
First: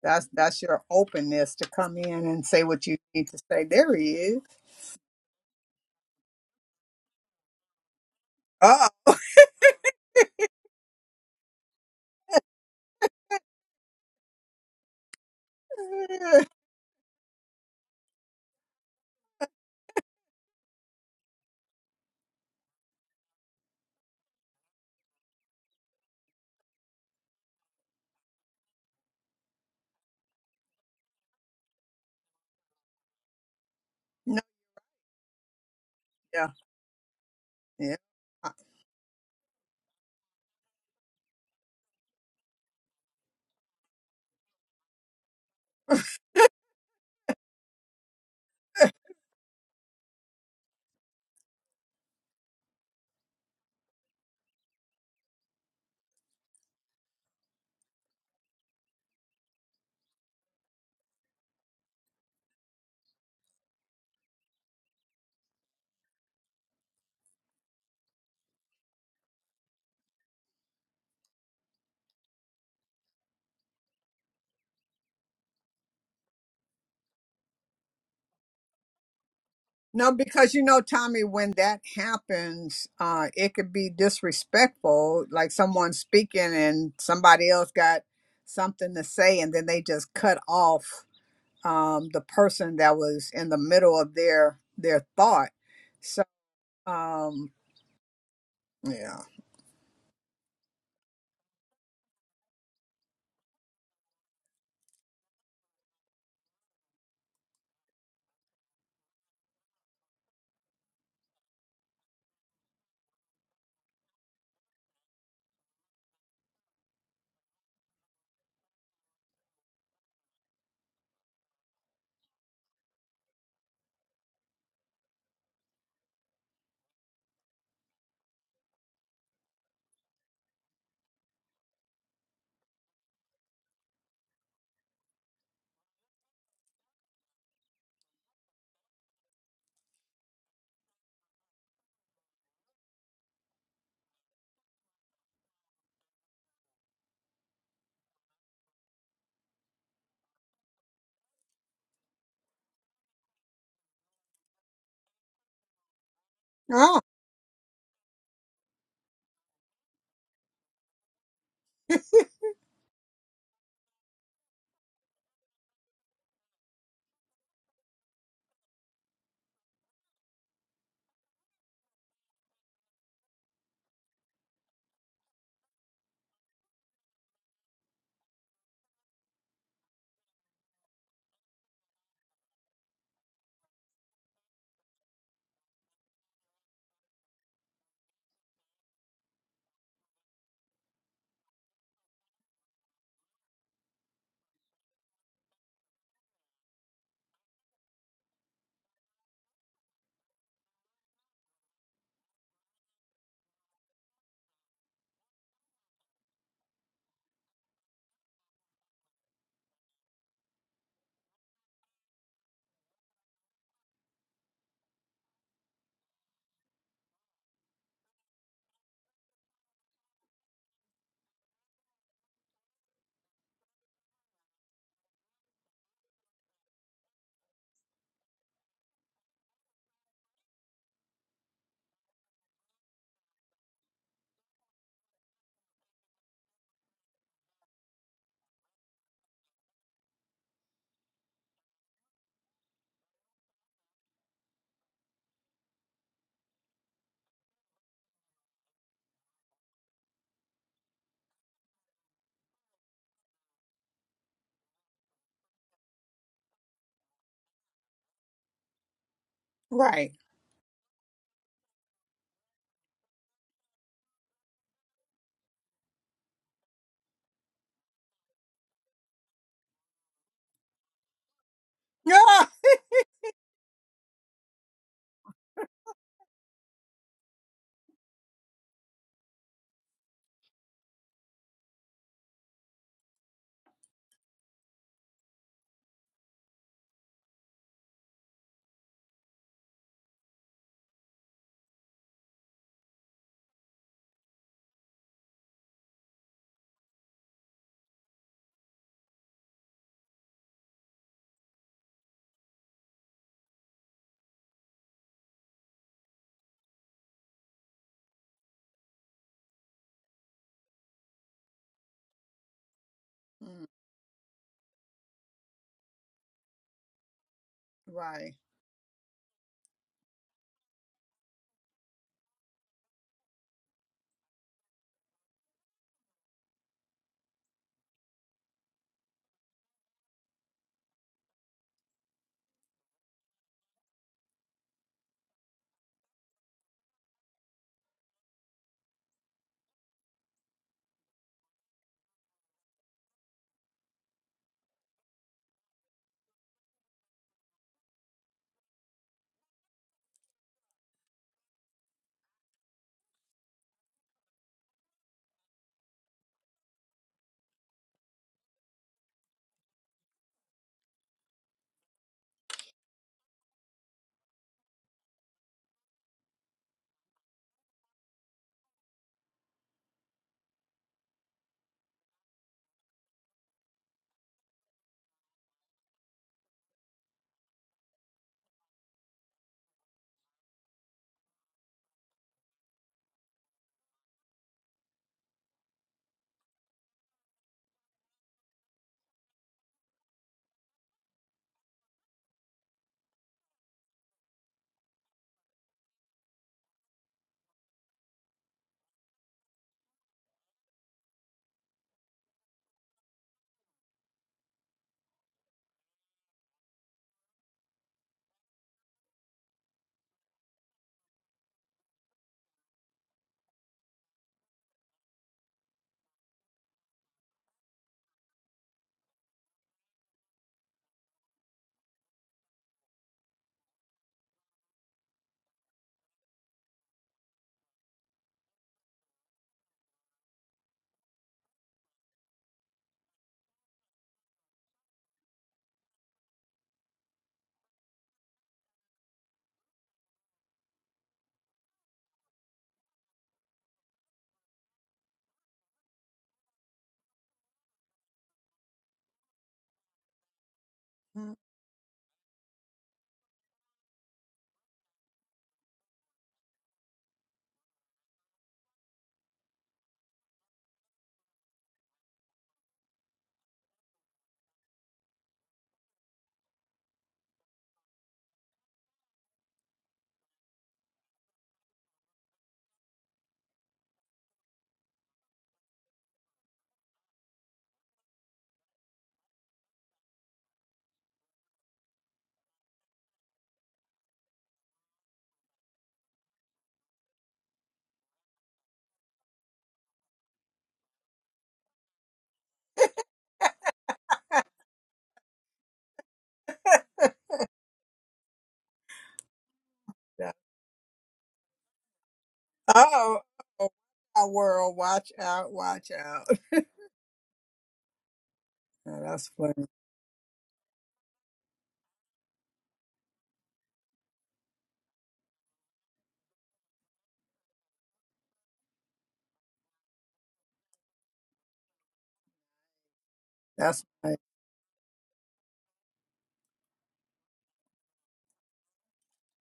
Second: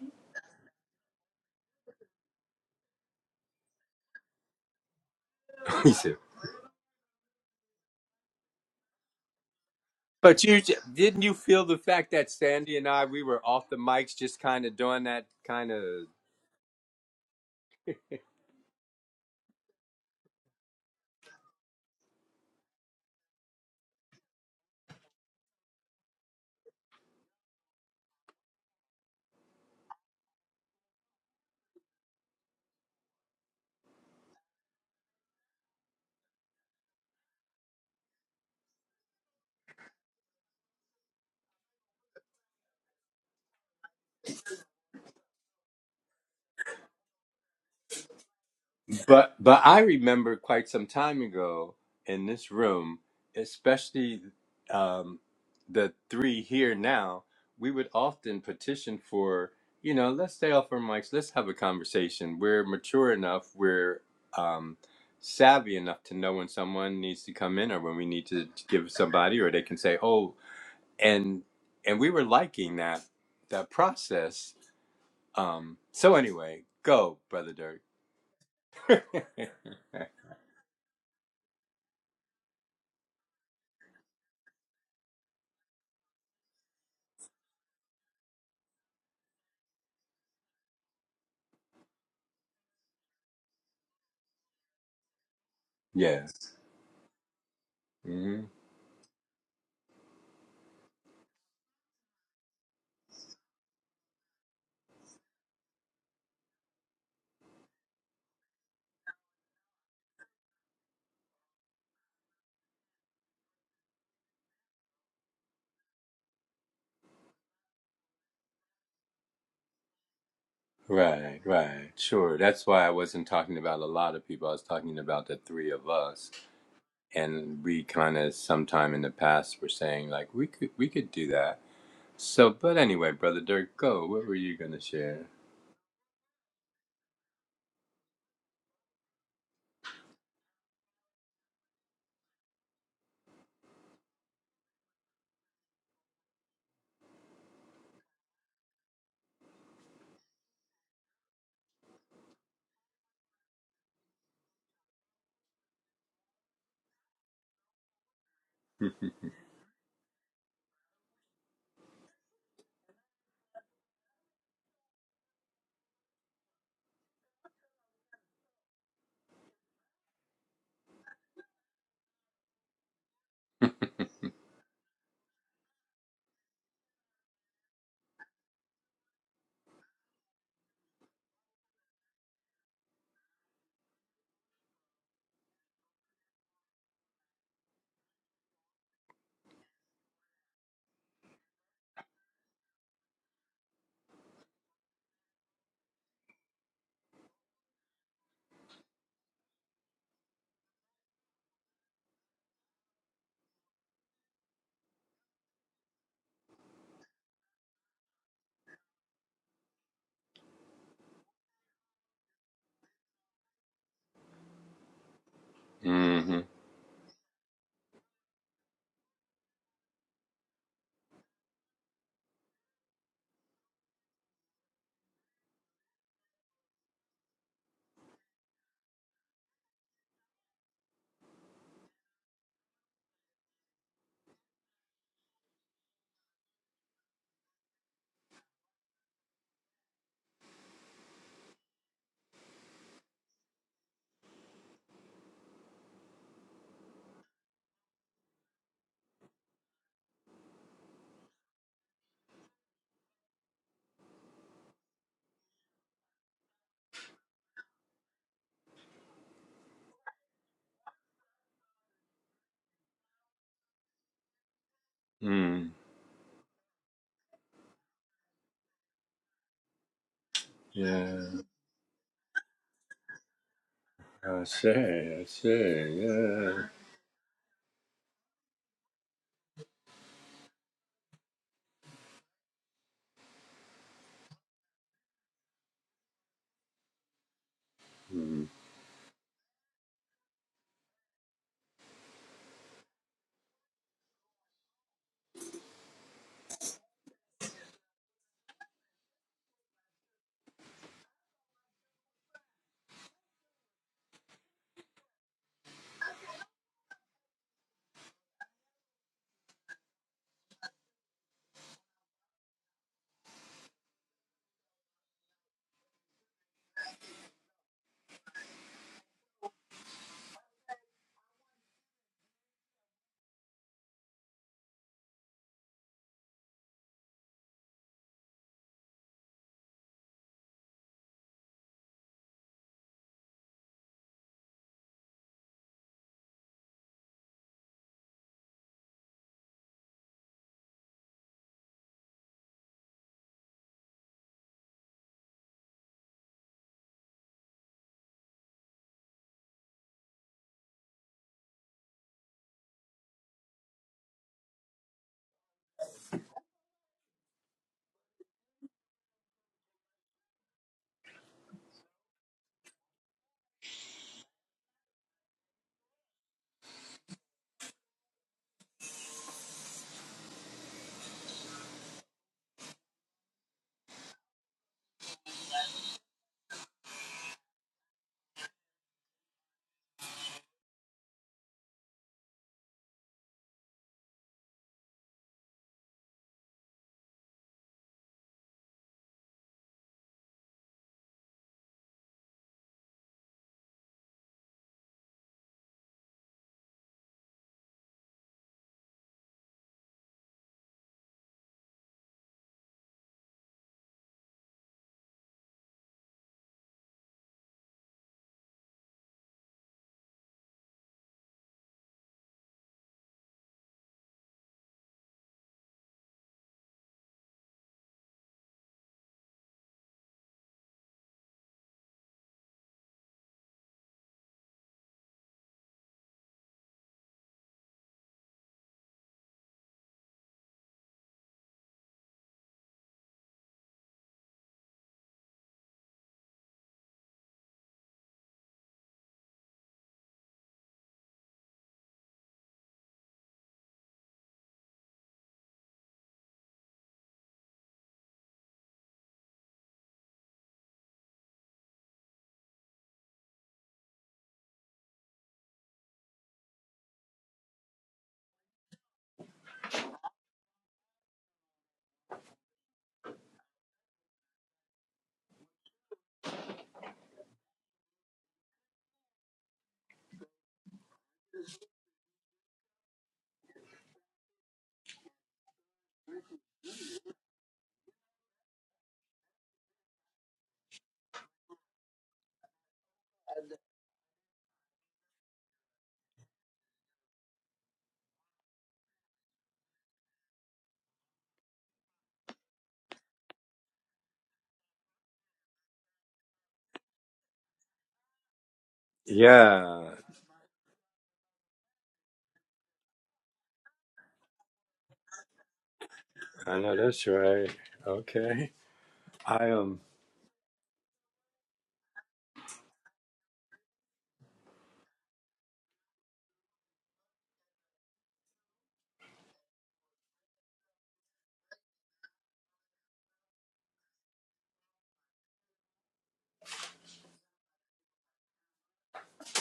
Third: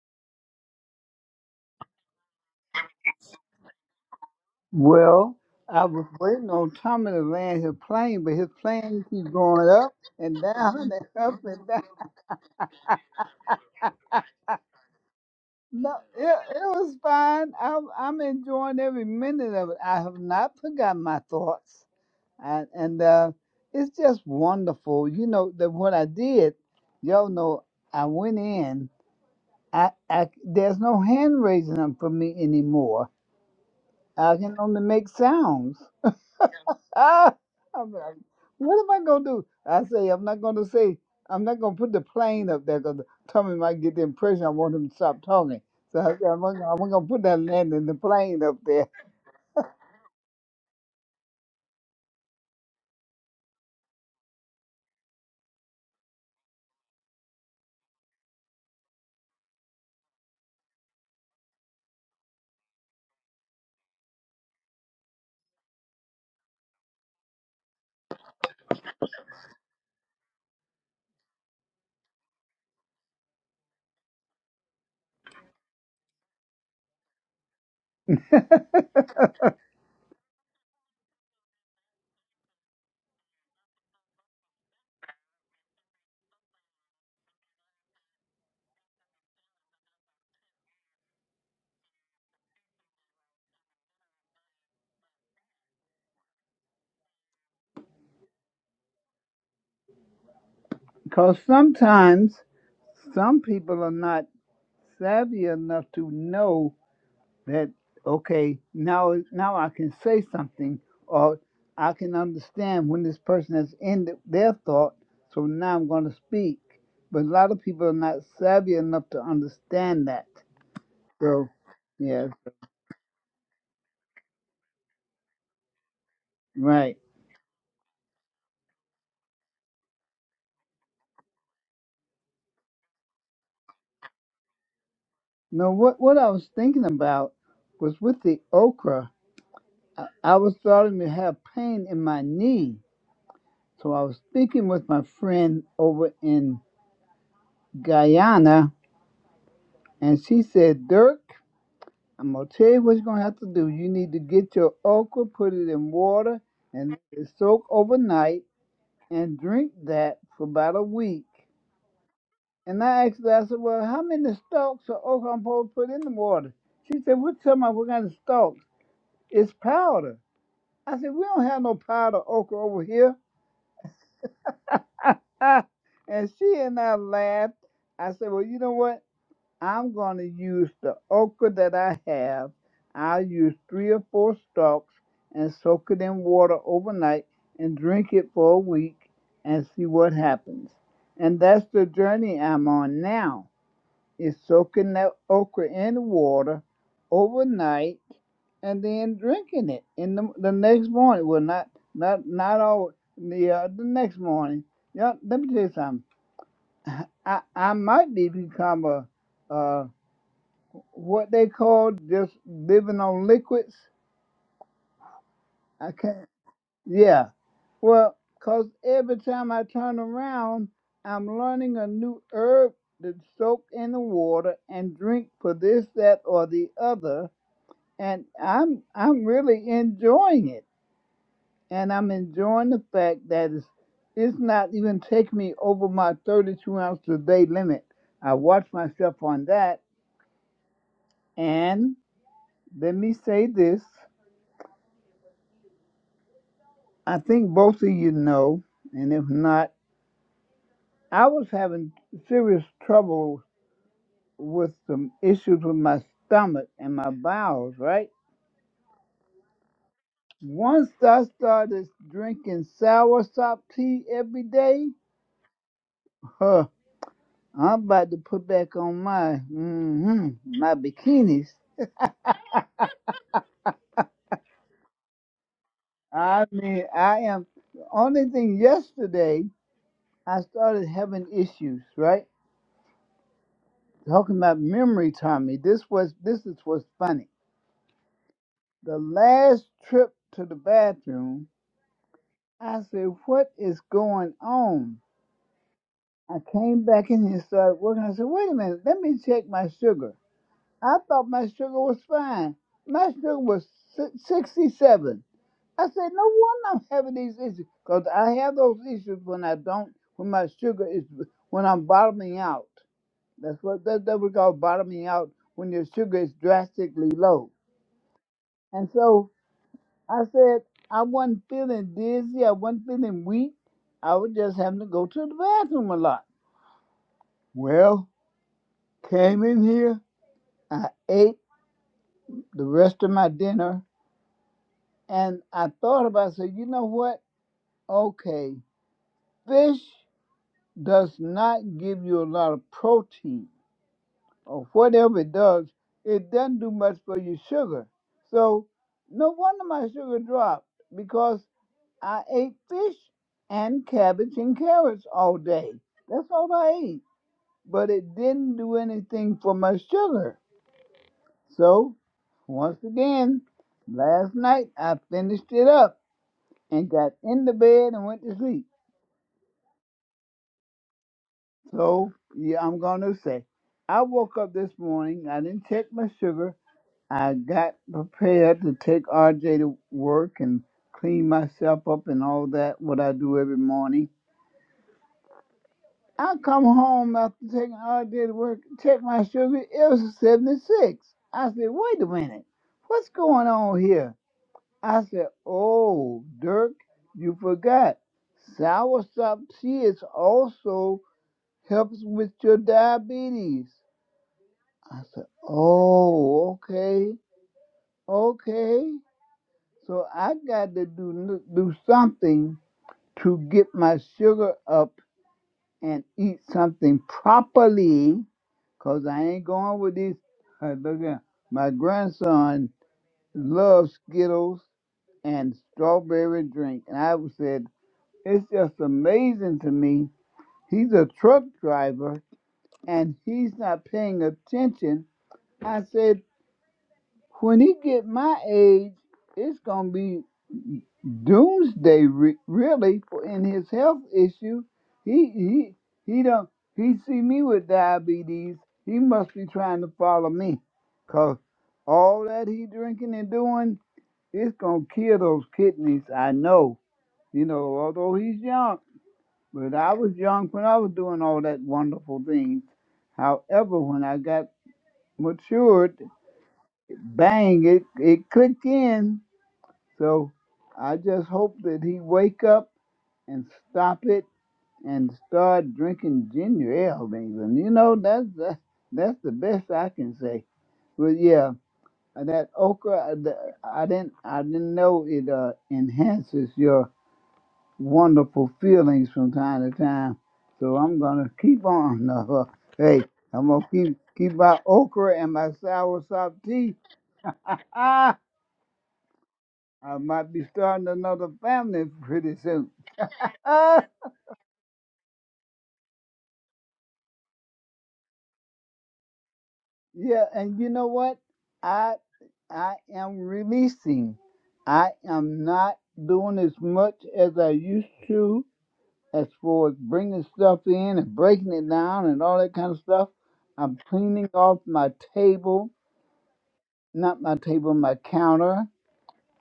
Speaker 2: That's that's your openness to come in and say what you need to say. There he is.
Speaker 1: Well, I
Speaker 3: he
Speaker 1: was
Speaker 3: said,
Speaker 1: waiting on Tommy to land his plane, but his
Speaker 2: Oh,
Speaker 1: plane keep going up and
Speaker 3: But you j-
Speaker 1: down and
Speaker 3: didn't you
Speaker 1: up
Speaker 3: feel
Speaker 1: and
Speaker 3: the
Speaker 1: down.
Speaker 3: fact that Sandy and I we were off the mics just kind of doing that kind of
Speaker 1: No, it, it was fine. I'm, I'm enjoying every minute of it. I have not forgotten my thoughts. And, and uh, it's just wonderful. You know, that what I did, y'all know, I went in. I, I, there's no hand raising up for me anymore. I
Speaker 2: no,
Speaker 1: can only make sounds.
Speaker 2: yeah,
Speaker 1: Ah, I'm
Speaker 2: yeah.
Speaker 1: like,
Speaker 2: Uh,
Speaker 1: what am I gonna do? I say I'm not gonna say I'm not gonna put the plane up there because Tommy might get the impression I want him to stop talking. So I said I'm not, gonna- I'm not gonna put that landing the plane up there
Speaker 3: but but I remember quite some time ago in this room, especially um the three here now, we would often petition for, you know, let's stay off our mics, let's have a conversation. We're mature enough, we're um savvy enough to know when someone needs to come in or when we need to give somebody or they can say, "Oh, and and we were liking that that process. Um, so anyway, go, brother Dirk.
Speaker 2: No, because you know, Tommy, when that happens, uh, it could be disrespectful. Like someone speaking and somebody else got something to say, and then they just cut off um, the person that was in the middle of their their thought. So,
Speaker 3: yes.
Speaker 2: um,
Speaker 3: hmm
Speaker 2: yeah.
Speaker 1: because sometimes some people are not savvy enough to know that okay now now I can say something or I can understand when this person has ended their thought so now I'm going to speak but a lot of people are not savvy enough to understand that
Speaker 3: Right,
Speaker 1: so
Speaker 3: right,
Speaker 1: yeah
Speaker 3: sure. That's why I wasn't talking about a lot of people. I was talking about the three of us,
Speaker 1: right
Speaker 3: and we kind of sometime in the past were saying like we could we could do that. So, but anyway, brother Dirk, go. What were you gonna share?
Speaker 1: now what what I was thinking about was with the okra I was starting to have pain in my knee so I was speaking with my friend over in Guyana and she said Dirk I'm gonna tell you what you're gonna have to do. You need to get your okra, put it in water, and
Speaker 2: Oh,
Speaker 1: let it soak overnight, and drink that for about a week. And I asked her, I said, "Well, how many stalks of okra I'm supposed to put in the water?" She said, "We're talking about? What kind of stalks? It's powder." I said, "We don't have no powder okra over here." Ah, and she and I laughed. I said, "Well, you know what? I'm going to use the okra that I have. I'll use three or four stalks and soak it in water overnight and drink it for a week and see what happens. And that's the journey I'm on now. Is soaking that okra in water overnight and then drinking it in the, the next morning. Well, not not not all the uh, the next morning. Yeah, let me tell you something. I I might be become a uh what they call just living on liquids. I can't.
Speaker 3: Mm-hmm.
Speaker 1: Yeah. well, cause every time I turn around, I'm learning a new herb to soak in the water and drink for this, that, or the other, and I'm I'm really enjoying it, and I'm enjoying the fact that it's it's not even taking me over my 32 ounce a day limit. I watch myself on that, and let me say this. I think both of you know, and if not, I was having serious trouble with some issues with my stomach and my bowels, right?
Speaker 2: right.
Speaker 1: Once I started drinking soursop tea every day,
Speaker 3: Mm.
Speaker 1: huh, I'm about to put back on my hmm my
Speaker 3: Yeah.
Speaker 1: bikinis.
Speaker 2: Yeah.
Speaker 3: I say, I say,
Speaker 1: I
Speaker 3: yeah.
Speaker 1: mean, I am. The only thing yesterday, I started having issues, right? Talking about memory, Tommy. This was this is what's funny.
Speaker 3: Mm.
Speaker 1: The last trip to the bathroom, I said, What is going on? I came back in here and started working. I said, Wait a minute, let me check my sugar. I thought my sugar was fine. My sugar was si- 67. I said, No wonder I'm having these issues. Because I have those issues when I don't, when my sugar is, when I'm bottoming out. That's
Speaker 2: Mm,
Speaker 1: what that, that we call bottoming out when your sugar is drastically low.
Speaker 2: Right.
Speaker 1: And so I said I wasn't feeling dizzy. I wasn't feeling weak. I was just having to go to the bathroom a lot. Well, came in here. I ate the rest of my dinner, and I thought about. it, I said, you know what? Okay, fish does not give you a lot of protein, or whatever it does. It doesn't do much for your sugar. So no wonder my sugar dropped because. I ate fish and cabbage and carrots all day. That's all I ate. But it didn't do anything for my sugar. So, once again, last night I finished it up and got in the bed and went to sleep. So, yeah, I'm going to say, I woke up this morning. I didn't check my sugar. I got prepared to take RJ to work and clean myself up and all that, what I do every morning I come home after taking all day to work, check my sugar, it was 76. I said, wait a minute, what's going on here? I said, oh, Dirk, you forgot. Soursop tea is also helps with your diabetes. I said, oh, okay, okay. So I got to do, do something to get my sugar up and eat something properly Cause I ain't going with these. Uh, look at my grandson loves Skittles and strawberry drink, and I was said it's just amazing to me. He's a truck driver and he's not paying attention. I said when he get my age, it's gonna be doomsday re- really for in his health issue. He he he don't he see me with diabetes. He must be trying to follow me,
Speaker 2: Mm.
Speaker 1: cause all that he drinking and doing, it's gonna kill those kidneys. I know. You know, although he's young, but I was young when I was doing all that wonderful things. However, when I got matured, bang, it it clicked in so I just hope that he wake up and stop it and start drinking ginger ale, Mason. You know that's the, that's the best I can say. But yeah, that okra, uh, the, I didn't I didn't know it uh, enhances your wonderful feelings from time to time. So I'm gonna keep on. Uh, hey, I'm gonna keep keep my okra and my sour soursop tea. I
Speaker 3: Yeah,
Speaker 2: yeah.
Speaker 1: might be starting another family pretty soon.
Speaker 2: Oh, oh, our world, watch out, watch out.
Speaker 3: I know that's right. Okay.
Speaker 2: Now, that's
Speaker 3: I
Speaker 2: funny.
Speaker 3: am.
Speaker 1: Yeah, and you know what? I I am releasing. I am not doing as much as I used to as far as bringing stuff in and breaking it down and all that kind of stuff. I'm
Speaker 2: That's funny.
Speaker 1: cleaning off my table, not my table, my counter,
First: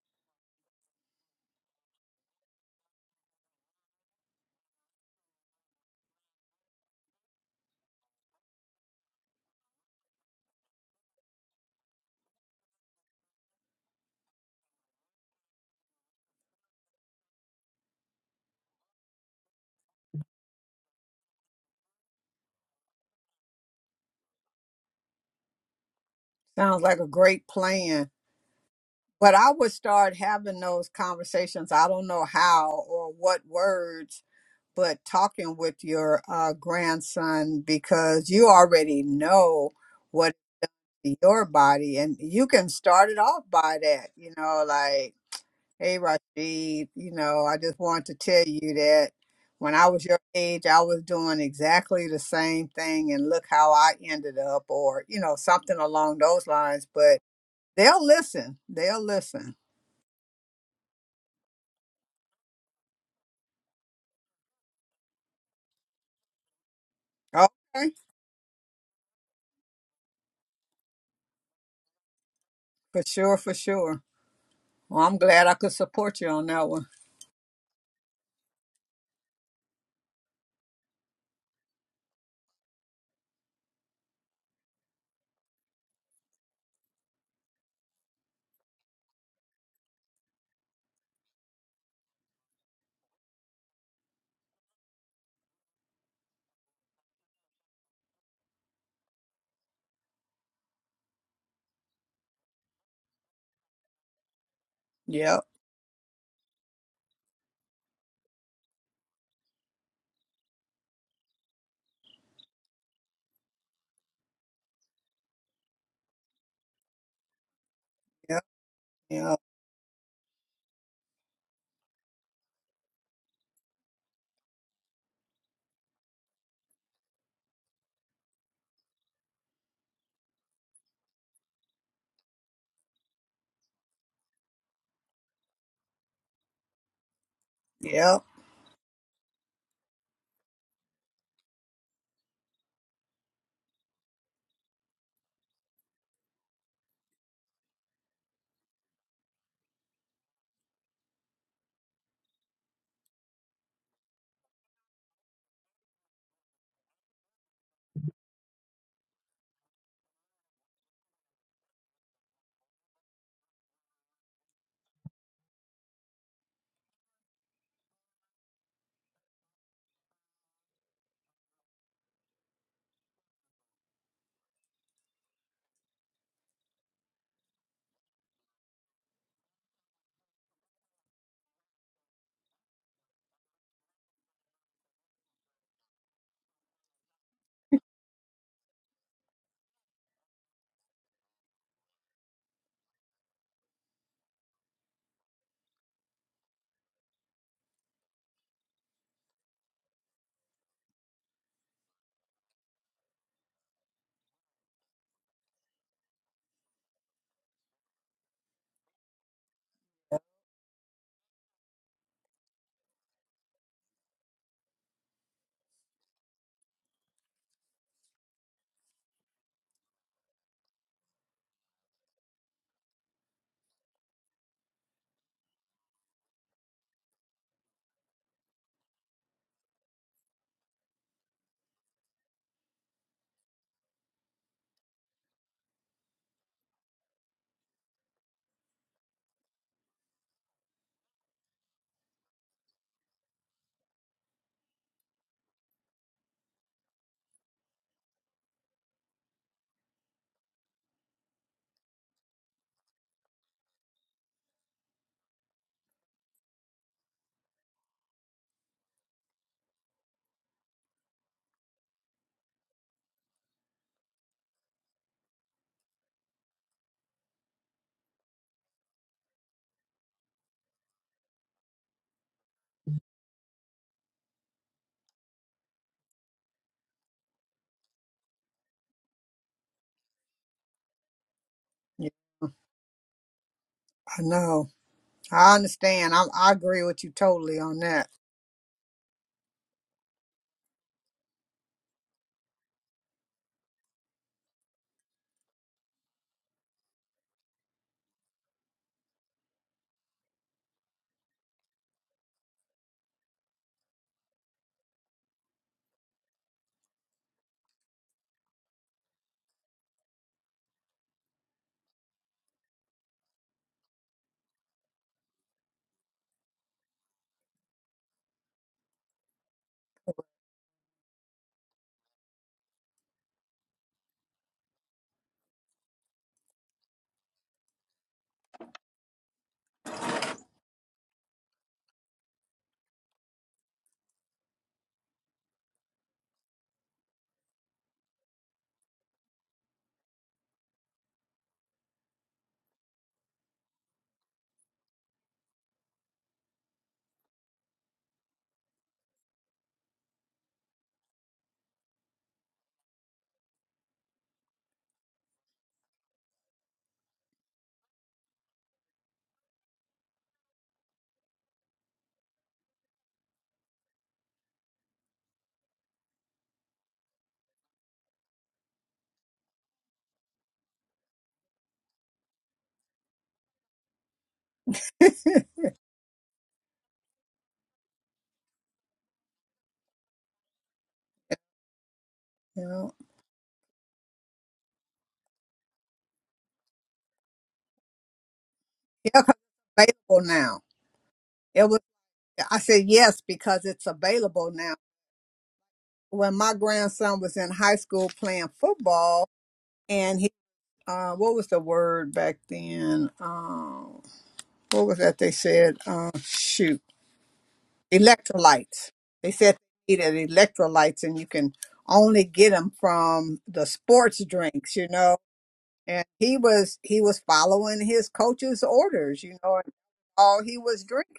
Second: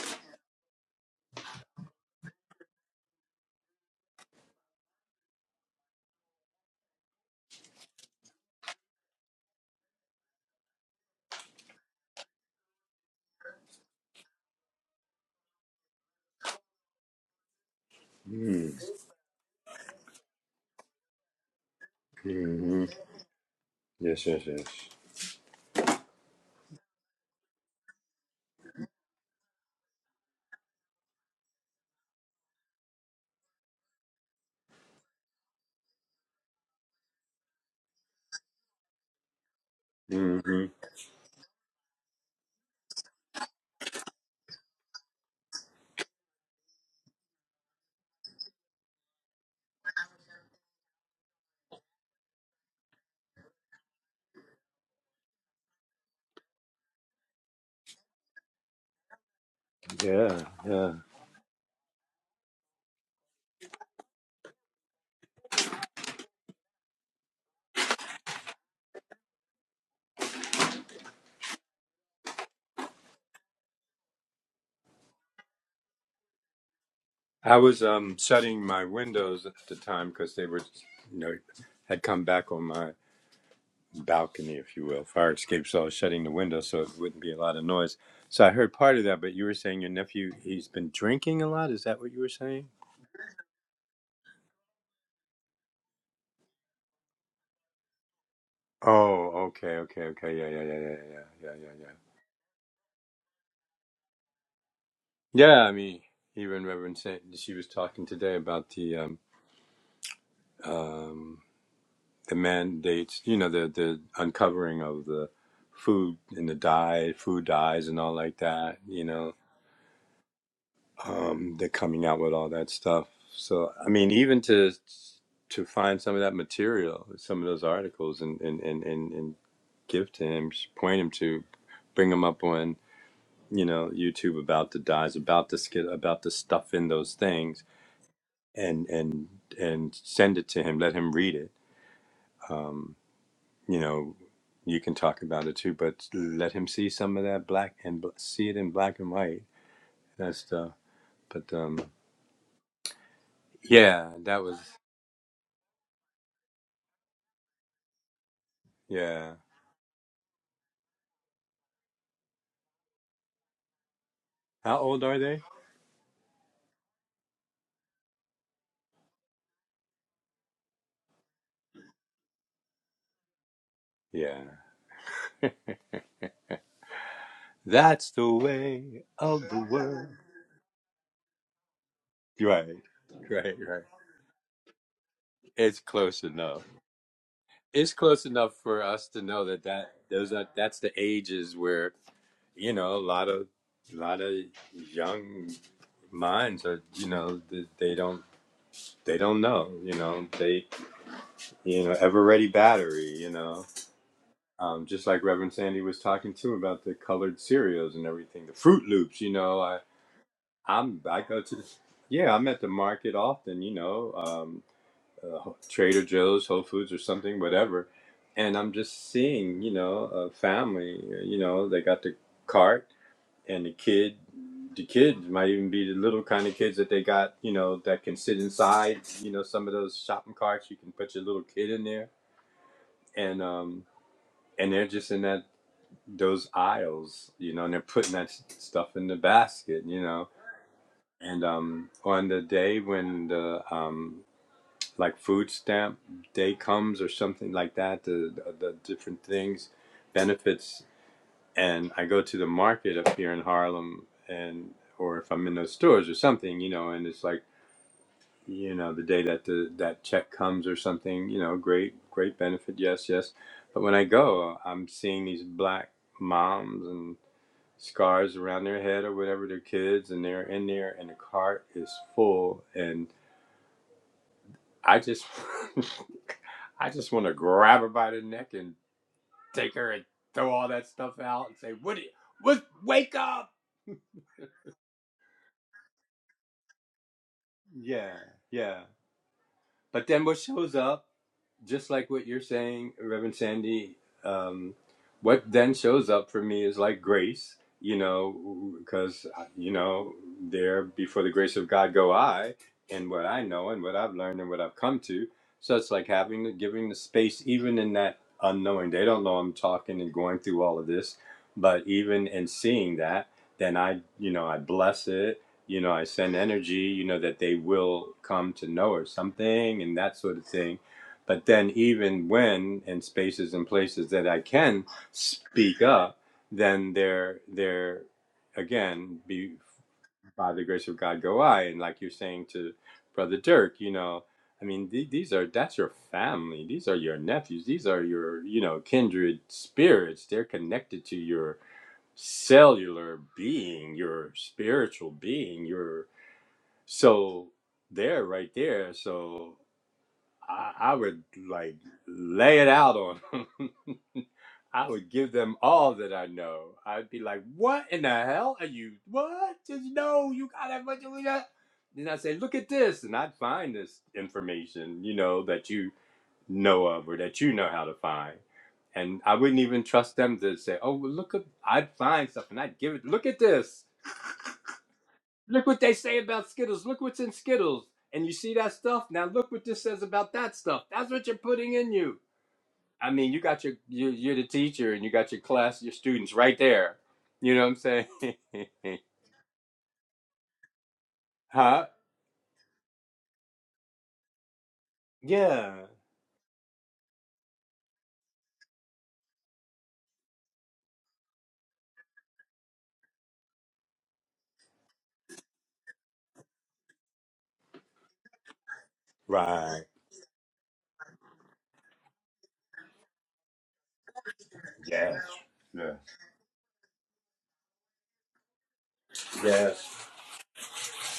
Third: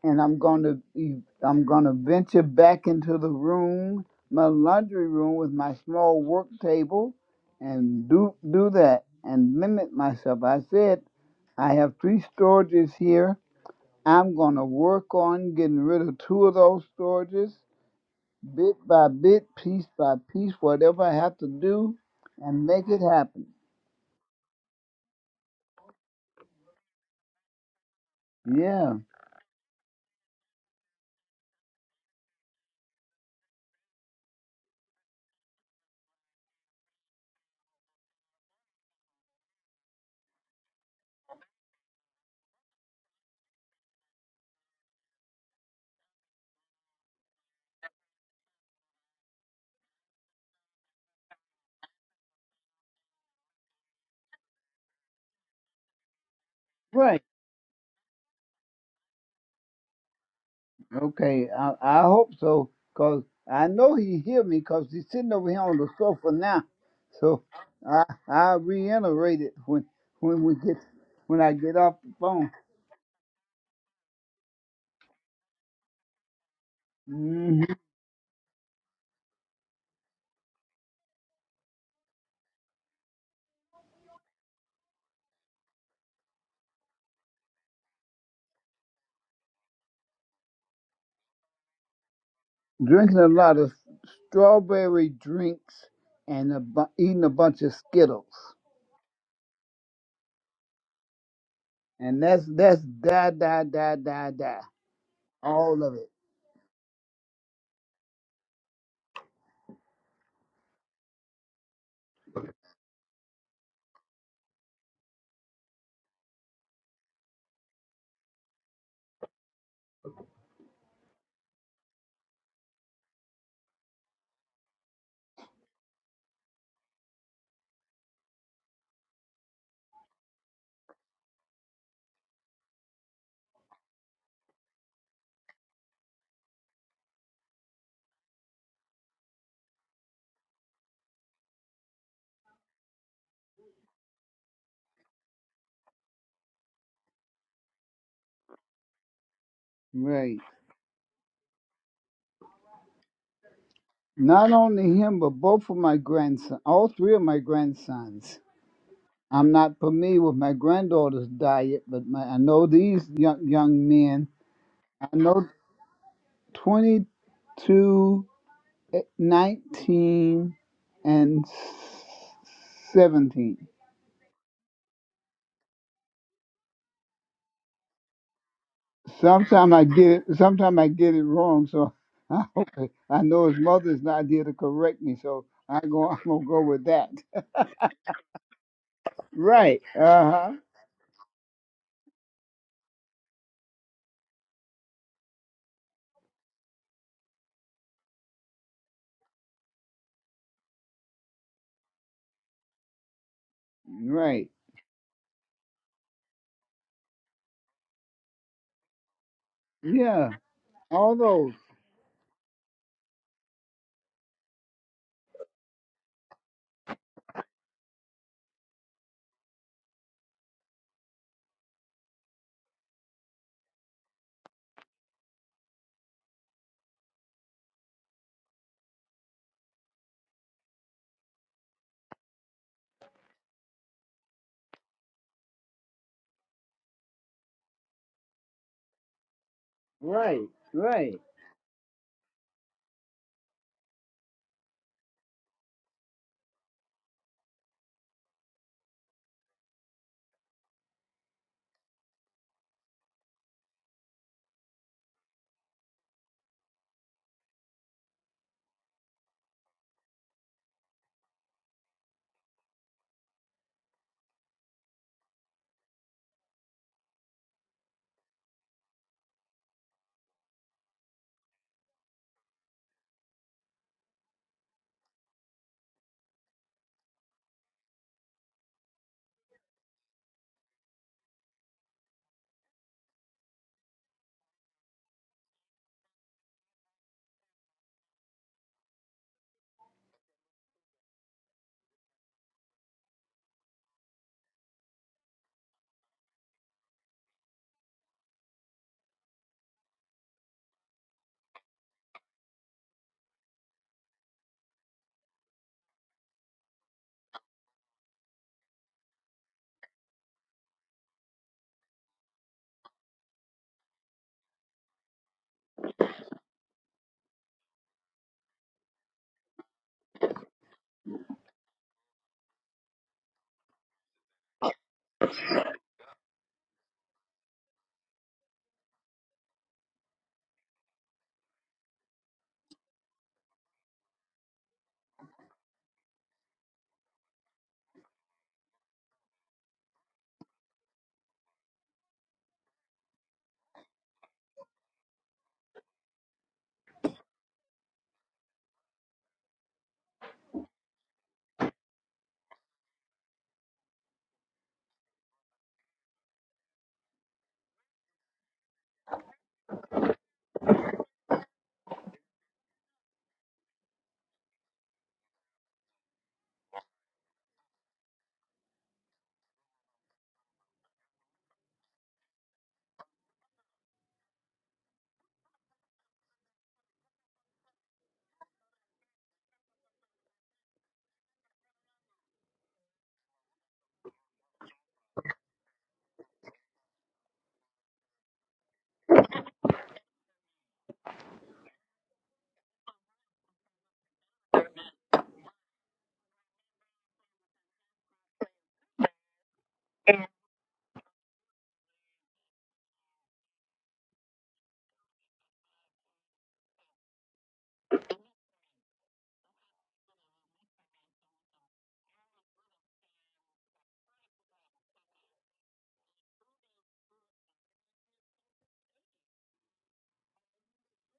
Speaker 1: and I'm going to be- I'm going to venture back into the room, my laundry room with my small work table and do do that and limit myself. I said I have three storages here. I'm going to work on getting rid of two of those storages bit
Speaker 3: Mm,
Speaker 1: by bit, piece by piece, whatever I have to do
Speaker 3: hmm
Speaker 1: and
Speaker 3: mm-hmm.
Speaker 1: make it happen.
Speaker 3: Yes, yes, yes.
Speaker 2: sounds like a great plan.
Speaker 1: Yeah,
Speaker 2: But I would start having those conversations. I don't know how or what words, but talking with your uh, grandson because you already know what
Speaker 3: hmm
Speaker 2: your body and you can start it off by that you know like Hey, Rashid, you know, I just want to tell you that when I was your age, I was doing exactly the same thing, and look how I ended up, or, you know, something along those lines. But
Speaker 1: right.
Speaker 2: they'll listen. They'll listen.
Speaker 3: Yeah, yeah.
Speaker 1: Okay, I, I hope so because I know he hear me because he's sitting over here on the sofa now. So
Speaker 2: Okay.
Speaker 1: I, I reiterate it when, when we get, when I get off the phone.
Speaker 2: For sure, for sure. Well, I'm glad I could support you on that one.
Speaker 1: Mm-hmm.
Speaker 3: I was um shutting my windows at the time because they were, you know, had come back on my balcony, if you will, fire escape. So I was shutting the window so it wouldn't be a lot of noise. So I heard part of that, but you were saying your nephew, he's been drinking a lot. Is that what you were saying?
Speaker 1: drinking a lot of strawberry drinks and a bu- eating a bunch of Skittles.
Speaker 3: Oh, okay, okay, okay. Yeah, yeah, yeah, yeah, yeah, yeah, yeah, yeah.
Speaker 1: And that's that's die die die die die.
Speaker 2: Yep,
Speaker 3: Yeah, I
Speaker 1: All of
Speaker 3: mean,
Speaker 1: it.
Speaker 3: even Reverend Saint, she was talking today about the um, um, the mandates. You know, the the uncovering of the food and the dye, food dyes, and all like
Speaker 2: yep,
Speaker 3: that. You know,
Speaker 2: yep,
Speaker 3: um, they're coming out with all that stuff. So, I mean, even to to find some of that material, some of those articles, and and and and, and give to him, point him to, bring him up on you know YouTube about the dyes, about the skit, about the stuff in those things
Speaker 2: yep.
Speaker 3: and and and send it to him. Let him read it. Um, you know, you can talk about it too, but let him see some of that black and bl- see it in black and white.
Speaker 1: Right.
Speaker 3: That's the. But um, yeah, that
Speaker 1: Not
Speaker 3: was
Speaker 1: only him, but both of my grandson, all three of my grandsons.
Speaker 3: yeah.
Speaker 1: I'm not familiar with my granddaughter's diet, but my, I know these young young men.
Speaker 3: How old
Speaker 1: I
Speaker 3: are they?
Speaker 1: know 22, eh, 19, and 17.
Speaker 3: Yeah, that's the way of the
Speaker 1: Sometimes I get
Speaker 3: world.
Speaker 1: it. Sometimes I get it wrong. So I
Speaker 3: Right,
Speaker 1: hope I know
Speaker 3: right,
Speaker 1: his
Speaker 3: right.
Speaker 1: mother's not here to correct me. So
Speaker 3: It's
Speaker 1: I go. I'm
Speaker 3: close
Speaker 1: gonna go
Speaker 3: enough.
Speaker 1: with that.
Speaker 3: It's close enough for us to know that
Speaker 1: Right.
Speaker 3: that
Speaker 1: Uh
Speaker 3: those are
Speaker 1: huh.
Speaker 3: that's the ages where you know, a lot of a lot of young minds are, you know, th- they don't they don't know, you know, they you know ever ready battery, you know.
Speaker 1: Right.
Speaker 3: Um, just like Reverend Sandy was talking too about the colored cereals and everything, the Fruit Loops, you know. I
Speaker 1: Yeah.
Speaker 3: I'm
Speaker 1: All
Speaker 3: I go
Speaker 1: those.
Speaker 3: to the, yeah, I'm at the market often, you know, um, uh, Trader Joe's, Whole Foods, or something, whatever, and I'm just seeing, you know, a family, you know, they got the cart and the kid the kid might even be the little kind of kids that they got you know that can sit inside you know some of those shopping carts you can put your little kid in there and um and they're just in that those aisles you know and they're putting that stuff in the basket you know
Speaker 1: Right. Right.
Speaker 3: and um on the day when the um like food stamp day comes or something like that the the, the different things benefits and I go to the market up here in Harlem, and or if I'm in those stores or something, you know, and it's like, you know, the day that the that check comes or something, you know, great great benefit, yes, yes. But when I go, I'm seeing these black moms and scars around their head or whatever their kids, and they're in there, and the cart is full, and I just, I just want to grab her by the neck and take her and throw all that stuff out and say, "What?
Speaker 2: Yeah,
Speaker 3: What? Wake up!"
Speaker 2: I know. I understand. I, I agree with you totally on that.
Speaker 3: Yeah, yeah. But then what shows up just like what you're saying, Reverend Sandy, um, what then shows up for me is like grace, you know, because, you know, there before the grace of God go I, and what I know and what I've learned and what I've come to. So it's like having the, giving the space, even in that unknowing. They don't know I'm talking and going through all of this, but even in seeing that, then I, you know, I bless it. You know, I send energy, you know, that they will come to know or something and that sort of thing but then, even when in spaces and places that I can speak up, then there, there, again, be by the grace of God, go I. And like you're saying to Brother Dirk, you know, I mean, the- these are that's your family. These are your nephews. These are your, you know, kindred spirits. They're connected to your cellular being, your spiritual being, your so they're right there. So I, I would like lay it out on them. I would give them all that I know. I'd be like, "What in the hell are you? What? Just no, you got that much of that." Then I say, "Look at this," and I'd find this information, you know, that you know of or that you know how to find. And I wouldn't even trust them to say, "Oh, well, look at." I'd find stuff and I'd give it. Look at this. Look what they say about Skittles. Look what's in Skittles. And you see that stuff? Now look what this says about that stuff. That's what you're putting in you.
Speaker 2: You
Speaker 3: I mean, you got your, you're, you're the teacher and you got your class, your students right there. You know what I'm saying?
Speaker 2: Yeah, yeah, 'cause it's available now. It was.
Speaker 3: huh?
Speaker 2: I said yes because it's available now.
Speaker 3: Yeah.
Speaker 2: When my grandson was in high school playing football, and he, uh, what was the word back then? Um, what was that they said? Uh, shoot, electrolytes. They said
Speaker 3: Right.
Speaker 2: they needed electrolytes, and you can only get them from the sports drinks, you
Speaker 3: Yes.
Speaker 2: know.
Speaker 3: Yeah.
Speaker 2: And he was he was following his coach's orders, you know, and
Speaker 3: Yes.
Speaker 2: all he was drinking.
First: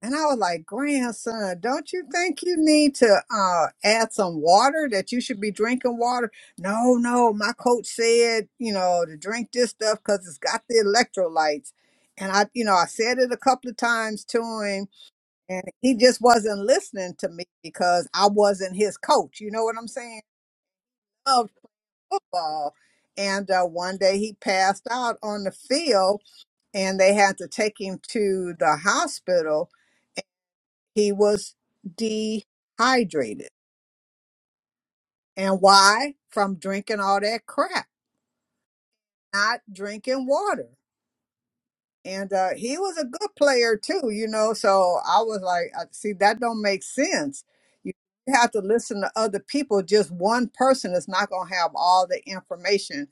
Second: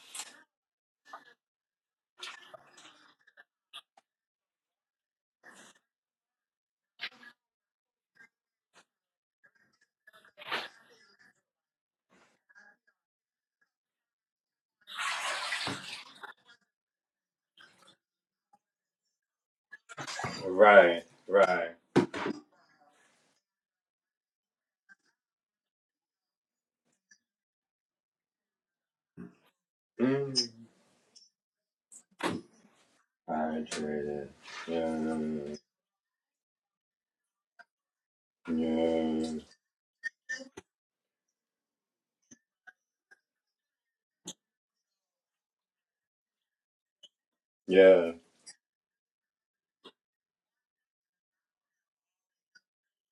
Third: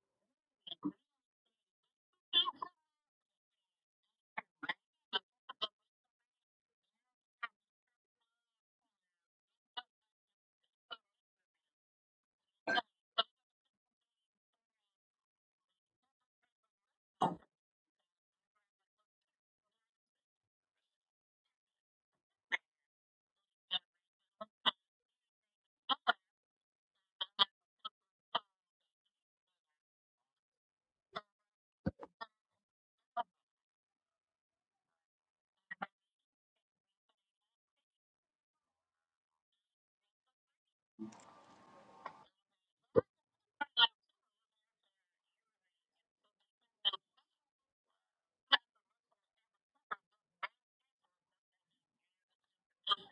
Speaker 2: And I was like, grandson, don't you think you need to uh, add some water that you should be drinking water? No, no, my coach said, you know, to drink this stuff because it's got the electrolytes. And I, you know, I said it a couple of times to him, and he just wasn't listening to me because I wasn't his coach. You know what I'm saying?
Speaker 3: Right.
Speaker 2: Of
Speaker 3: Right.
Speaker 2: football. And uh, one day he passed out on the field, and they had to take him to the hospital
Speaker 3: Mm.
Speaker 2: he was dehydrated.
Speaker 3: Hydrated. Yeah.
Speaker 2: And why? From drinking all that crap,
Speaker 3: Yeah.
Speaker 2: not drinking water. And uh, he was a good player too, you know. So I was like, I- see, that don't make sense. You
Speaker 3: Yeah.
Speaker 2: have to listen to other people. Just one person is not going to have all the information.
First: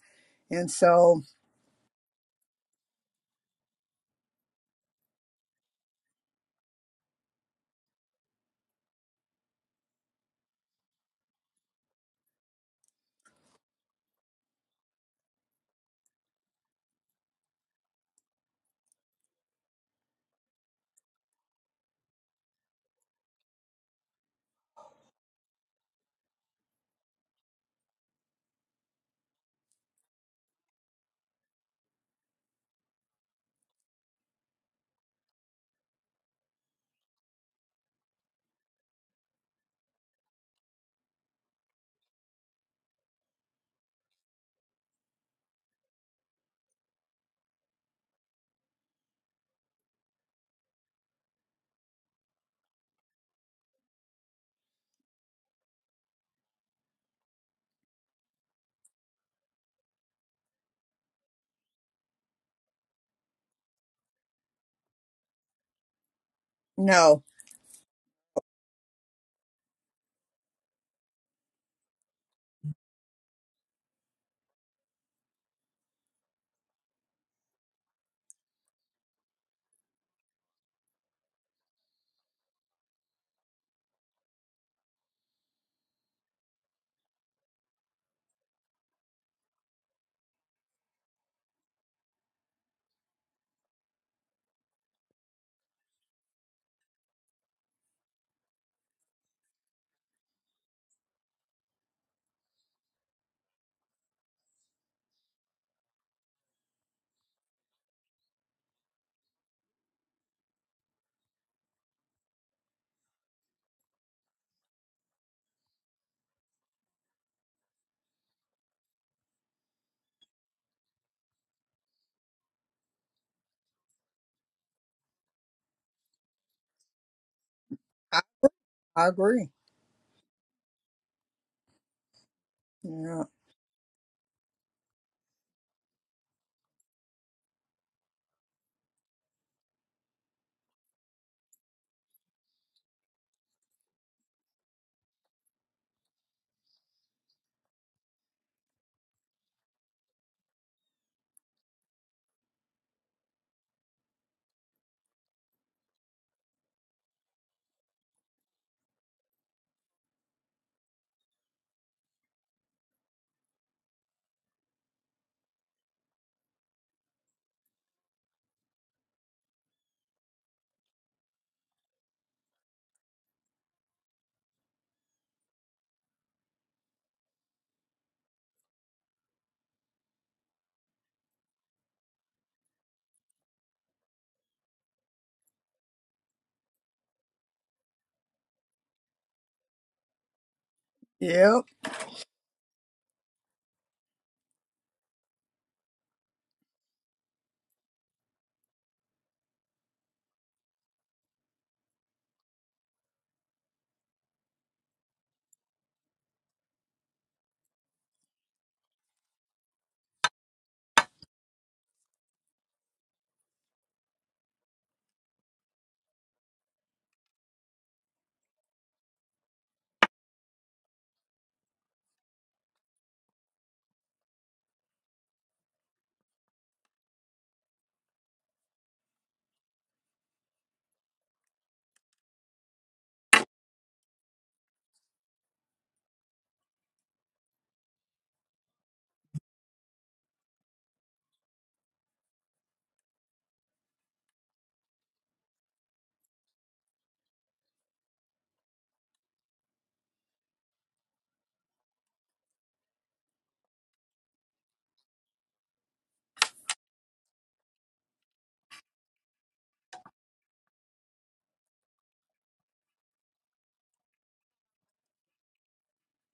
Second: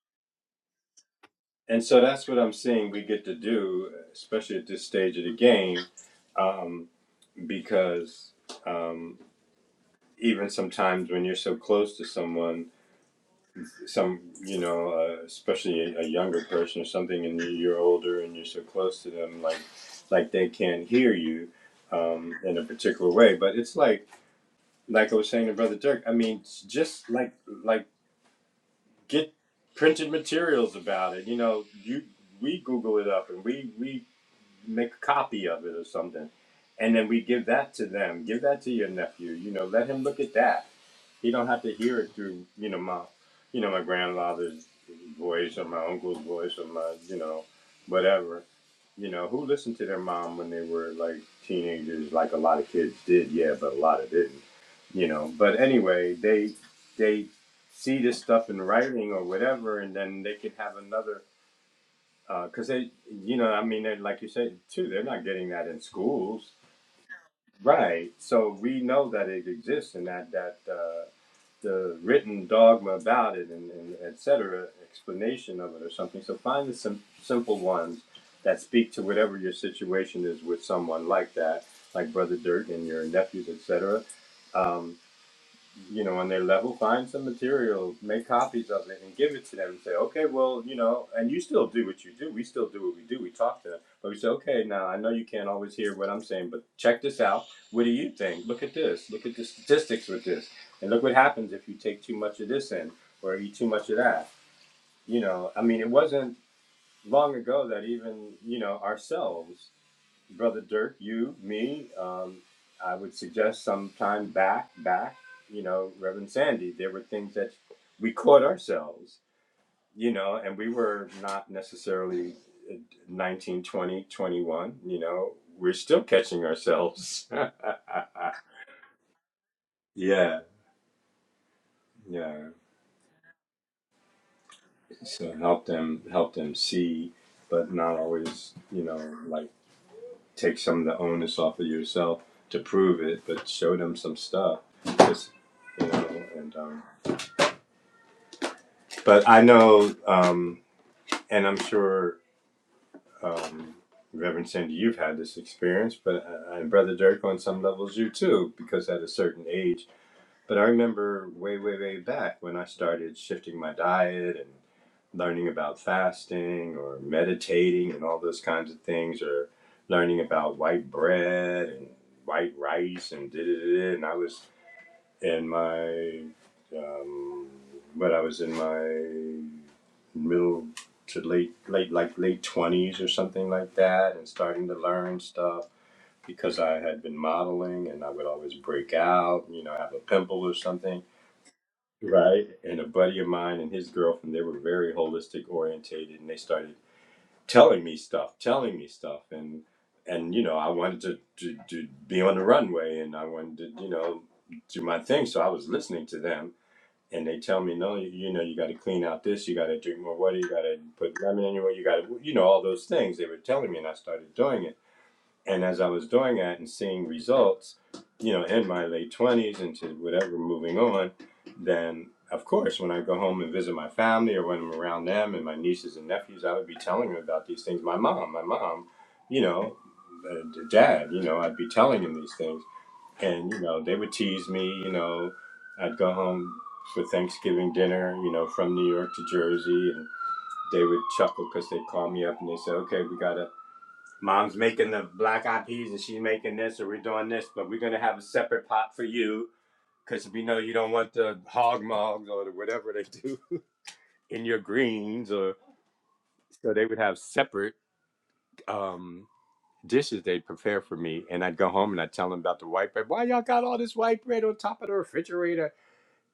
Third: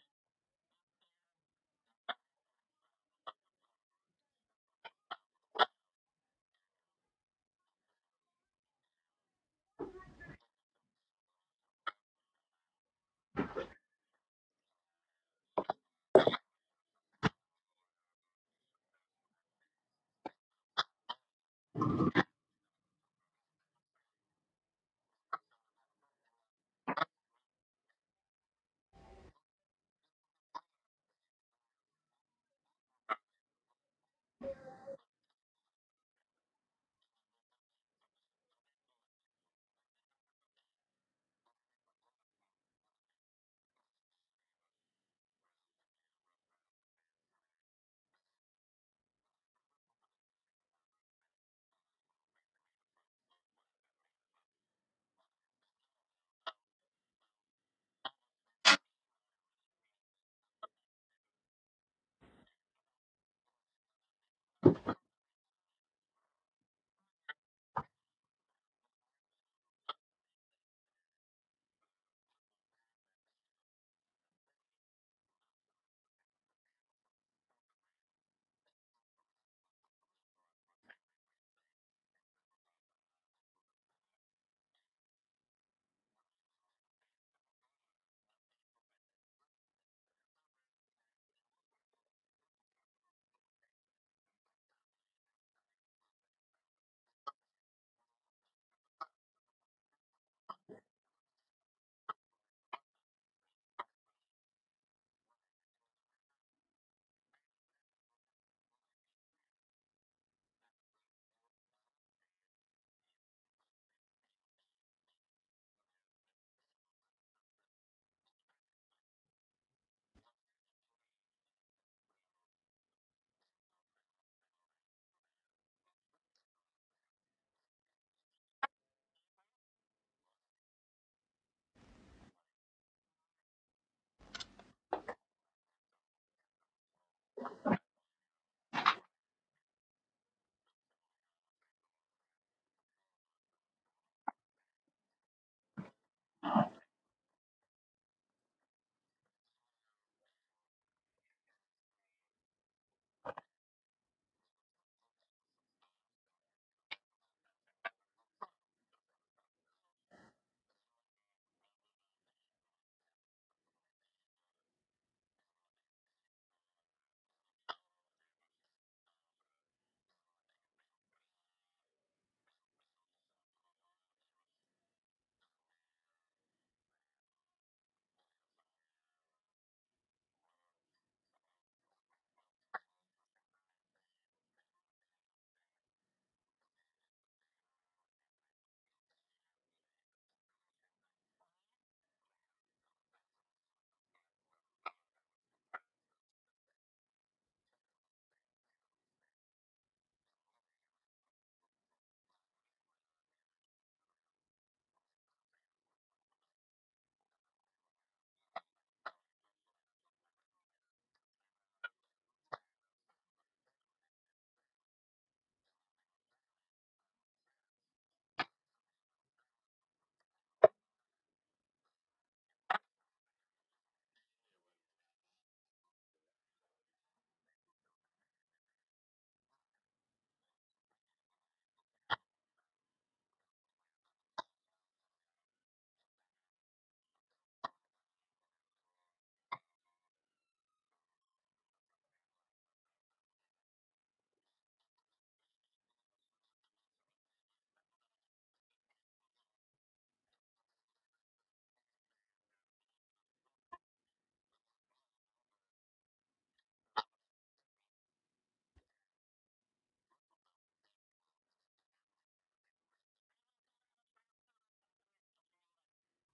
Speaker 2: And so,
Speaker 3: And so that's what I'm seeing we get to do, especially at this stage of the game, um, because um, even sometimes when you're so close to someone, some you know, uh, especially a, a younger person or something, and you- are older and you're so close to them, like like they can't hear you um, in a particular way. But it's like like I was saying to Brother Dirk. I mean, just like like get printed materials about it. You know, you we Google it up and we we make a copy of it or something. And then we give that to them. Give that to your nephew. You know, let him look at that. He don't have to hear it through, you know, my you know, my grandfather's voice or my uncle's voice or my, you know, whatever. You know, who listened to their mom when they were like teenagers, like a lot of kids did, yeah, but a lot of didn't. You know. But anyway, they they see this stuff in writing or whatever and then they can have another because uh, they, you know, I mean, like you said too, they're not getting that in schools,
Speaker 2: no,
Speaker 3: right? So we know that it exists and that that uh, the written dogma about it and, and et cetera, explanation of it or something. So find the sim- simple ones that speak to whatever your situation is with someone like that, like Brother Dirk and your nephews, et cetera. Um, you know, on their level, find some material, make copies of it, and give it to them and say, okay, well, you know, and you still do what you do. We still do what we do. We talk to them. But we say, okay, now I know you can't always hear what I'm saying, but check this out. What do you think? Look at this. Look at the statistics with this. And look what happens if you take too much of this in or eat too much of that. You know, I mean, it wasn't long ago that even, you know, ourselves, Brother Dirk, you, me, um, I would suggest sometime back, back, you know, Reverend Sandy, there were things that we caught ourselves, you know, and we were not necessarily uh, 21, you know, we're still catching ourselves.
Speaker 2: I, I agree.
Speaker 3: yeah, yeah.
Speaker 2: Yeah.
Speaker 3: So help them, help them see, but not always, you know, like take some of the onus off of yourself to prove it, but show them some stuff. Just, you know, and um, but I know, um, and I'm sure, um, Reverend Sandy, you've had this experience, but uh, and Brother Dirk on some levels, you too, because at a certain age. But I remember way, way, way back when I started shifting my diet and. learning about fasting or meditating and all those kinds of things, or learning about white bread and white rice and da da da. And I was in my, um, but I was in my middle to late, late, like late twenties or something like that, and starting to learn stuff because I had been modeling and I would always break out, you know, have a pimple or something.
Speaker 2: Yep.
Speaker 3: Right. And a buddy of mine and his girlfriend, they were very holistic orientated and they started telling me stuff, telling me stuff, and and you know I wanted to, to to be on the runway, and I wanted to you know do my thing, so I was listening to them, and they tell me no, you, you know you got to clean out this, you got to drink more water, you got to put lemon in your water, you got to you know all those things they were telling me, and I started doing it and as I was doing that and seeing results, you know, in my late twenties into whatever moving on, then of course when I go home and visit my family or when I'm around them and my nieces and nephews, I would be telling them about these things. My mom, my mom, you know, uh, dad, you know, I'd be telling them these things, and you know, they would tease me. You know, I'd go home for Thanksgiving dinner, you know, from New York to Jersey, and they would chuckle because they'd call me up and they say, "Okay, we got to." Mom's making the black eyed peas and she's making this, or we're doing this, but we're gonna have a separate pot for you because we know you don't want the hog mugs or the whatever they do in your greens, or so they would have separate um, dishes they'd prepare for me. And I'd go home and I'd tell them about the white bread. Why y'all got all this white bread on top of the refrigerator?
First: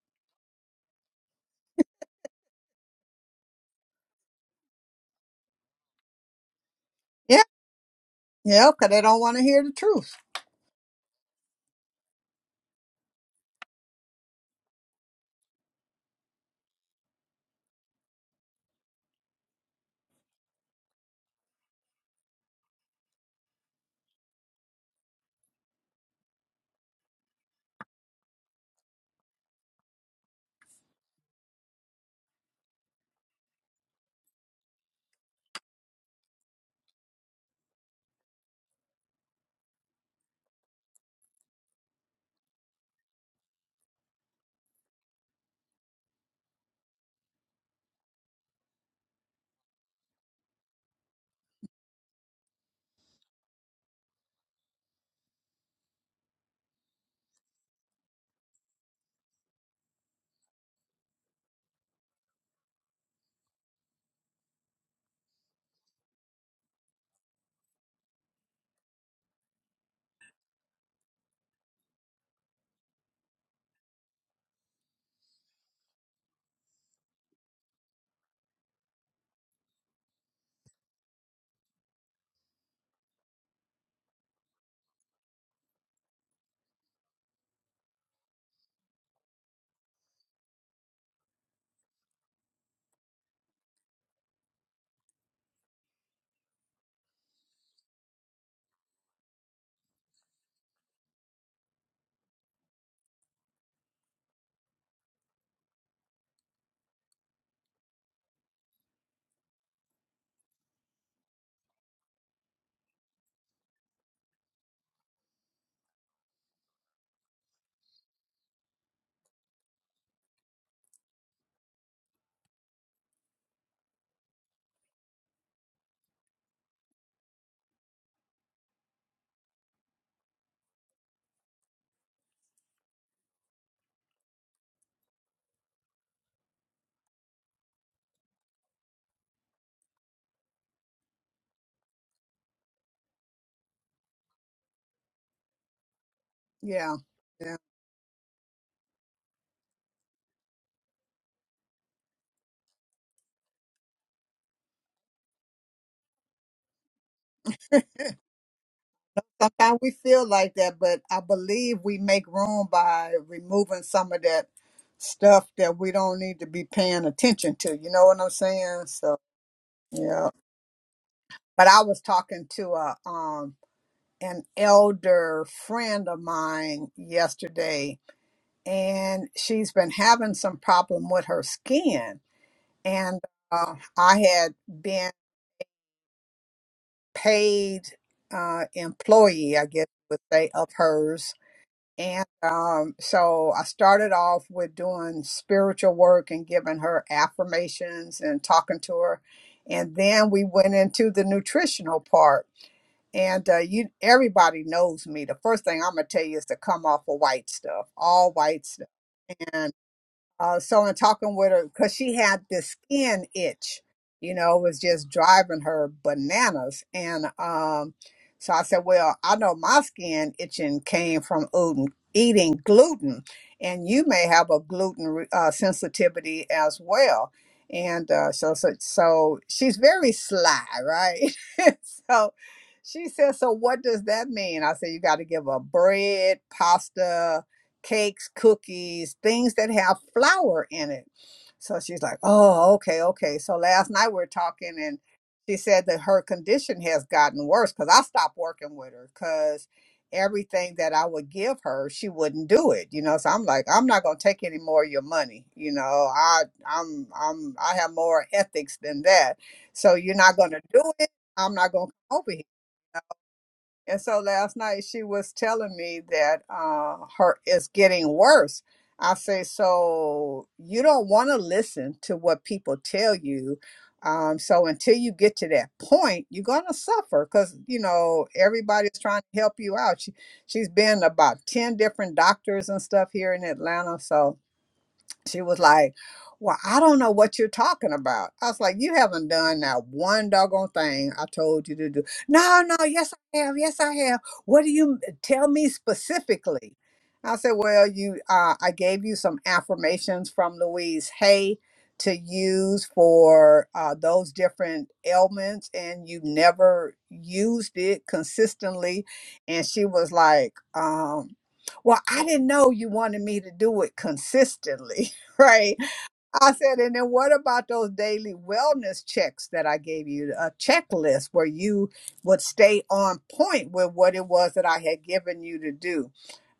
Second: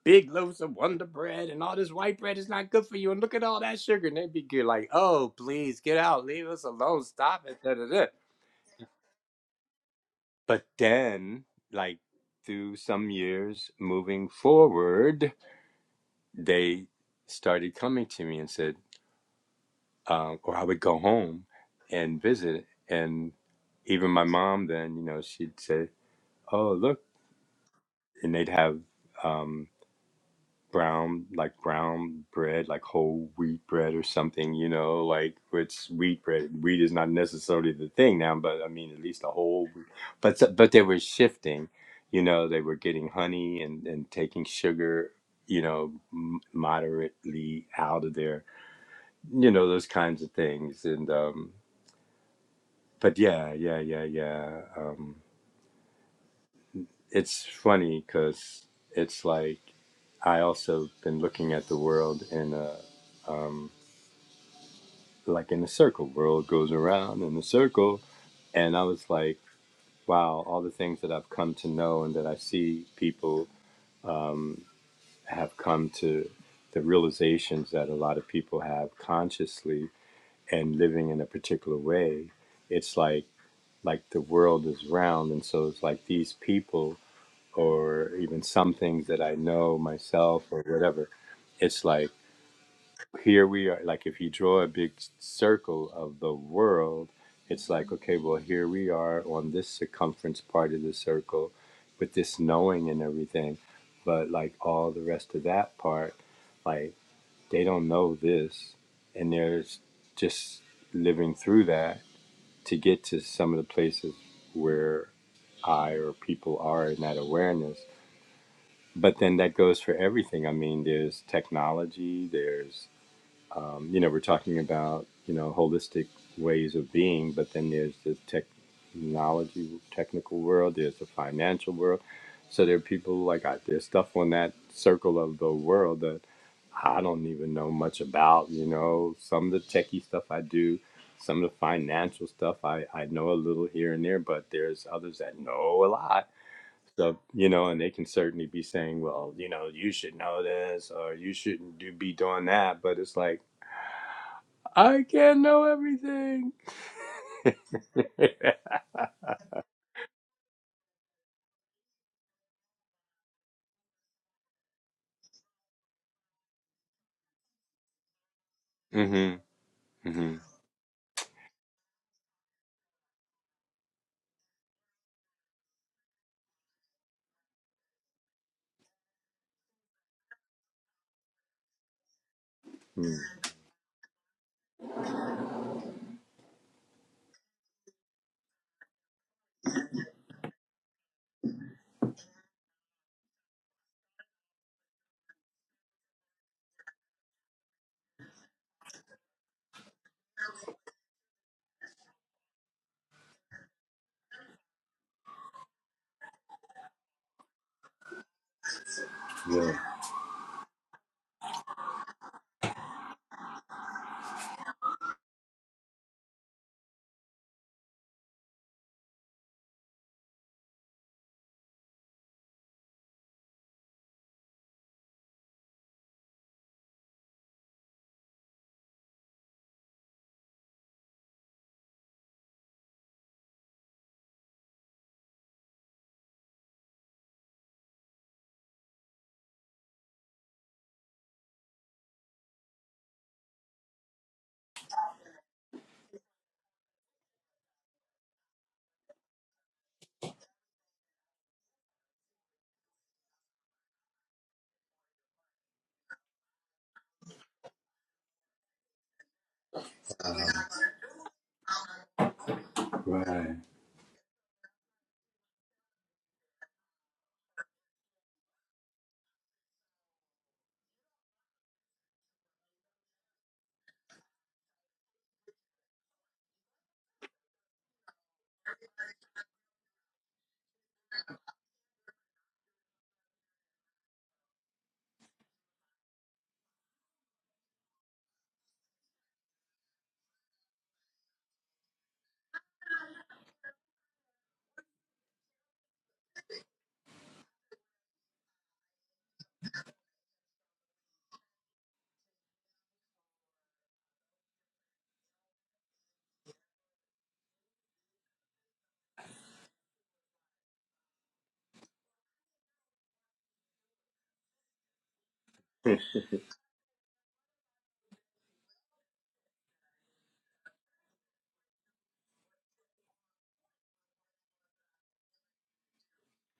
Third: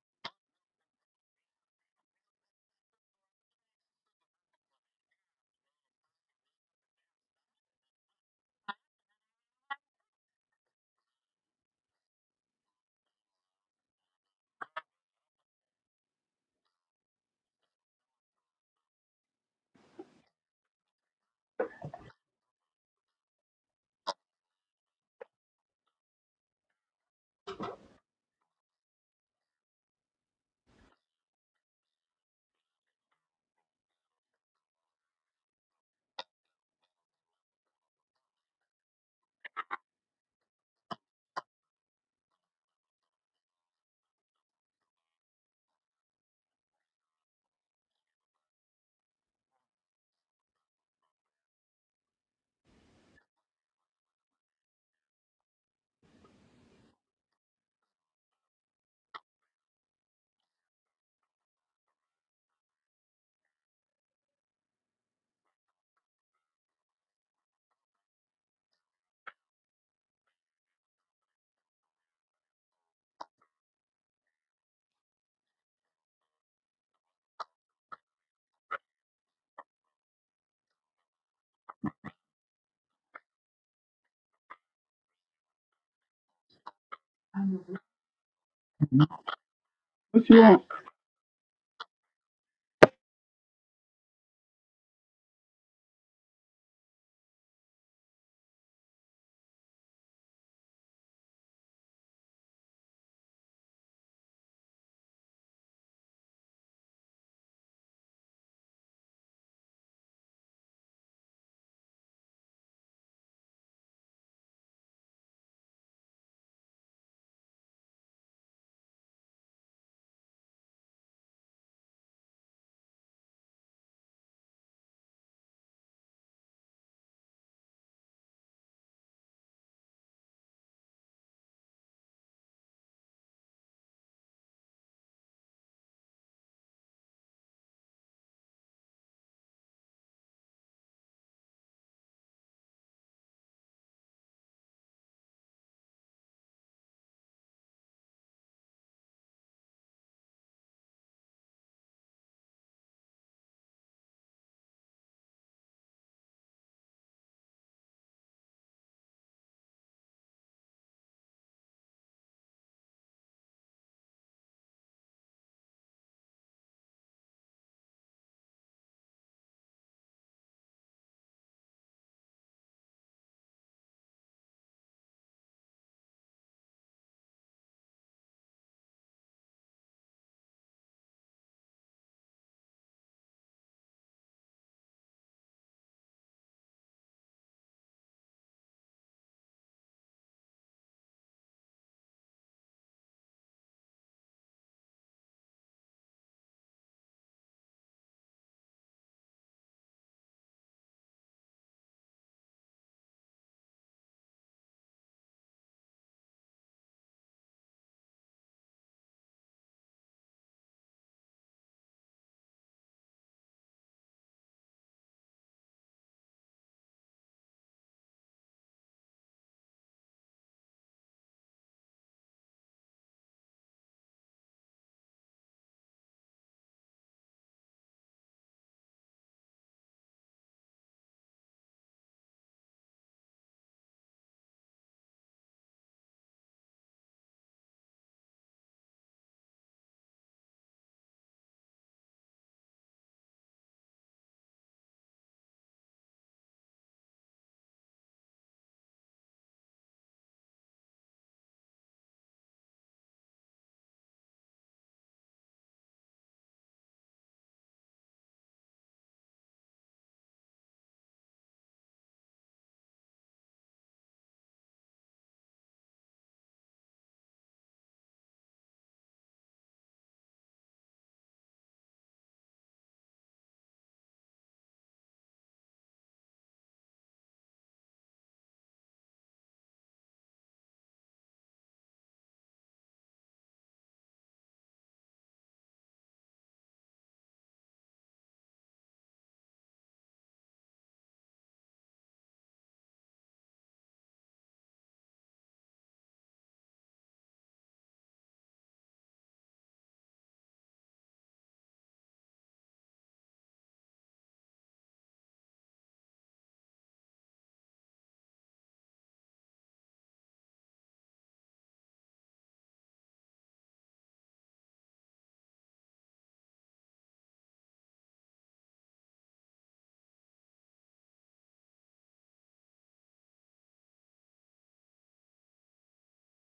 Speaker 3: Big loaves of Wonder Bread and all this white bread is not good for you. And look at all that sugar. And they'd be good, like, oh, please get out, leave us alone,
Speaker 2: Yeah.
Speaker 3: stop it. Da, da, da.
Speaker 2: Yeah. Because they don't want to hear the truth.
Speaker 3: But then, like through some years moving forward, they started coming to me and said, um, or I would go home and visit. And even my mom, then, you know, she'd say, Oh, look. And they'd have um, brown like brown bread like whole wheat bread or something you know like which wheat bread wheat is not necessarily the thing now but i mean at least a whole wheat. but s- but they were shifting you know they were getting honey and and taking sugar you know m- moderately out of there you know those kinds of things and um but yeah yeah yeah yeah um it's funny because it's like i also been looking at the world in a um like in a circle. World goes around in a circle. And I was like, wow, all the things that I've come to know and that I see people have come to the realizations that a lot of people have consciously and living in a particular way. It's like like the world is round and so it's like these people or even some things
Speaker 1: What
Speaker 3: that I know
Speaker 1: you
Speaker 3: myself or
Speaker 1: want?
Speaker 3: whatever. It's like here we are like if you draw a big circle of the world it's like okay well here we are on this circumference part of the circle with this knowing and everything but like all the rest of that part like they don't know this and they're just living through that to get to some of the places where i or people are in that awareness but then that goes for everything i mean there's technology there's um, you know, we're talking about, you know, holistic ways of being, but then there's the technology, technical world, there's the financial world. So there are people like I, there's stuff on that circle of the world that I don't even know much about, you know, some of the techie stuff I do, some of the financial stuff I, I know a little here and there, but there's others that know a lot.
Speaker 2: Yeah.
Speaker 3: So, you
Speaker 2: Yeah.
Speaker 3: know, and they can certainly be saying, well, you know, you should know this or you shouldn't do, be doing that. But it's like, I can't know everything.
Speaker 2: Sometimes we feel like that, but I believe we make room by removing some of that stuff that we don't need to be paying attention to. You know what I'm saying? So
Speaker 3: Mm-hmm.
Speaker 2: yeah.
Speaker 3: Mm-hmm.
Speaker 2: But I was talking to a um an elder friend of mine yesterday, and she's been having some problem with her skin.
Speaker 3: Mm.
Speaker 2: And uh, I had been paid uh, employee, I guess you would say, of hers And um, so I started off with doing spiritual work and giving her affirmations and talking to her. And then we went into the nutritional part. And uh, you, everybody knows me. The first thing I'm gonna tell you is to come off of white stuff, all white stuff
Speaker 3: Yeah.
Speaker 2: uh, so in talking with her because she had this skin itch you know it was just driving her bananas and um so i said well i know my skin itching came from oodin- eating gluten and you may have a gluten re- uh, sensitivity as well and uh, so, so so she's very sly right so she said so what does that mean i said you got to give her bread pasta cakes, cookies, things that have flour in it. So she's like, oh, okay, okay. So last night we are talking, and she said that her condition has gotten worse because I stopped working with her because everything that I would give her, she wouldn't do it. You know, so I'm like, I'm not gonna take any more of your money. You know, I I'm I'm I have more ethics than that. So you're not gonna do it. I'm not gonna come over here.
Speaker 3: Right.
Speaker 2: And so last night she was telling me that uh, her it's getting worse. I say, so you don't want to listen to what people tell you. Um, so until you get to that point, you're gonna suffer because you know everybody's trying to help you out. She she's been about ten different doctors and stuff here in Atlanta, so she was like, Well, I don't know what you're talking about. I was like, You haven't done that one doggone thing I told you to do. No, no, yes, I have. Yes, I have. What do you tell me specifically? I said, Well, you, uh, I gave you some affirmations from Louise Hay to use for uh, those different ailments, and you never used it consistently. And she was like, um, well, I didn't know you wanted me to do it consistently right? I said, and then what about those daily wellness checks that I gave you? A checklist where you would stay on point with what it was that I had given you to do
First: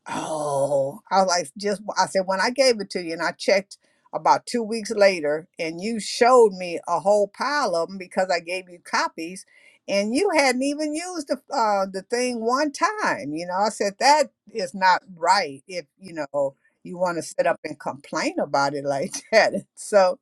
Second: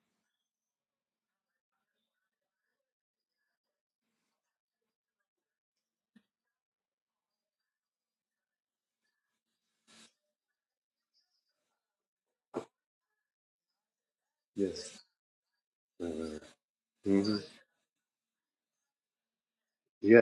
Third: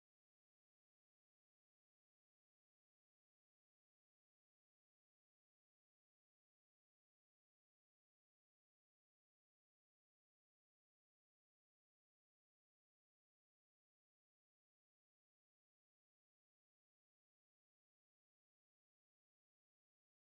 Speaker 2: Oh, I was like, just I said when I gave it to you, and I checked about two weeks later, and you showed me a whole pile of them because I gave you copies, and you hadn't even used the uh, the thing one time. You know, I said that
Speaker 3: Yes.
Speaker 2: is not right. If you know you want to sit up and complain about it like that, so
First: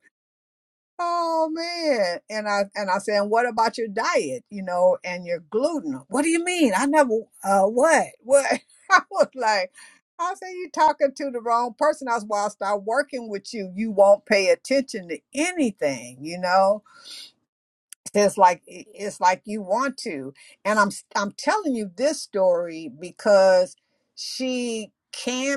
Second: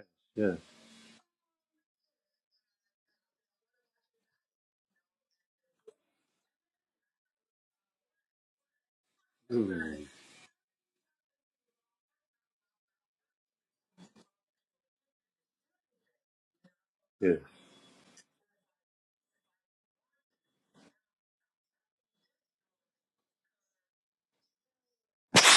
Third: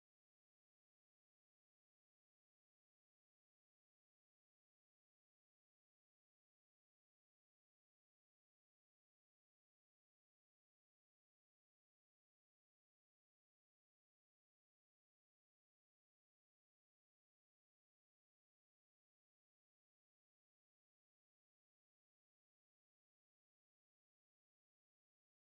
Speaker 2: Oh man. And I and I said, and what about your diet, you know, and your gluten? What do you mean? I never uh what? What I was like, I said, you talking to the wrong person. That's why I start working with you. You won't pay attention to anything, you know? It's like it- it's like you want to. And I'm s- I'm telling you this story because she can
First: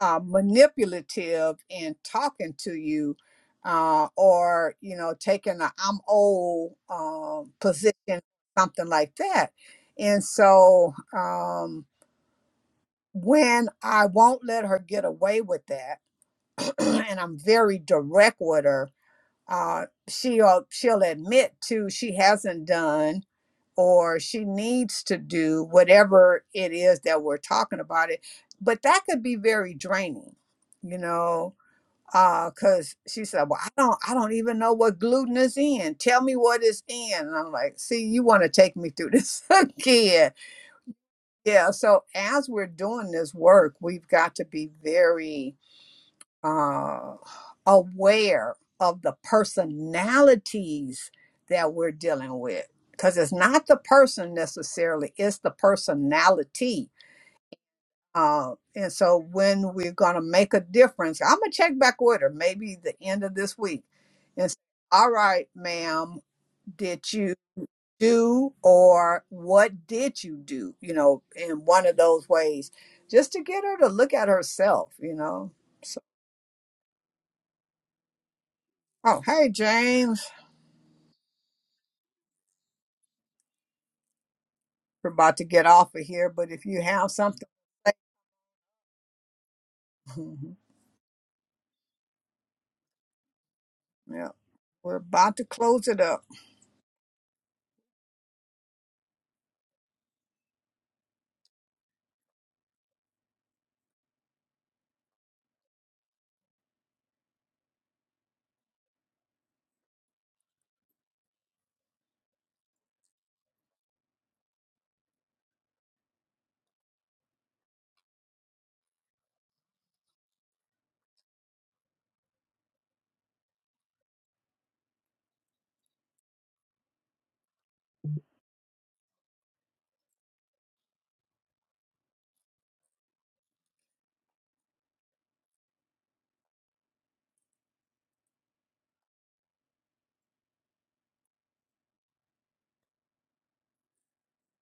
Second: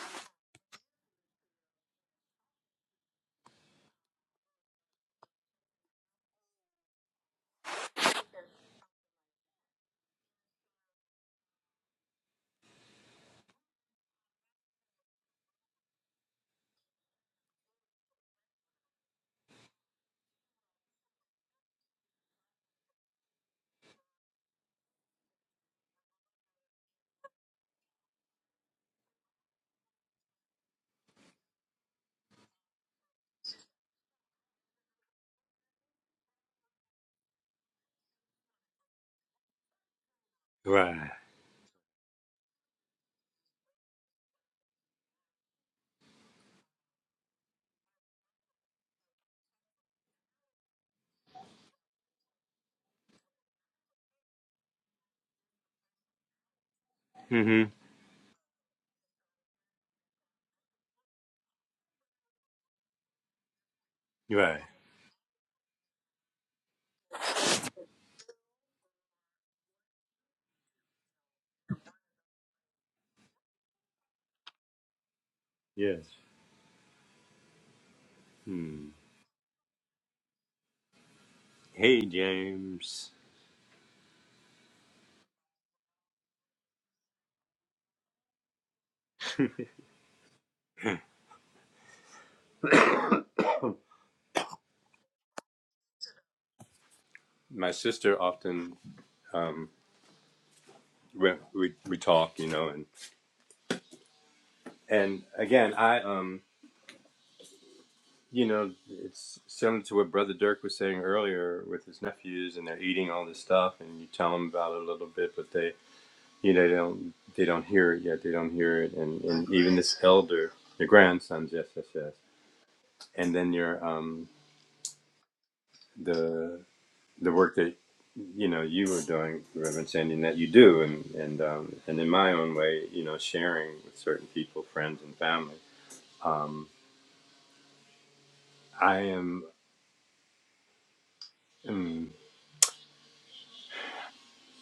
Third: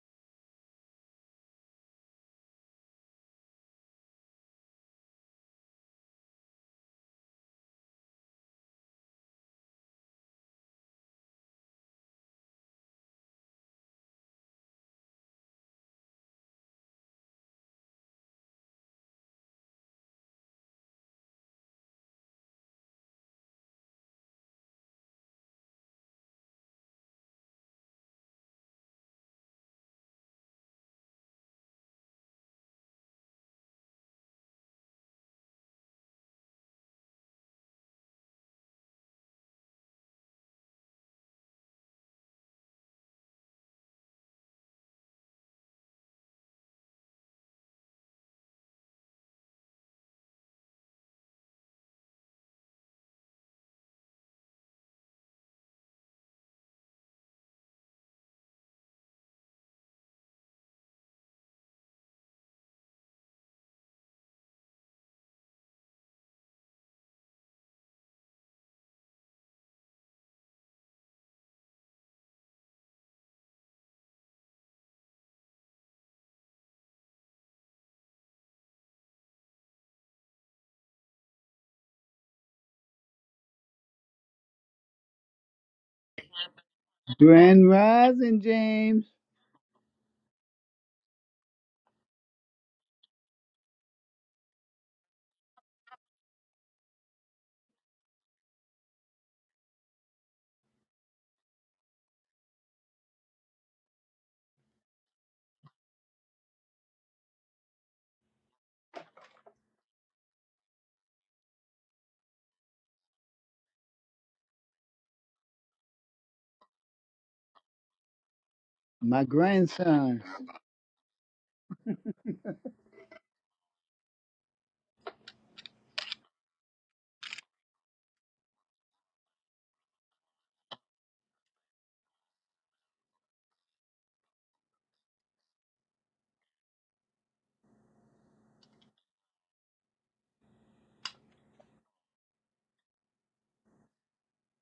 Speaker 2: uh, manipulative in talking to you uh, or you know taking a i'm old uh, position something like that and so um, when i won't let her get away with that and i'm very direct with her uh, she'll she'll admit to she hasn't done or she needs to do whatever it is that we're talking about it but that could be very draining you know uh because she said well i don't i don't even know what gluten is in tell me what is in and i'm like see you want to take me through this again
Speaker 3: Right.
Speaker 2: yeah so as we're doing this work we've got to be very uh aware of the personalities that we're dealing with because it's not the person necessarily it's the personality
Speaker 3: Mm-hmm.
Speaker 2: uh, and so when we're going to make a difference, I'm going to check back with her maybe the end of this week and say,
Speaker 3: Right.
Speaker 2: all right, ma'am, did you do or what did you do? You know, in one of those ways, just to get her to look at herself, you know. So,
Speaker 3: Yes. Hmm.
Speaker 2: oh, hey, James,
Speaker 3: Hey, James.
Speaker 2: we're about to get off of here, but if you have something,
Speaker 1: Grand Rising, James.
Speaker 2: yeah, we're about to close it up.
Speaker 3: My sister often um, we, we we talk, you know, and and again, I um, you know, it's similar to what Brother Dirk was saying earlier with his nephews, and they're eating all this stuff, and you tell them about it a little bit, but they, you know, they don't they don't hear it yet. They don't hear it, and
Speaker 1: My
Speaker 3: and even this
Speaker 1: grandson.
Speaker 3: elder, your grandsons, yes, yes, yes and then your um, the the work that you know you were doing, Reverend Sandy, and that you do, and and um, and in my own way, you know, sharing with certain people, friends and family. Um, I am. mm,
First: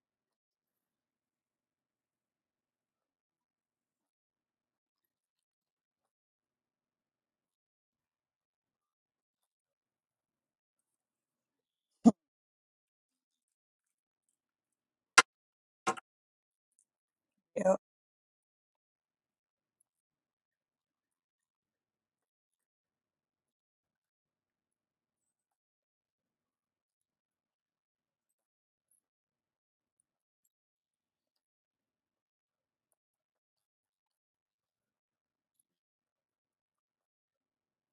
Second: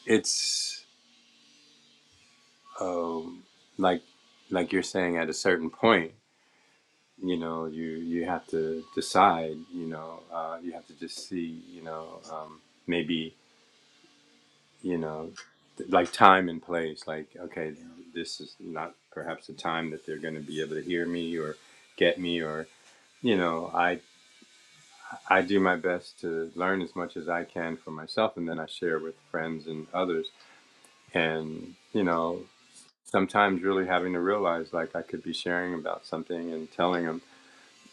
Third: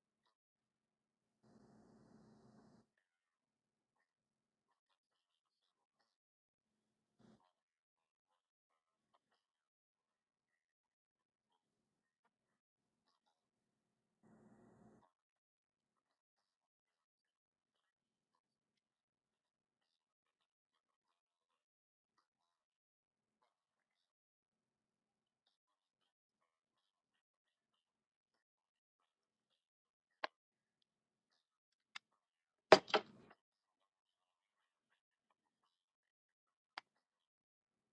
Speaker 3: it's um, like like you're saying at a certain point. You know, you you have to decide. You know, uh, you have to just see. You know, um, maybe you know th- like time and place like okay
Speaker 2: Yep,
Speaker 3: this is not perhaps the time that they're going to be able to hear me or get me or you know i i do my best to learn as much as i can for myself and then i share with friends and others and you know sometimes really having to realize like i could be sharing about something and telling them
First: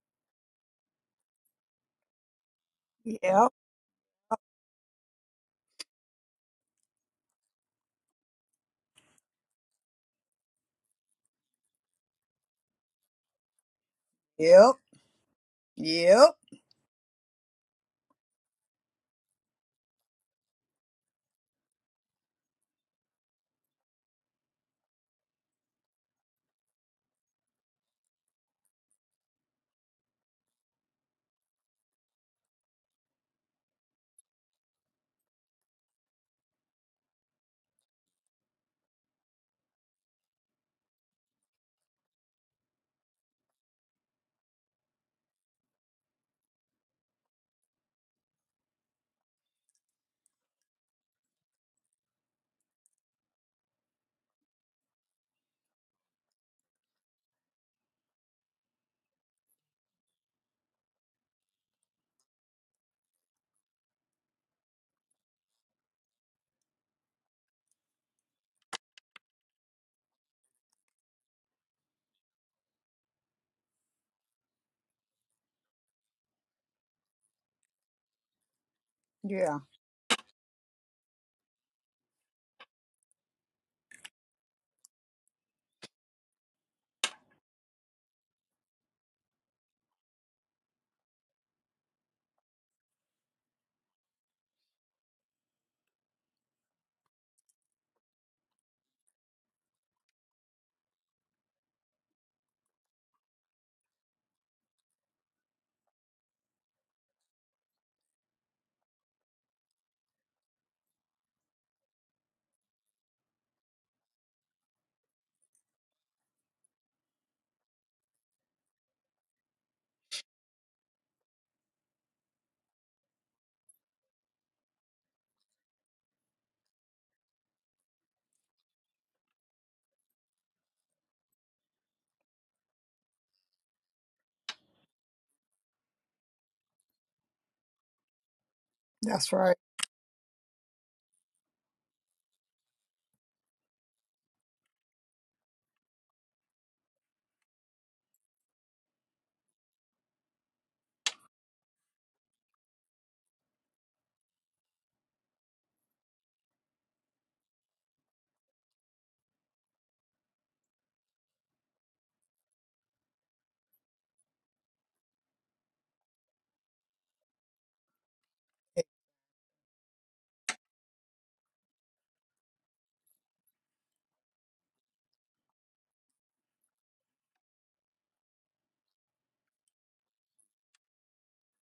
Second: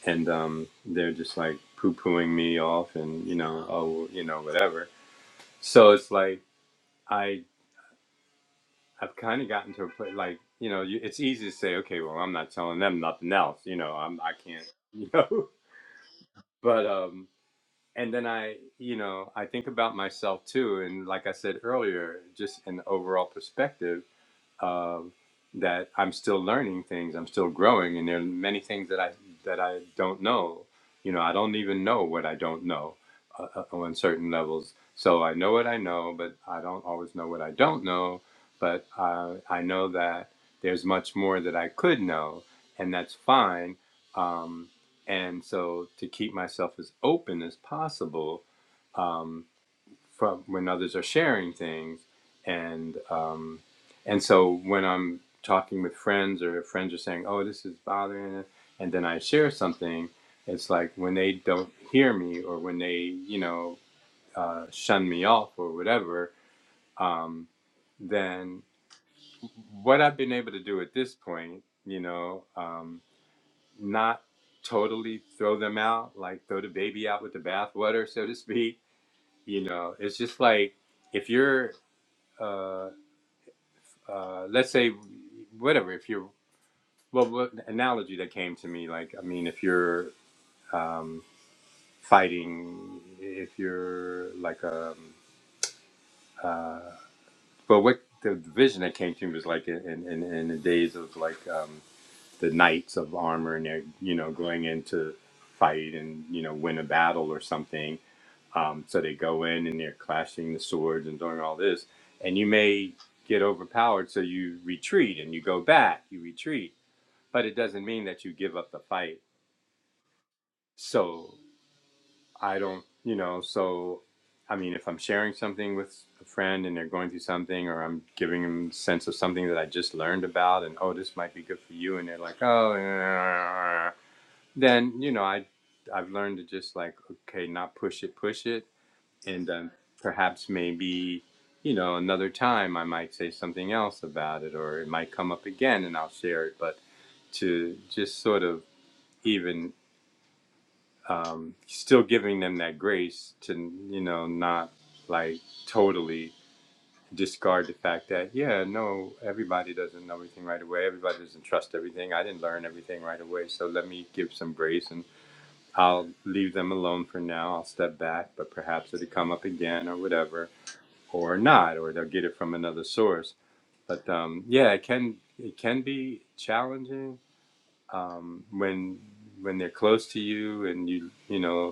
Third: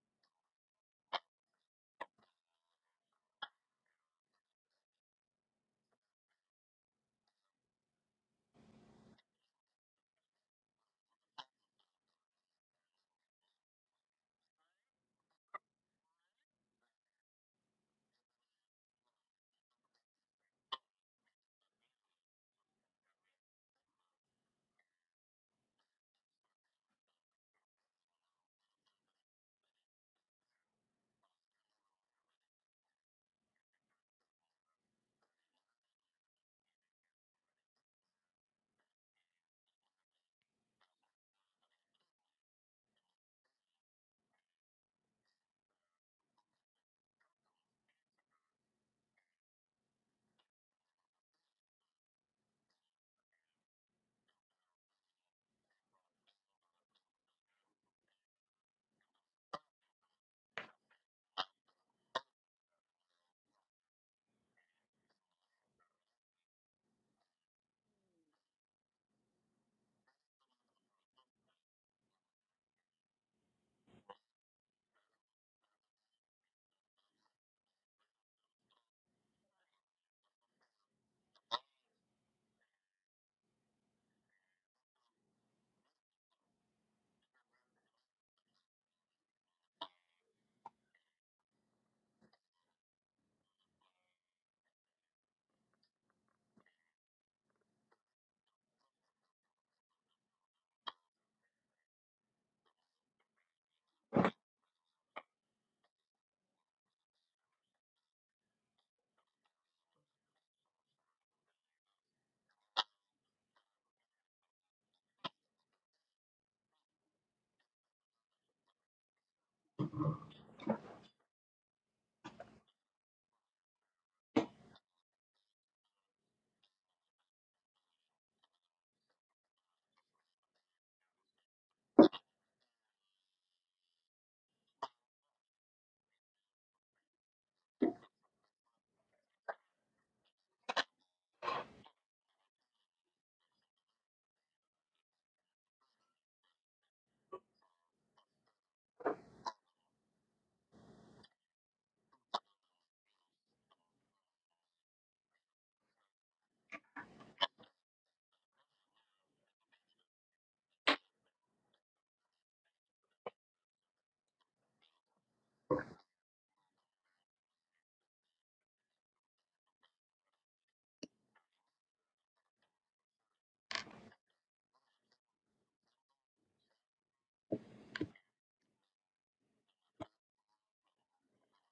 Speaker 3: and um, they're just like poo-pooing me off and you
Speaker 2: yep,
Speaker 3: know oh you know whatever so it's like I I've kind of gotten to a place like you know you, it's easy to say okay well I'm not telling them nothing else you know I'm I can't
Speaker 2: yep,
Speaker 3: you know
Speaker 2: yep.
Speaker 3: but um and then I you know I think about myself too and like I said earlier just an overall perspective uh, that I'm still learning things, I'm still growing, and there are many things that I that I don't know. You know, I don't even know what I don't know uh, uh, on certain levels. So I know what I know, but I don't always know what I don't know. But uh, I know that there's much more that I could know, and that's fine. Um, and so to keep myself as open as possible um, from when others are sharing things and um, and so when I'm talking with friends or friends are saying oh this is bothering it and then I share something it's like when they don't hear me or when they you know uh, shun me off or whatever um, then what I've been able to do at this point you know um, not totally throw them out like throw the baby out with the bathwater so to speak
Speaker 2: Yeah,
Speaker 3: you know it's just like if you're uh, uh, let's say whatever if you're well what analogy that came to me like i mean if you're fighting if you're like um but what the vision that came to me was like in in, in the days of like um the knights of armor and they're you know going into fight and you know win a battle or something um so they go in and they're clashing the swords and doing all this and you may get overpowered so you retreat and you go back you retreat but it doesn't mean that you give up the fight So I don't, you know, so I mean, if I'm sharing something with a friend and they're going through something, or I'm giving them a sense of something that I just learned about, and oh, this might be good for you, and they're like, oh, eh," then you know, I I've learned to just like, okay, not push it, push it,
Speaker 2: that's
Speaker 3: and
Speaker 2: right.
Speaker 3: um, perhaps maybe. You know, another time I might say something else about it, or it might come up again, and I'll share it. But to just sort of even um, still giving them that grace to you know not like totally discard the fact that yeah no everybody doesn't know everything right away everybody doesn't trust everything i didn't learn everything right away so let me give some grace and i'll leave them alone for now i'll step back but perhaps it'll come up again or whatever or not or they'll get it from another source but um, yeah it can it can be challenging um, when when they're close to you and you you know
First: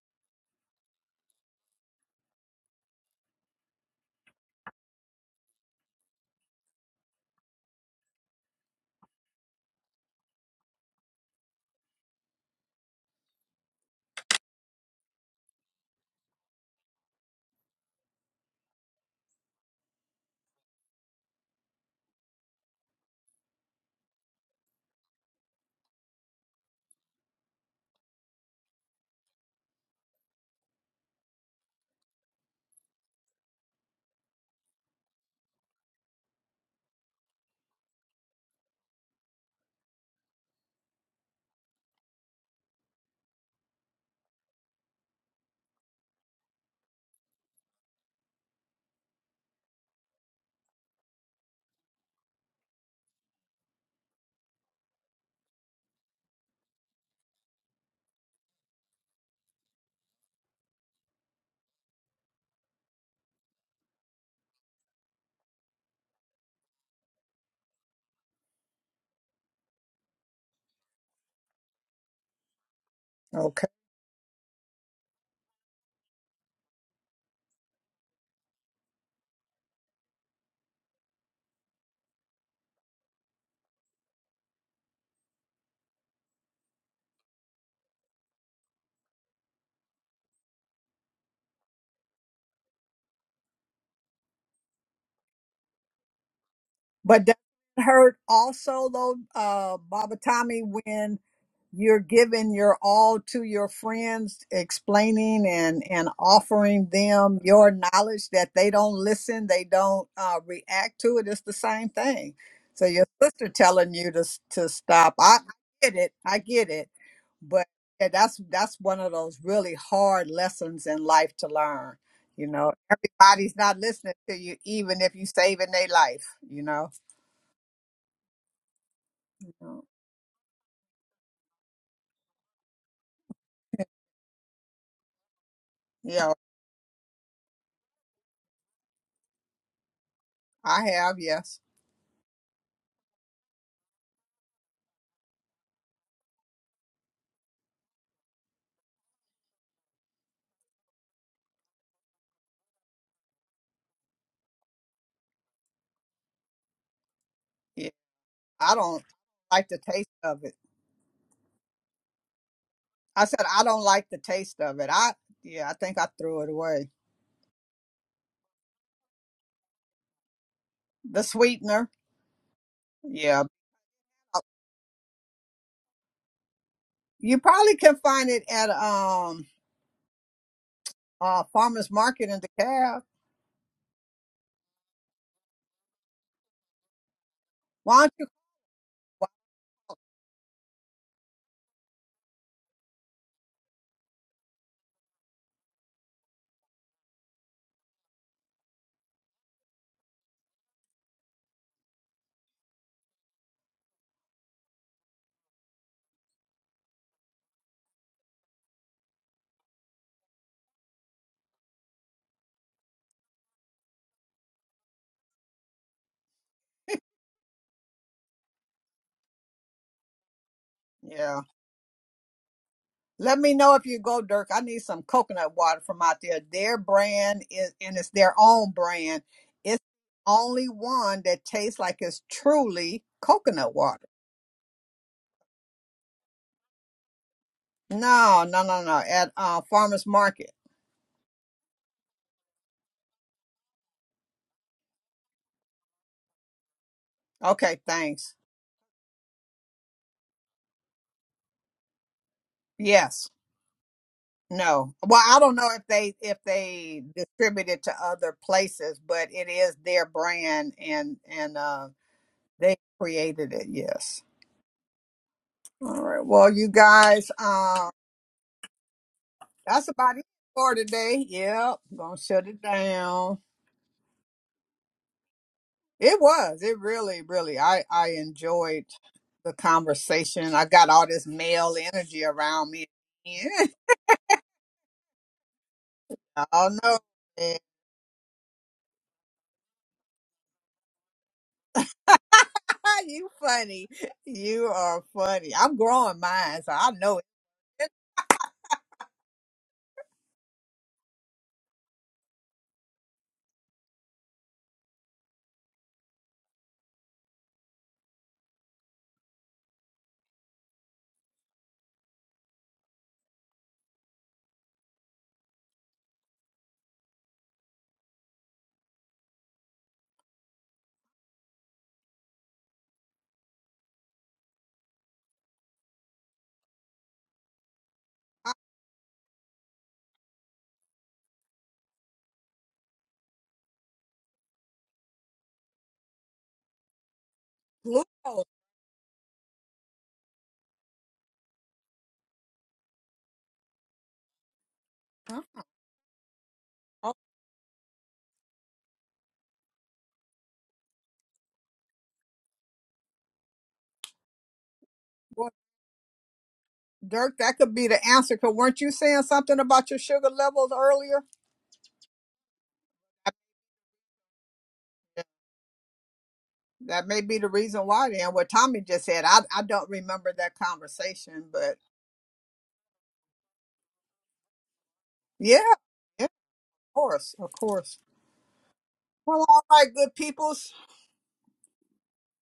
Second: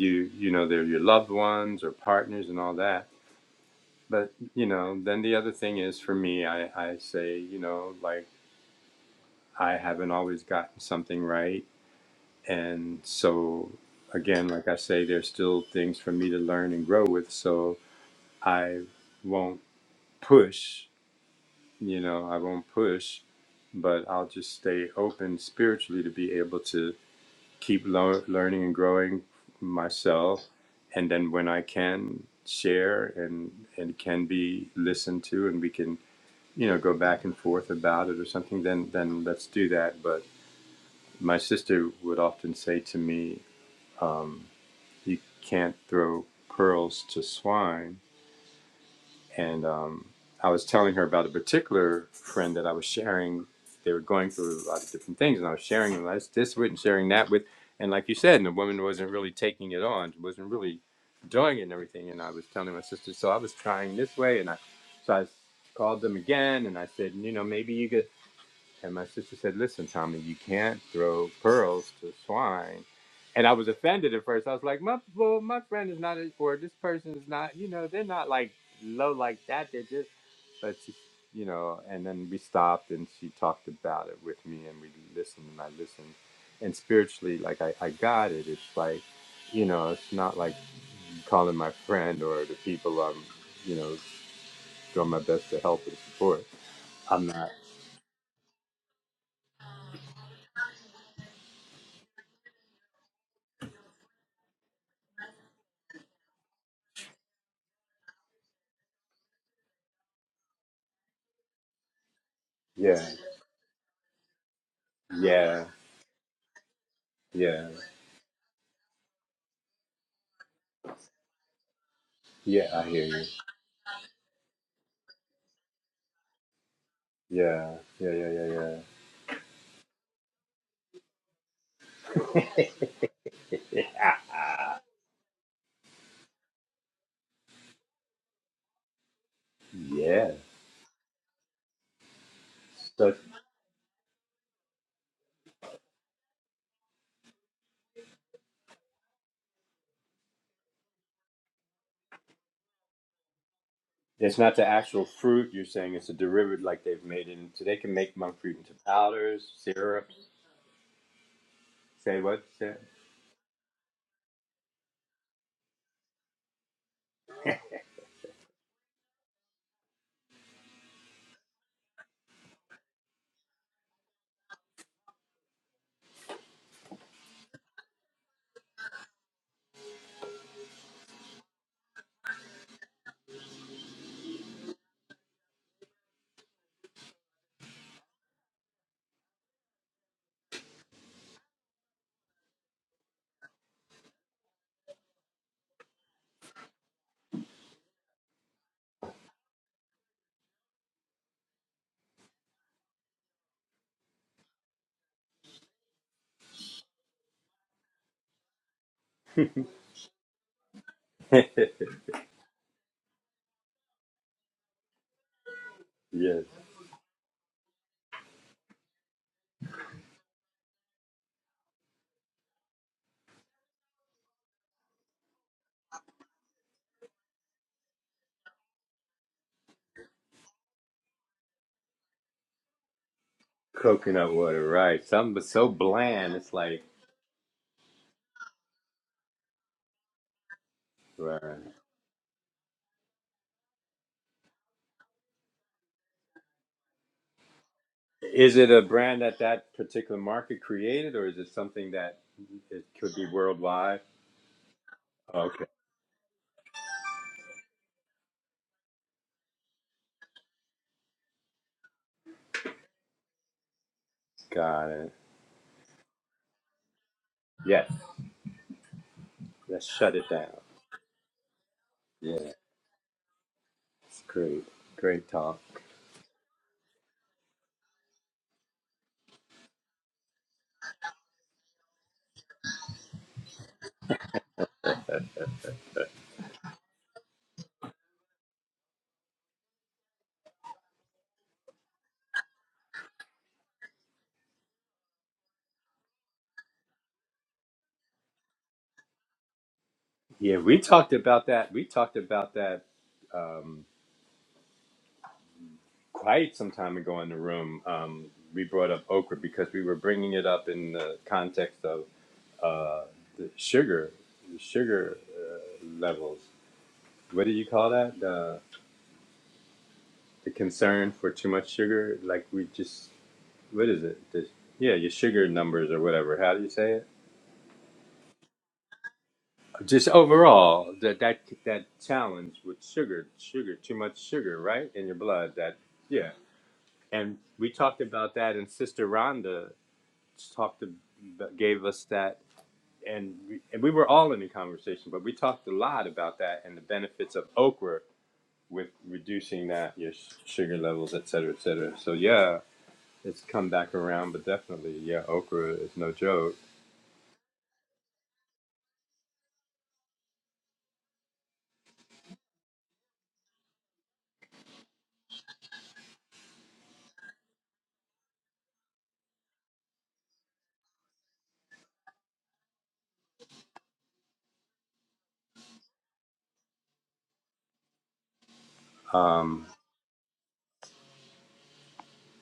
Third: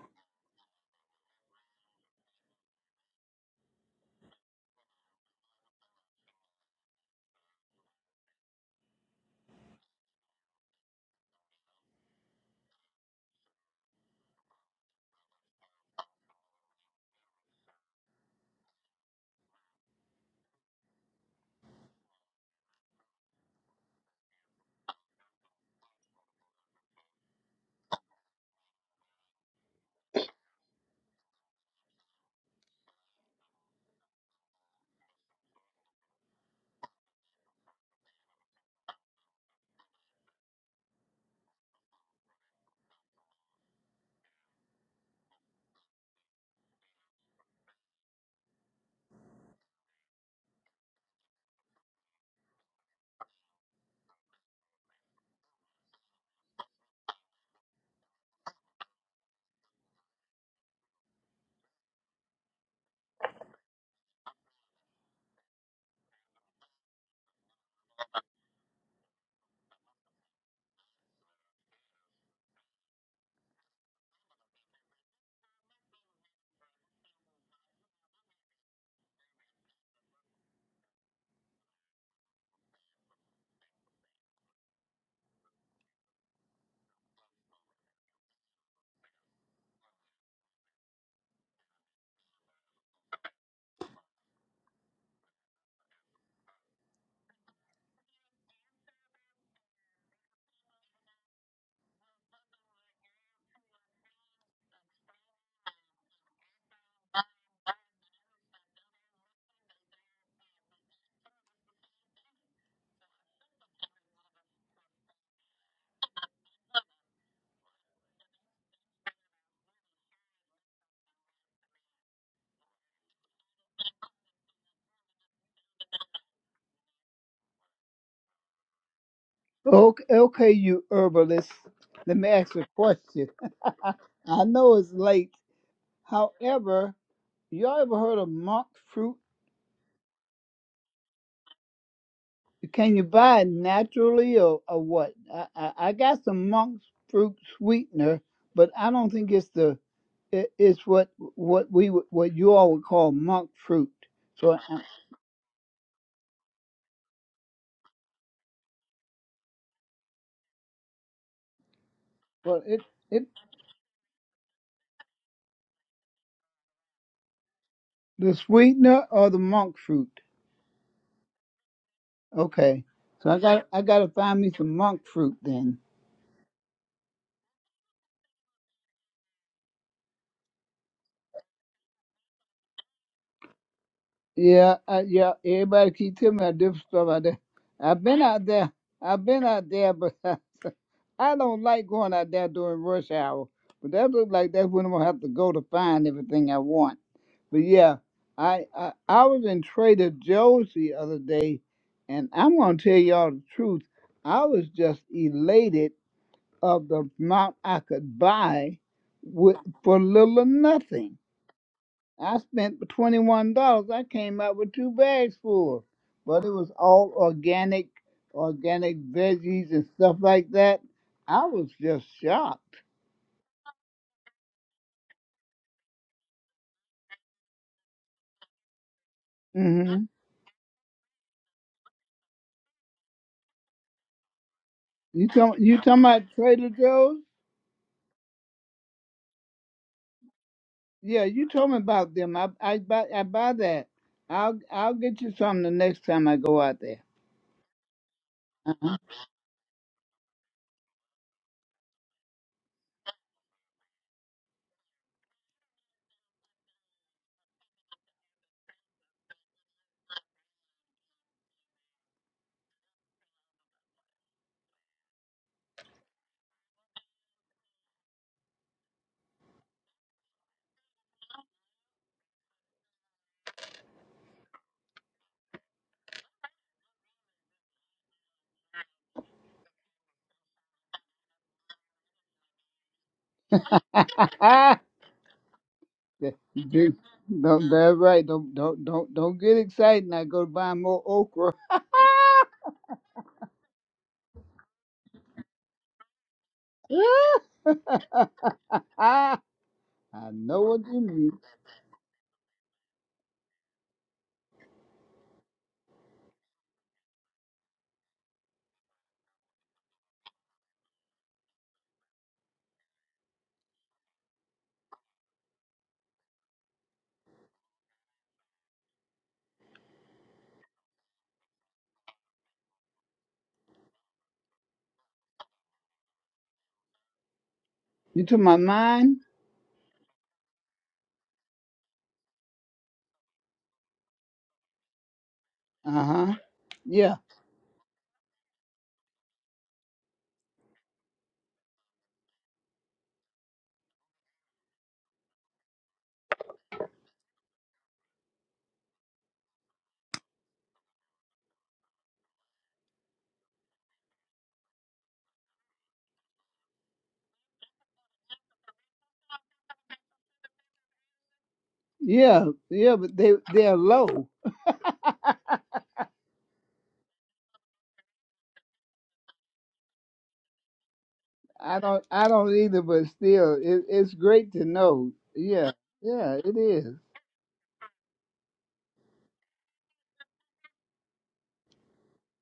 Speaker 3: you you know they're your loved ones or partners and all that but you know the other thing is for me i i say you know like i haven't always gotten something right and so again like i say there's still things for me to learn and grow with so i won't push you know i won't push but i'll just stay open spiritually to be able to keep lo- learning and growing myself and then when I can share and and can be listened to and we can you know go back and forth about it or something then then let's do that but my sister would often say to me um, you can't throw pearls to swine and um, I was telling her about a particular friend that I was sharing. They were going through a lot of different things, and I was sharing this, with and sharing that with, and like you said, and the woman wasn't really taking it on, wasn't really doing it and everything. And I was telling my sister, so I was trying this way, and I so I called them again, and I said, you know, maybe you could. And my sister said, Listen, Tommy, you can't throw pearls to swine. And I
Speaker 2: Okay.
Speaker 3: was offended at first. I was like, My well, my friend is not a- or this person is not, you know, they're not like low like that. They're just but she you know, and then we stopped and she talked about it with me and we listened and I listened. And spiritually, like I, I got it. It's like, you know, it's not like calling my friend or the people I'm, you know, doing my best to help and support.
Speaker 2: But
Speaker 3: I'm
Speaker 2: does
Speaker 3: not.
Speaker 2: it hurt also though, uh, Baba Tommy, when you're giving your all to your friends, explaining and and offering them your knowledge that they don't listen, they don't uh, react to it. It's the same thing. So your
Speaker 3: Yeah.
Speaker 2: sister telling you to s- to stop. I,
Speaker 3: Yeah.
Speaker 2: I get it. I get it.
Speaker 3: Yeah.
Speaker 2: But yeah, that's that's one of those really hard lessons in life to learn. You
Speaker 3: Yeah,
Speaker 2: know,
Speaker 3: I hear you.
Speaker 2: everybody's not listening to you, even if you saving their life. You know.
Speaker 3: Yeah, yeah, yeah, yeah, yeah.
Speaker 2: Mm.
Speaker 1: Okay, okay, you herbalist. Let me ask you a question. I know it's late.
Speaker 2: Yeah,
Speaker 1: However, y'all ever heard of monk fruit?
Speaker 3: Yes.
Speaker 2: I have, yes.
Speaker 1: Can you
Speaker 3: So
Speaker 1: buy it naturally or, or what? I, I, I got some monk fruit sweetener, but I don't think it's the it, it's what what we would- what you all would call monk fruit.
Speaker 3: it's
Speaker 1: So,
Speaker 3: not the
Speaker 1: I-
Speaker 3: actual fruit you're saying, it's a derivative like they've made it into. They
Speaker 2: Yeah.
Speaker 3: can make monk fruit into
Speaker 2: I don't
Speaker 3: powders,
Speaker 2: like the
Speaker 3: syrup.
Speaker 2: taste of it.
Speaker 3: Say what?
Speaker 1: well,
Speaker 3: Say-
Speaker 1: it
Speaker 2: I
Speaker 1: it
Speaker 2: said I don't like the taste of it. I yeah, I think I threw it away.
Speaker 1: the sweetener or the monk fruit.
Speaker 2: The sweetener.
Speaker 1: Okay, so I
Speaker 2: Yeah.
Speaker 1: got I got to find me some monk fruit then.
Speaker 2: You probably can find it at um uh farmers market in DeKalb.
Speaker 1: Yeah, uh, yeah. Everybody keep telling me a different stuff out there.
Speaker 2: Why
Speaker 1: I've
Speaker 2: don't
Speaker 1: been
Speaker 2: you
Speaker 1: out there. I've been out there, but I don't like going out there during rush hour. But that look like that's when I'm gonna have to go to find everything I want. But yeah, I I, I was in Trader Joe's the other day, and I'm gonna tell y'all the truth. I was just elated of the amount I could buy with for little or nothing. I spent twenty-one dollars. I came out with two bags full,
Speaker 3: yes.
Speaker 1: but it was all organic, organic veggies and stuff like that.
Speaker 2: yeah.
Speaker 1: I was just shocked.
Speaker 2: Let me know if you go, Dirk. I need some coconut water from out there. Their brand is and it's their own brand. It's
Speaker 1: hmm
Speaker 2: the only one that tastes like it's truly coconut water.
Speaker 3: Coconut water, right.
Speaker 1: You
Speaker 3: Something but
Speaker 1: talking?
Speaker 3: so
Speaker 1: You talking about
Speaker 3: bland, it's
Speaker 1: Trader
Speaker 3: like,
Speaker 1: Joe's?
Speaker 2: No, no, no, no. At uh, farmers market.
Speaker 1: Yeah,
Speaker 3: right.
Speaker 1: you told me about them. I I buy I buy that. I'll I'll get you some the next time I go out there.
Speaker 2: Okay, thanks.
Speaker 3: is it a brand that that particular market created or is it something that it could be
Speaker 2: Yes.
Speaker 3: worldwide?
Speaker 2: No. Well, I
Speaker 3: Oh,
Speaker 2: don't know if they if they distribute it to other places, but it is their brand and and uh they created it. Yes.
Speaker 3: got it.
Speaker 2: All right. Well, you guys, uh,
Speaker 3: Yes. Let's
Speaker 2: that's
Speaker 3: shut
Speaker 2: about it
Speaker 3: it down.
Speaker 2: for today. Yep. Gonna
Speaker 3: Yeah.
Speaker 2: shut it down.
Speaker 3: Great. Great talk.
Speaker 2: It was. It really, really. I I enjoyed the conversation. I got all this male energy around me. Oh
Speaker 1: Dude,
Speaker 2: no.
Speaker 1: don't, that's right. Don't don't don't don't get excited. I go buy more okra.
Speaker 2: you funny. You are funny. I'm growing mine, so I know it. It's
Speaker 1: I
Speaker 3: Yeah,
Speaker 1: know
Speaker 3: we
Speaker 1: what you
Speaker 3: talked
Speaker 1: mean.
Speaker 3: about that. We talked about that quite some time ago in the room, um, we brought up okra because we were bringing it up in the context of the sugar, the sugar uh, levels. What do you call that? The, the concern for too much sugar? Like we just, what is it? The, yeah, your sugar numbers or whatever. How do you say it?
Speaker 1: You to
Speaker 2: my
Speaker 1: my mind?
Speaker 3: Just overall, that that that challenge with sugar, sugar, too much sugar, right, in your blood. That
Speaker 1: Uh
Speaker 3: yeah,
Speaker 1: huh. Yeah,
Speaker 3: and we talked about
Speaker 2: glucose.
Speaker 3: that, and Sister Rhonda talked, to, gave us that and we, and we were all in the conversation, but we
Speaker 2: Huh?
Speaker 3: talked a lot about that and the
Speaker 2: Oh,
Speaker 3: benefits of okra with reducing that your s- sugar levels, et cetera, et cetera. So yeah, it's come back around, but definitely, yeah,
Speaker 2: boy.
Speaker 3: okra is no joke.
Speaker 2: Dirk, that could be the answer. Cause weren't you saying something about your sugar levels earlier?
Speaker 1: yeah, yeah. But
Speaker 2: I-
Speaker 1: they they're low.
Speaker 2: That may be the reason why. Then what Tommy just said, I I don't remember that conversation, but
Speaker 1: I don't I don't either. But still, it, it's great to know.
Speaker 2: yeah,
Speaker 1: Yeah,
Speaker 2: yeah,
Speaker 1: yeah,
Speaker 2: of
Speaker 1: it is.
Speaker 2: course, of course. Well, all
Speaker 3: Um,
Speaker 2: right, good peoples.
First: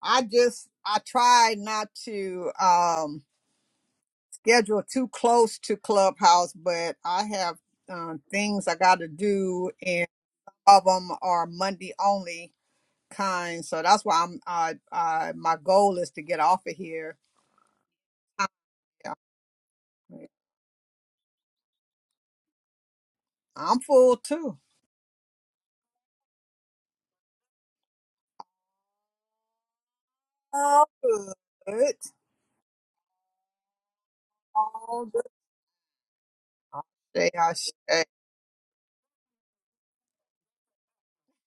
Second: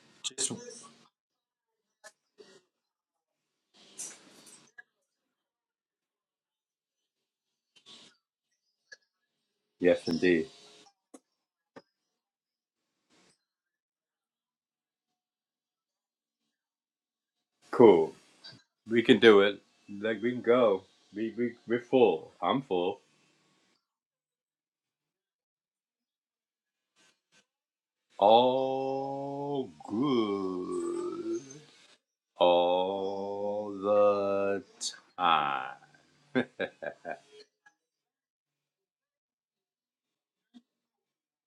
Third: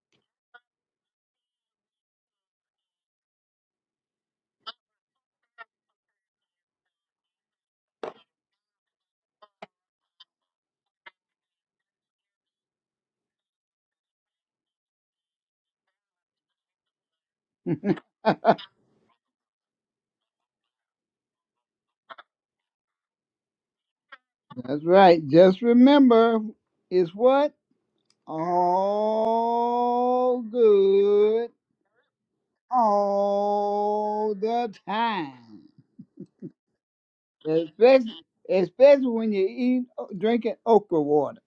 Speaker 2: I just I try not to. um schedule too close to Clubhouse, but I have um, things I got to do, and
Speaker 3: yes, indeed.
Speaker 2: of them are Monday only kind. So that's why I'm. I, I my goal is to get off of here.
Speaker 3: Cool.
Speaker 2: I,
Speaker 3: We can do it. Like we can go. We we we're full. I'm full.
Speaker 2: I'm full too.
Speaker 1: That's right. Just remember, it's what
Speaker 3: All
Speaker 1: all
Speaker 2: All good.
Speaker 3: good.
Speaker 1: good
Speaker 3: All
Speaker 1: all
Speaker 3: the
Speaker 1: the
Speaker 2: All good.
Speaker 1: time,
Speaker 3: time.
Speaker 2: All day I say.
Speaker 1: especially especially when you eat drinking okra water.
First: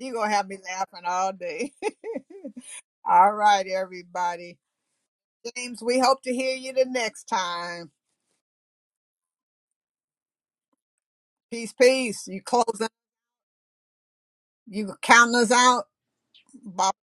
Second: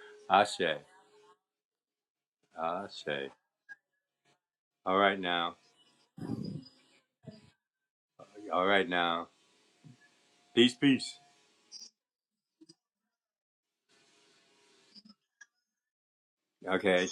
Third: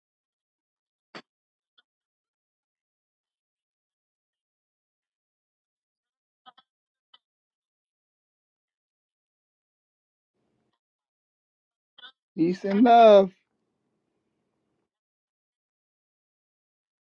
Speaker 2: You gonna have me
Speaker 3: Ashe.
Speaker 2: laughing all day.
Speaker 3: Ashe.
Speaker 2: all right, everybody.
Speaker 3: All right now.
Speaker 2: James, we hope to hear you the next time.
Speaker 3: All right now. Peace, peace.
Speaker 2: Peace, peace. You
Speaker 1: Peace and
Speaker 2: closing?
Speaker 1: love.
Speaker 2: You counting us out? Bye.
Speaker 3: Okay.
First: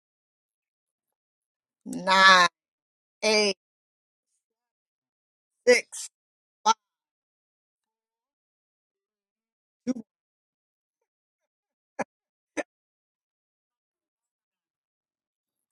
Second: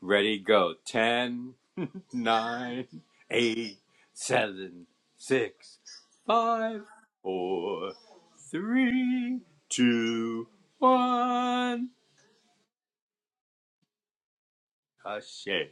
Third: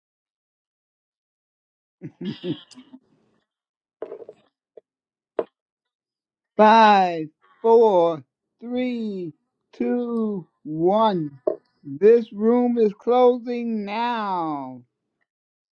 Speaker 3: Ready, go. Ten,
Speaker 2: nine,
Speaker 3: nine,
Speaker 2: eight,
Speaker 3: eight, seven, six,
Speaker 2: six,
Speaker 3: five,
Speaker 2: five.
Speaker 1: five,
Speaker 3: four,
Speaker 1: four, three,
Speaker 3: three,
Speaker 1: two,
Speaker 3: two,
Speaker 1: one.
Speaker 3: one.
Speaker 1: This room is closing now.
Speaker 3: 9,